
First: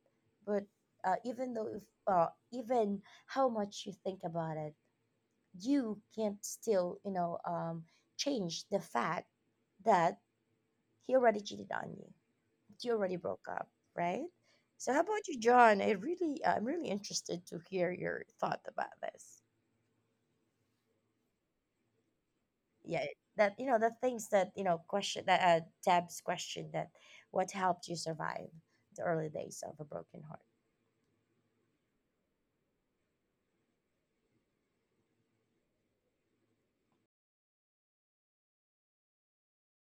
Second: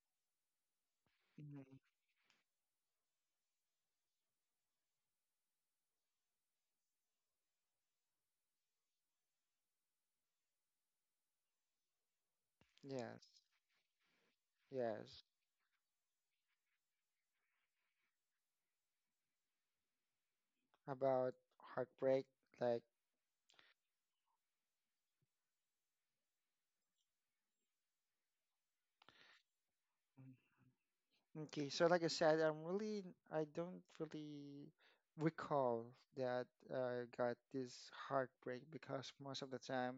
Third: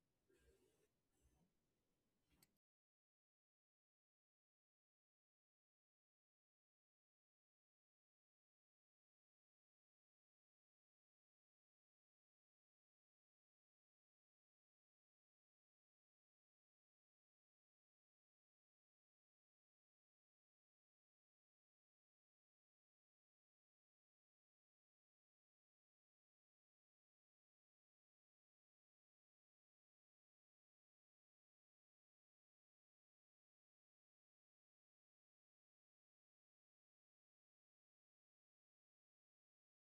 Speaker 3: But
Speaker 2: mhm,
Speaker 3: even though
Speaker 2: mhm.
Speaker 3: if even how much you think about it, you can't still, you know, change the fact that he already cheated on you, you already
Speaker 2: Yes.
Speaker 3: broke up, right? So how
Speaker 2: Yes.
Speaker 3: about you, John? I really, I'm really interested to hear your thought about this.
Speaker 2: About heartbreak. Like,
Speaker 3: Yeah, that, you know, the things that, you know, question that Deb's question that what helped you survive the early days of a broken
Speaker 2: mhm.
Speaker 3: heart.
Speaker 2: Okay, so like I said, I'm really, I don't really recall that I got this heartbreak because most of the time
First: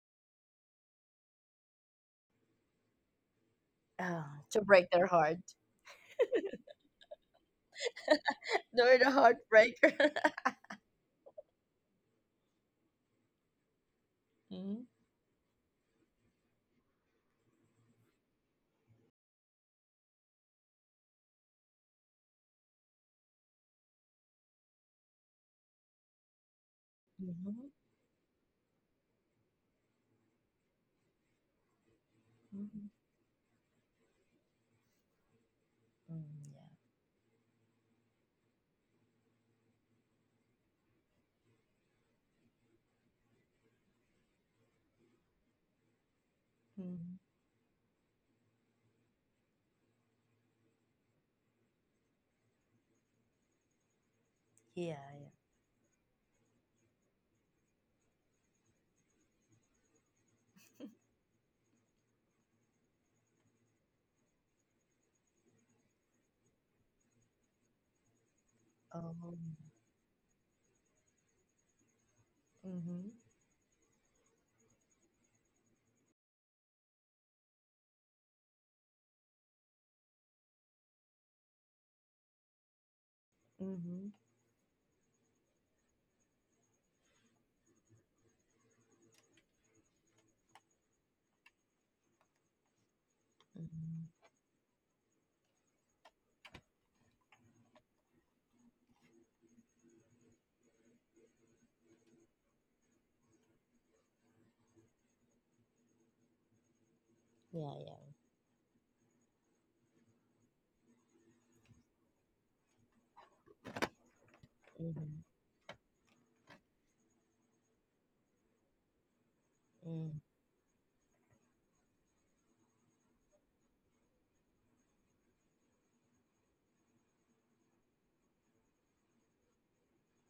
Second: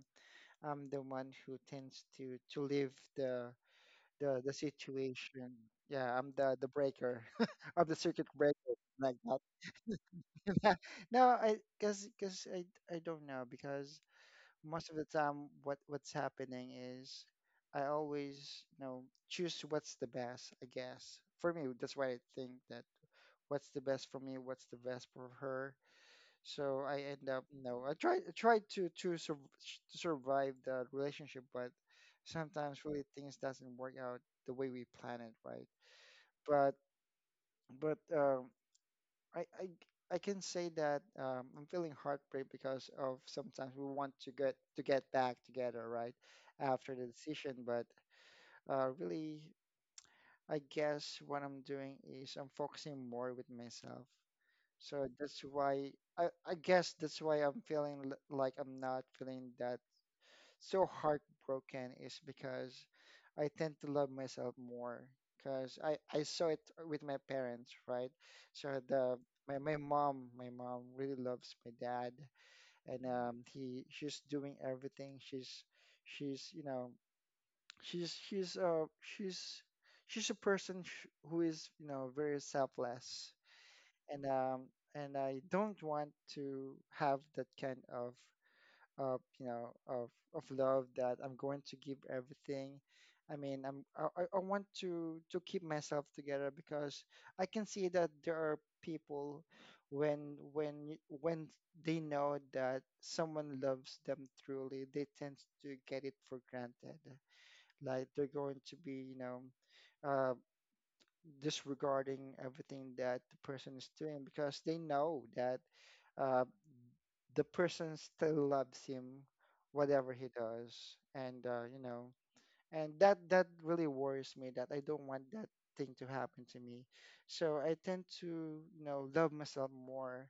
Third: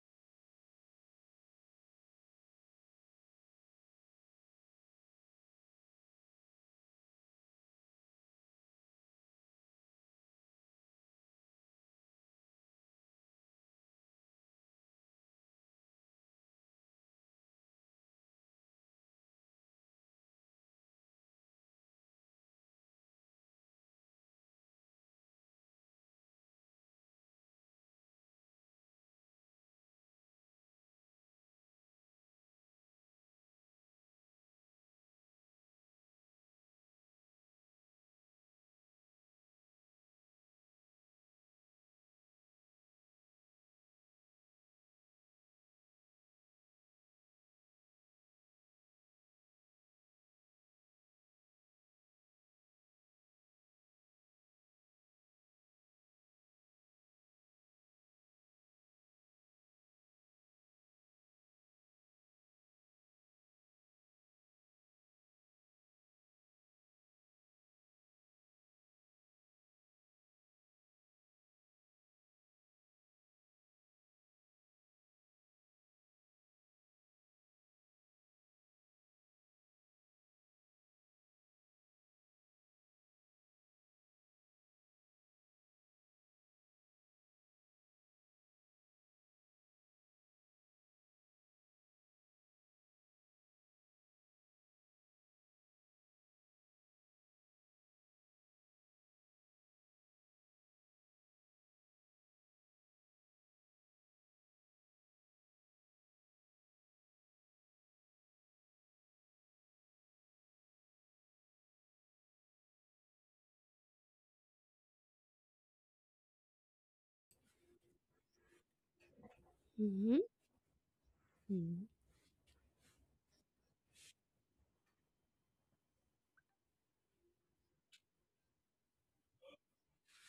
Speaker 2: I'm the one who tends to leave
Speaker 3: Oh,
Speaker 2: the
Speaker 3: to break their heart.
Speaker 2: situation. Yeah, I'm the breaker of the circuit breaker
Speaker 3: They're the
Speaker 2: like that.
Speaker 3: heartbreaker.
Speaker 2: No, I, because I don't know because
Speaker 3: Mm-hmm.
Speaker 2: most of the time what what's happening is I always, you know, choose what's the best, I guess for me, that's why I think that what's the best for me, what's the best for her, so I end up, you
Speaker 3: Mm-hmm.
Speaker 2: know, I try to to survive the relationship, but sometimes
Speaker 3: Mm-hmm.
Speaker 2: really things doesn't work out the way we plan it, right?
Speaker 3: Mm, yeah.
Speaker 2: but but I, I I can say that I'm feeling heartbreak because of sometimes we want to get back together, right, after the
Speaker 3: Mm-hmm.
Speaker 2: decision. But really, I guess what I'm doing is I'm focusing more with myself.
Speaker 3: Yeah.
Speaker 2: So
Speaker 3: Yeah.
Speaker 2: that's why I guess that's why I'm feeling l- like I'm not feeling that so heartbroken is because I tend to love myself more, because I saw it with my parents, right? So the
Speaker 3: Oh.
Speaker 2: my mom really loves my dad and
Speaker 3: Mm-hmm.
Speaker 2: he she's doing everything she's she's she's uh she's she's a who is very selfless,
Speaker 3: Mm-hmm.
Speaker 2: and um and I don't want to have that kind of of love that I'm going to give everything. I mean, I'm
Speaker 3: Mm-hmm.
Speaker 2: I want to keep myself together, because I can see that there are people when when they know that someone loves them truly, they tend to get it for granted.
Speaker 3: Yeah. Yeah.
Speaker 2: Like they're going to be, you know, uh, disregarding everything that the person is doing because they
Speaker 3: Mm-hmm.
Speaker 2: know that. Uh, the person still loves him, whatever
Speaker 3: Mm-hmm.
Speaker 1: mhm.
Speaker 2: he does, and
Speaker 1: Mm.
Speaker 2: that that really worries me. That I don't want that thing to happen to me. So I tend to love myself more.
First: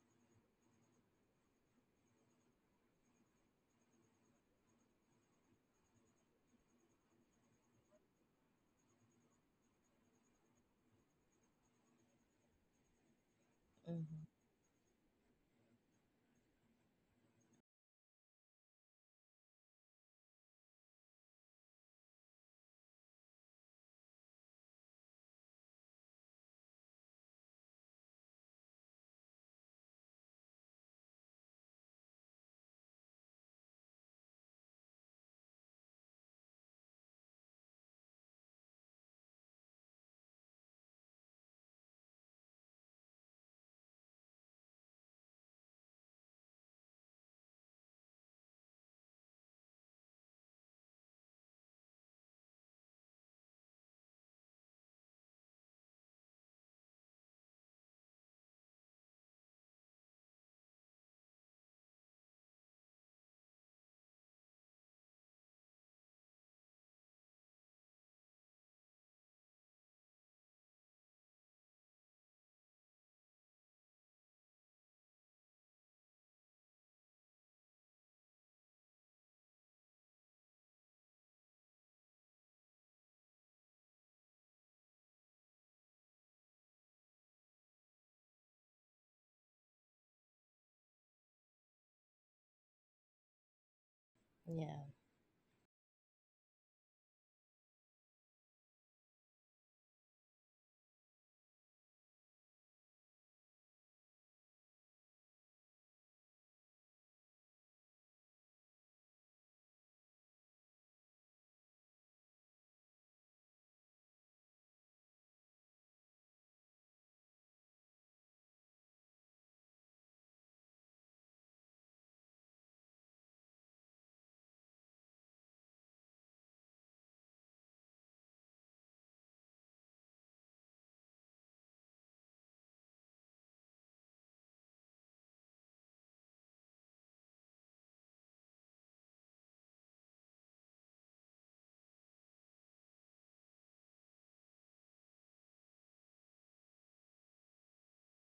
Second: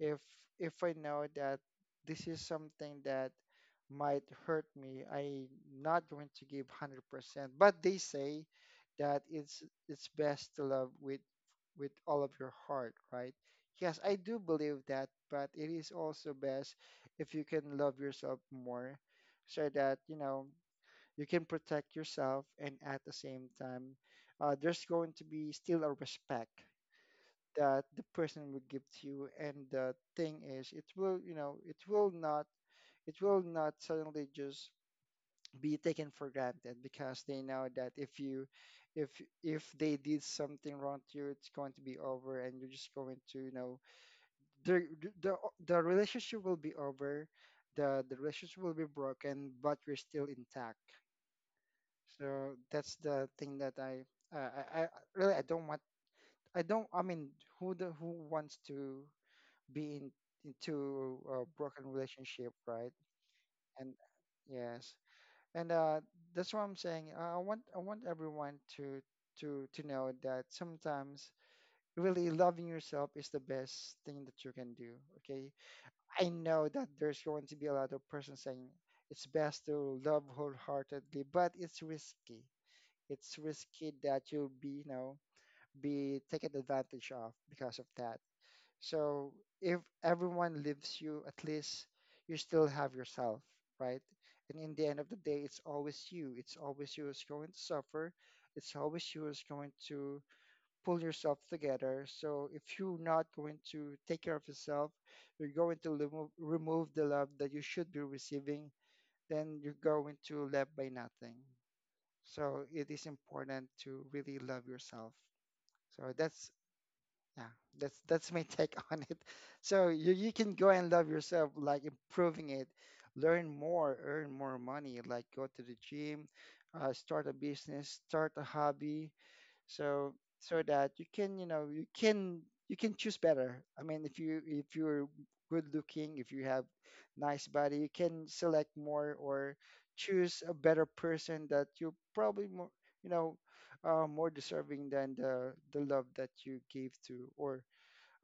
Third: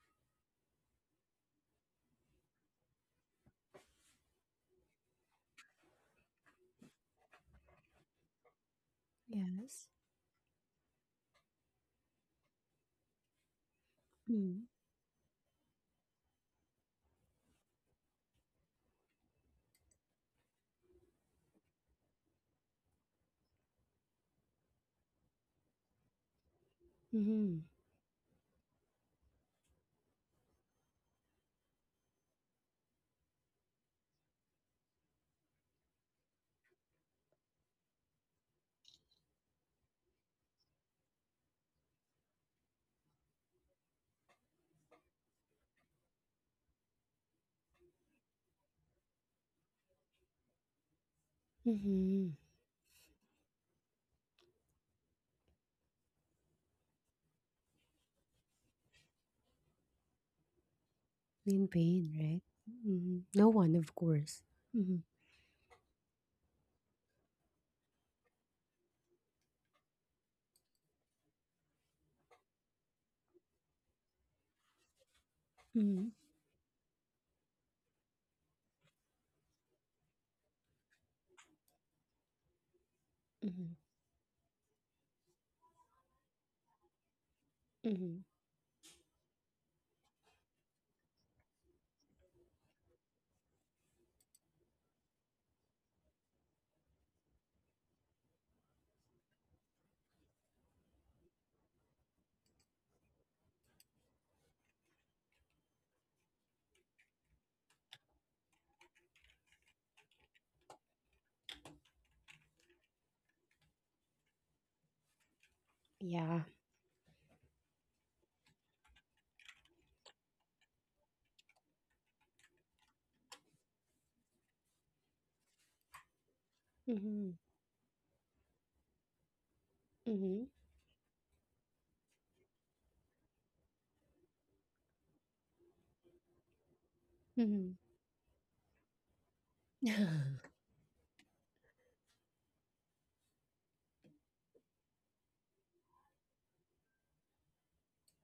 Speaker 2: If I know that this is something that might hurt me, I am not going to give 100%, but they say that
Speaker 1: Yes.
Speaker 2: it's best to love with all of your heart, right? Yes, I
Speaker 3: Mhm.
Speaker 2: do
Speaker 1: Mm.
Speaker 2: believe that, but it is also best if you can love yourself more, so that, you know, you can protect yourself, and at the same time there's going to be still a respect
Speaker 1: Mm-hmm.
Speaker 2: that the person will give to you. And the thing is, it will, you know, it will not suddenly just be taken for granted, because they know that if you if if they did something wrong to you, it's going to be over, and you're just going to, you know, the the, the relationship will be over. The relationship will be broken, but you're still intact.
Speaker 1: Mm-hmm.
Speaker 2: So that's the thing that uh, I, I I- really I don't want. I don't. I mean, who wants to be in into a
Speaker 1: In
Speaker 2: broken
Speaker 1: pain, right?
Speaker 2: relationship, right?
Speaker 1: Mm-hmm. No one, of
Speaker 2: And
Speaker 1: course.
Speaker 2: yes,
Speaker 1: Mm-hmm.
Speaker 2: and that's what I'm saying. I want everyone to know that sometimes really loving yourself is the best thing that you can do. Okay,
Speaker 1: Mm-hmm.
Speaker 2: I know that there's going to be a lot of person saying it's best to love wholeheartedly, but it's
Speaker 1: Mm-hmm.
Speaker 2: risky that you'll be, you know, be taken advantage of because of
Speaker 1: Mm-hmm.
Speaker 2: that. So if everyone leaves you, at least you still have yourself, right? And in
Speaker 3: Yeah.
Speaker 2: the end of the day, it's always you. It's always you who's going to suffer. It's always you who's going to pull yourself together. So if you're not going to take care of yourself, you're going to remove the love that you should be receiving, then you're going to left by nothing. So it is important to really love yourself. So
Speaker 1: Yeah.
Speaker 2: that's yeah, that's my take on it. So you can go and love yourself, like improving it, learn more, earn more money, like go to the gym, start
Speaker 1: Mm-hmm.
Speaker 2: a business, start a hobby, so
Speaker 1: Mm-hmm.
Speaker 2: that you can, you know, you can choose better. I mean, if you if you're good looking, if you have nice
Speaker 1: Mm-hmm.
Speaker 2: body, you can select more or choose a better person that you're probably more, you know, more deserving than the love that you gave to, or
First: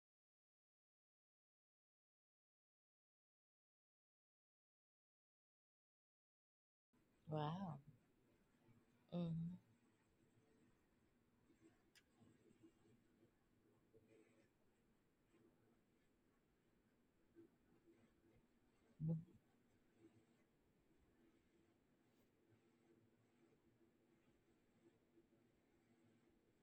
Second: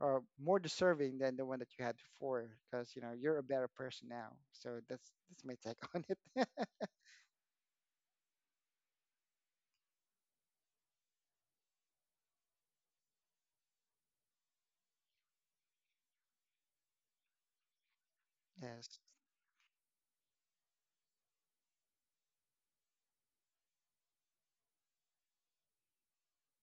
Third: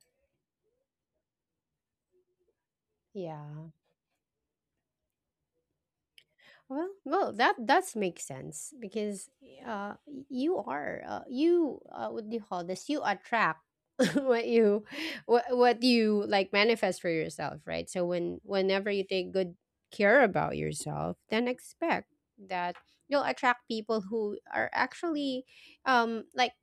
Speaker 2: more deserving than the one that you had before, because you know you're a better
Speaker 1: Yeah.
Speaker 2: person now. So that's my take on it.
Speaker 1: Well, that
Speaker 3: Wow.
Speaker 1: that's makes sense, because
Speaker 3: Mhm.
Speaker 1: uh, you are you what do you call this? You attract what you what you, like, manifest for yourself, right? So when whenever
Speaker 2: Yes.
Speaker 1: you take
Speaker 3: Mhm.
Speaker 1: good care about yourself, then expect that you'll attract people who are actually, like,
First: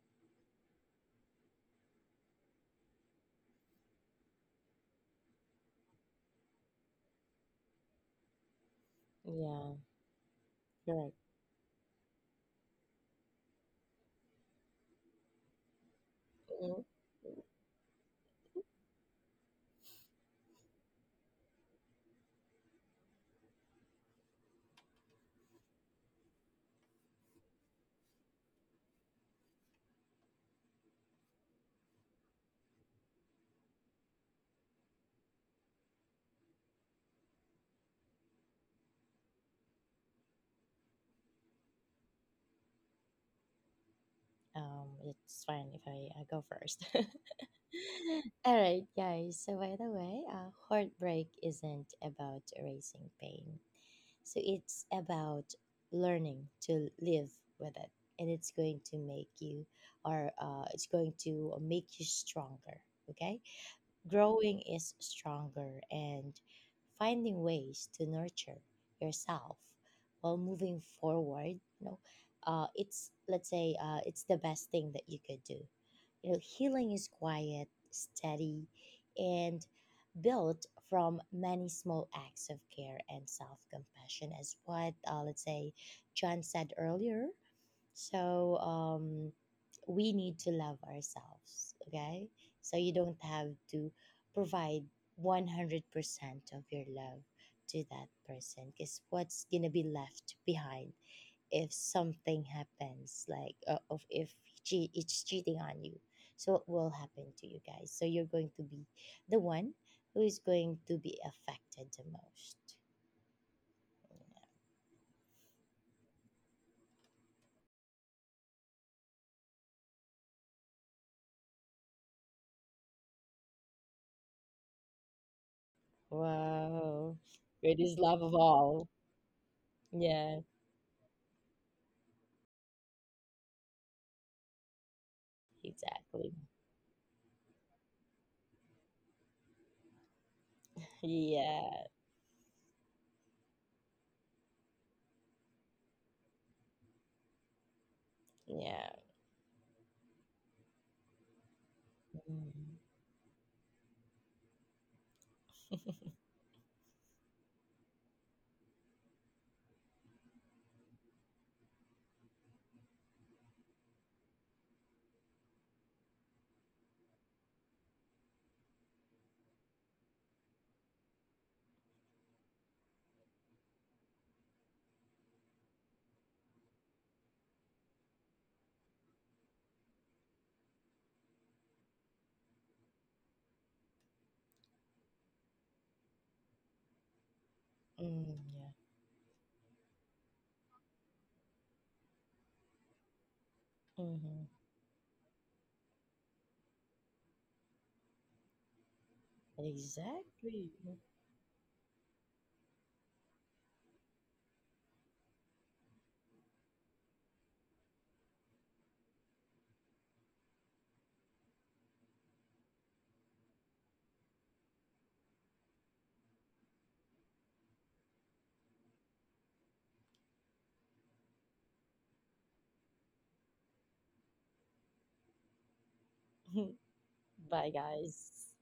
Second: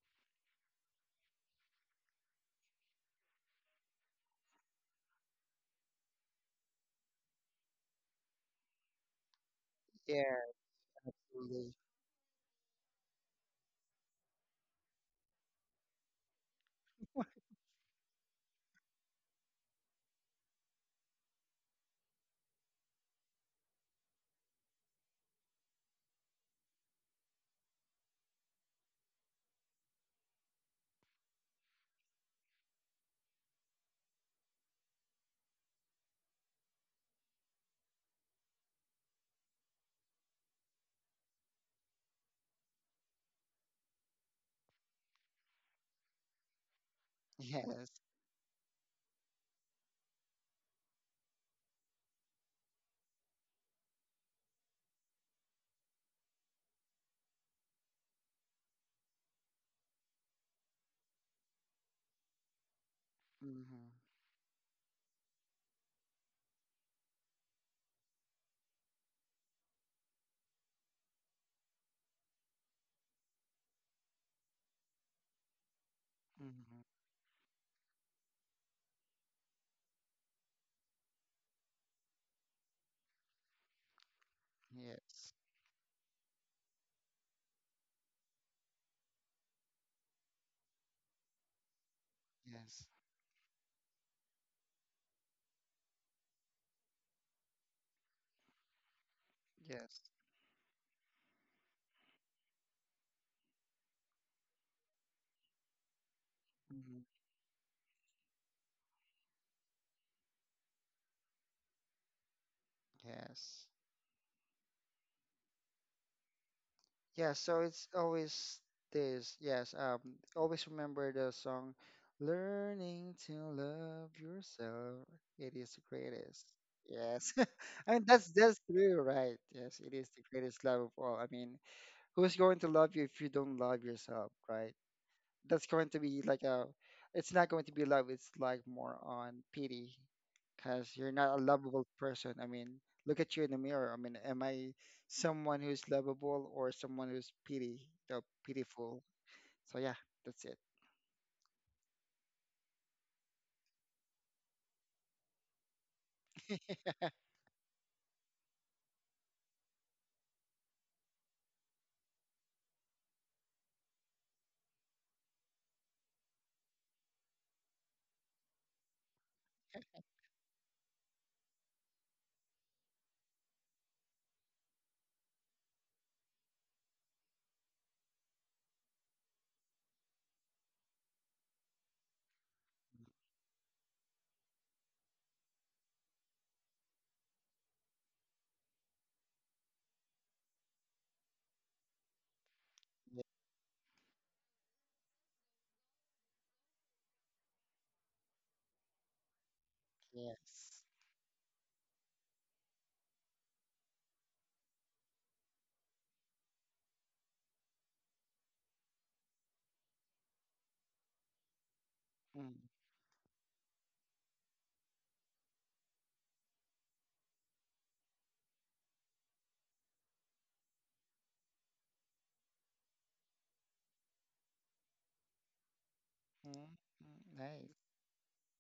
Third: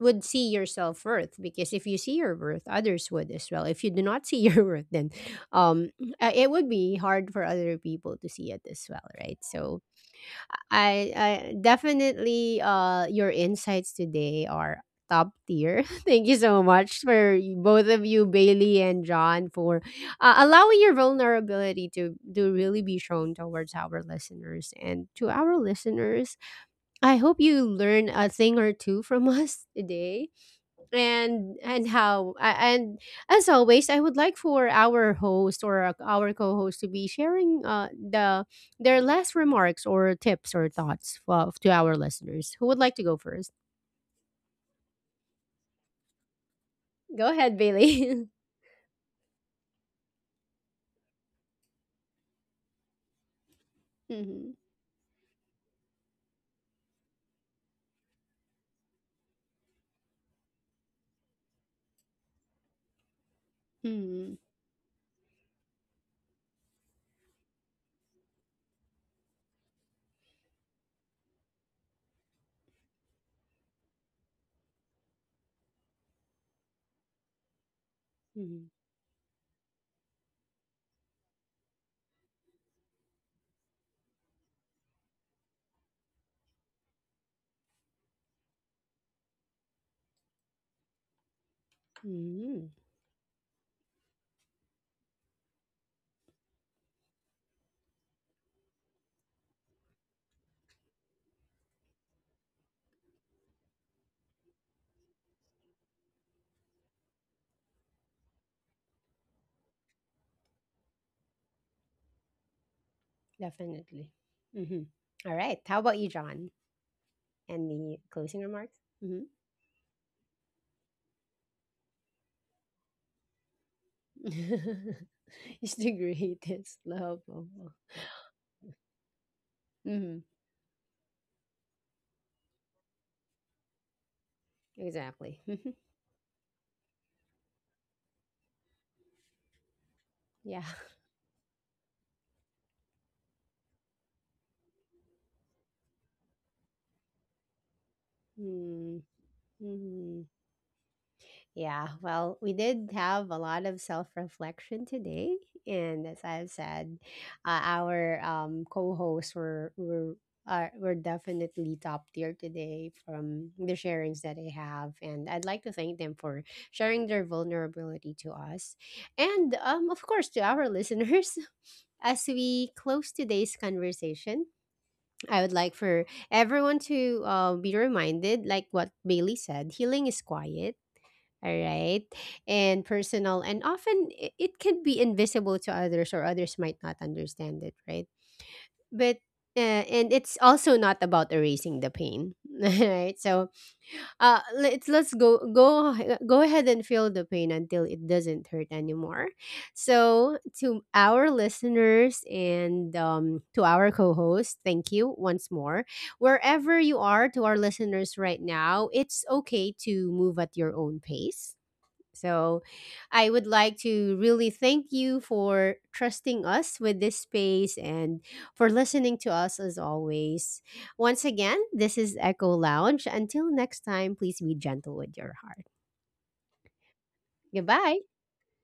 Speaker 1: would see your self-worth. Because if you see your worth, others would as well. If you do not see your worth, then um it would be hard for other people to see it as well, right?
Speaker 3: Yeah.
Speaker 1: So
Speaker 2: Yeah.
Speaker 3: You're right.
Speaker 1: I
Speaker 2: Really.
Speaker 1: definitely, your insights today are top tier. Thank you so
Speaker 3: Mhm.
Speaker 1: much, both of you, Bailey and John, for allowing your vulnerability to really be shown towards our listeners. And to our listeners, I hope you learn a thing or two from us today. And as always, I would like for our host, or our co-host, to be sharing the their last remarks or tips or thoughts, of, to our listeners. Who would like to go first?
Speaker 3: It's fine if I go first.
Speaker 1: Go ahead,
Speaker 2: Yes.
Speaker 1: Bailey.
Speaker 3: All right, guys. So, by the way, heartbreak isn't about erasing pain. So,
Speaker 1: Mhm.
Speaker 3: it's about learning to live with it. And it's going to make you, or it's going to make you stronger. Okay?
Speaker 2: Hmm.
Speaker 1: Mhm.
Speaker 3: Growing is stronger and finding ways to nurture yourself while moving forward. You know, it's let's say it's the best thing that you could do. You know,
Speaker 2: Hmm.
Speaker 3: healing is quiet, steady,
Speaker 1: Mhm.
Speaker 3: and built from many small acts of care and self-compassion, as what,
Speaker 2: Yes,
Speaker 3: let's say, John said earlier. So we need to love ourselves, okay?
Speaker 1: Mhm.
Speaker 3: So
Speaker 2: yes,
Speaker 3: you don't have to provide 100% of your love to that person, because what's gonna be
Speaker 2: yes.
Speaker 3: left behind if something happens, like of if it's cheating on you? So what will
Speaker 2: Hmm.
Speaker 3: happen to you, guys? So you're going to be the one who is going to be affected the most.
Speaker 2: Yes.
Speaker 1: Definitely. Mhm. All right, how about you, John?
Speaker 2: Yeah. So it's
Speaker 1: Any closing
Speaker 2: always
Speaker 1: remarks? Hmm.
Speaker 2: this. Yes, always remember the song, "Learning to Love Yourself." It
Speaker 1: It's
Speaker 2: is the
Speaker 1: the
Speaker 2: greatest.
Speaker 1: greatest
Speaker 3: Wow.
Speaker 1: love
Speaker 2: Yes,
Speaker 1: of all.
Speaker 2: I
Speaker 3: Greatest
Speaker 2: mean
Speaker 3: love of
Speaker 2: that's
Speaker 3: all.
Speaker 2: true, right? Yes, it is
Speaker 1: Mhm.
Speaker 2: the
Speaker 3: Yeah.
Speaker 2: greatest love of all. I mean, who's going to love you if you don't love yourself, right?
Speaker 1: Exactly.
Speaker 2: That's going to be
Speaker 3: Exactly.
Speaker 2: like a, it's not going to be love, it's like more on pity,
Speaker 1: Yeah.
Speaker 2: because you're not a
Speaker 3: Yeah.
Speaker 2: lovable person. I mean, look at you in the mirror. I mean, am I someone who's lovable or someone who's pity, the
Speaker 3: Yeah.
Speaker 1: Hmm.
Speaker 2: pitiful? So yeah,
Speaker 1: Mhm.
Speaker 2: that's it.
Speaker 1: Yeah, well, we
Speaker 3: Mm,
Speaker 1: did have a lot of self reflection today, and as I've said, our co-hosts were definitely top tier today from the sharings that they have, and I'd like to thank them for sharing their vulnerability to us, and of course, to our listeners. As we close today's conversation, I would like for everyone to be reminded, like what Bailey said, healing is quiet, all right, and personal, and often it can be invisible to others, or others might not understand it, right?
Speaker 3: mm, yeah.
Speaker 1: But and it's also not about erasing the pain, right? So
Speaker 3: Hmm.
Speaker 1: let's go go ahead and feel the pain until it doesn't hurt anymore. So
Speaker 3: Exactly.
Speaker 1: to
Speaker 2: Yes.
Speaker 1: our listeners, and to our co-host, thank you once more. Wherever you are, to our listeners right now, it's okay to move at your own pace. So
Speaker 2: Mm-hmm.
Speaker 1: I would like to really thank you for trusting us with this space, and for listening to us as always. Once again, this is Echo Lounge. Until next time, please be gentle with your heart.
Speaker 2: Mm-hmm.
Speaker 3: Bye,
Speaker 2: Nice.
Speaker 1: Goodbye.
Speaker 3: guys.